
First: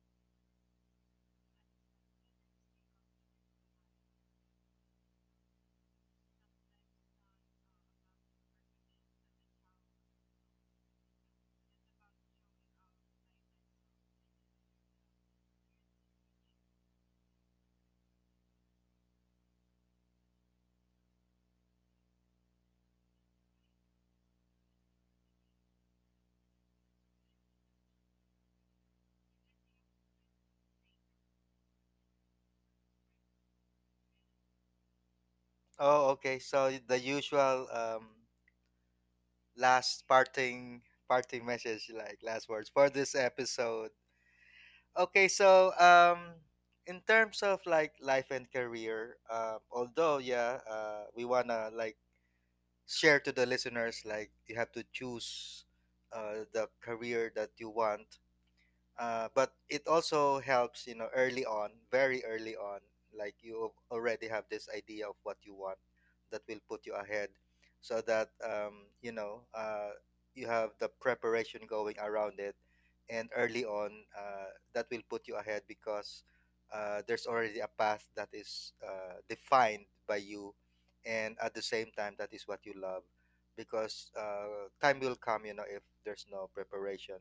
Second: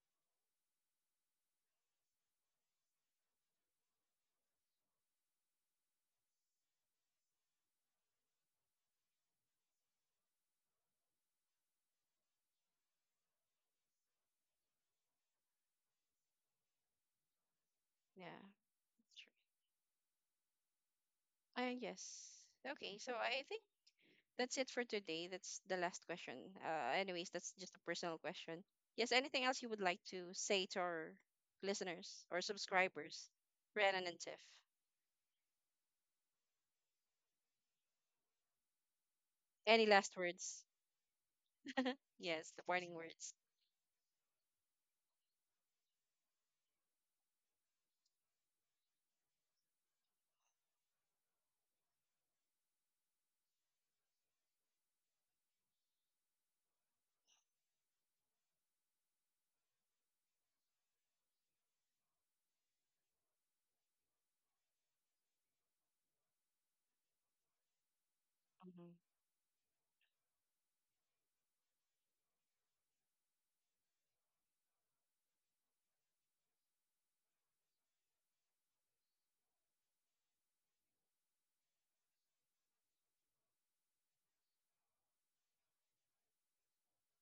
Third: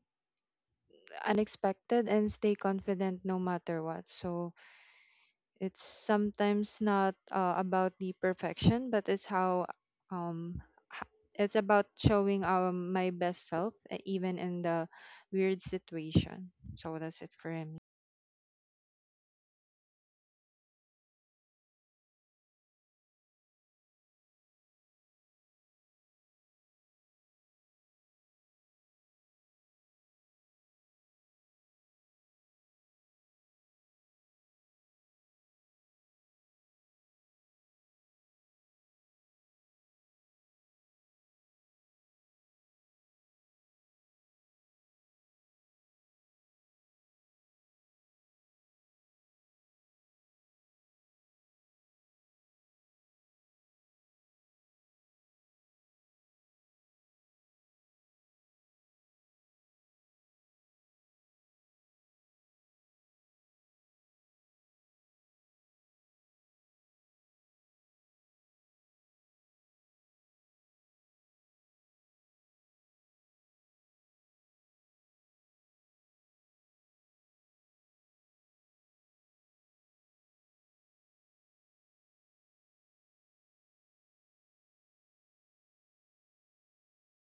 S3: unexpected and stay confident no matter what. So it's sometimes not about the perfection, but it's how um it's about showing our my best self even in the weird situation. So that's it for me.
S1: Yeah, that's true. Yes. Okay, so I think that's it for today. That's the last question. Anyways, that's just a personal question. Yes, anything else you would like to say to our listeners or subscribers, Renan and Tiff?
S2: Oh, okay. So the usual
S1: Any
S2: last
S1: last words?
S2: parting, parting message, like last
S1: Yes, the
S2: words for
S1: parting
S2: this
S1: words.
S2: episode. Okay, so in terms of like life and career, although yeah, we wanna like share to the listeners like you have to choose the career that you want, but it also helps you know early on, very early on, like you already have this idea of what you want. That will put you ahead, so that
S1: Mm-hmm,
S2: you know you have the preparation going around it. And early on, that will put you ahead because there's already a path that is defined by you, and at the same time that is what you love. Because time will come, you know, if there's no preparation,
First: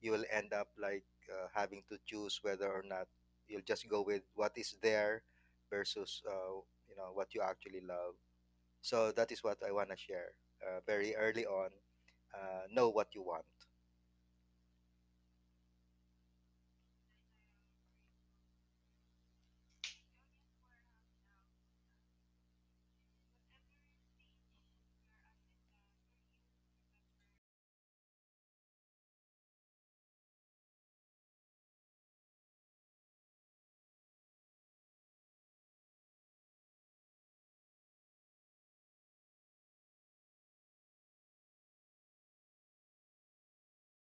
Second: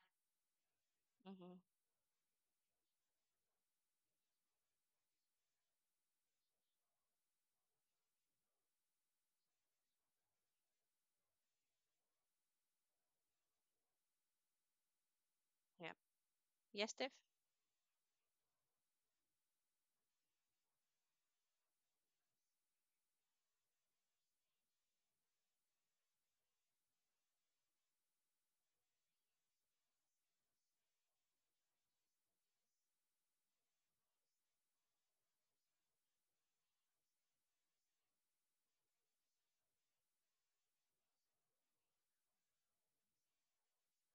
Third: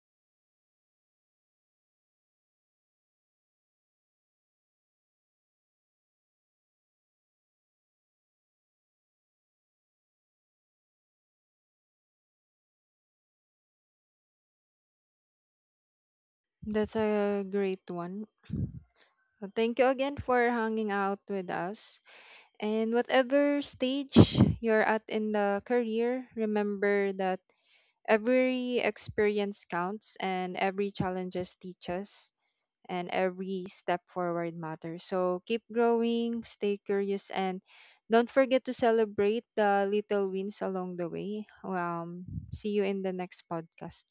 S2: you will end up like
S1: mm-hmm.
S2: having to choose whether or not you'll just go with what is there versus you know what you actually love. So that is what I want to share very early on. Know what you want.
S1: Yeah. Yes,
S3: That's
S1: Tiff?
S3: a great one. Thank you again for hanging out with us. And whatever stage you're at in the career, remember that every experience counts, and every challenges teaches, and every step forward matters. So keep growing, stay curious, and don't forget to celebrate the little wins along the way. See you in the next podcast.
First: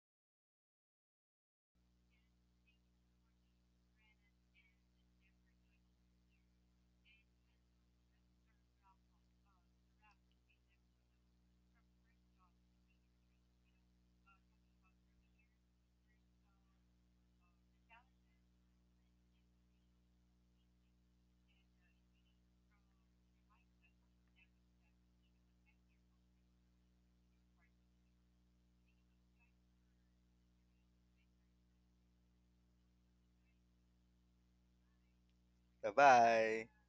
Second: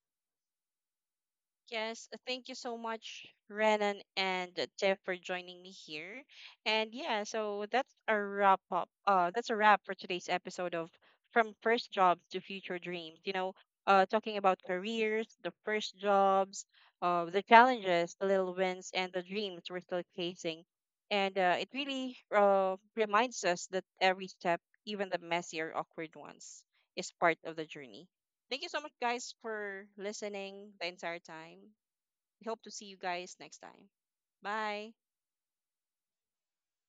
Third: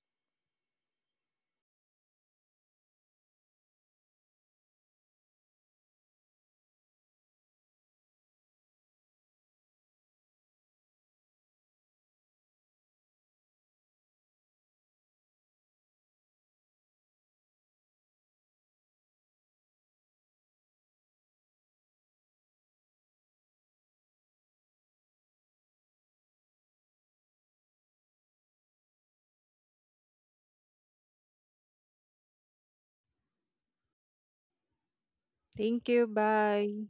S1: Yes, thank you so much, Renan and Tiff, for joining me here. And yeah, so that's a wrap up. That's a wrap for today's episode of From First Jobs to Future Dreams. You know, talking about careers, the first jobs, the challenges, the little wins, and the dreams we're still chasing. And it really reminds us that every step, even the messy or awkward ones, is part of the journey. Thank you so much, guys, for listening the entire time. We hope to see you guys next time. Bye.
S3: Thank
S2: Bye
S3: you.
S2: bye.
S3: Bye.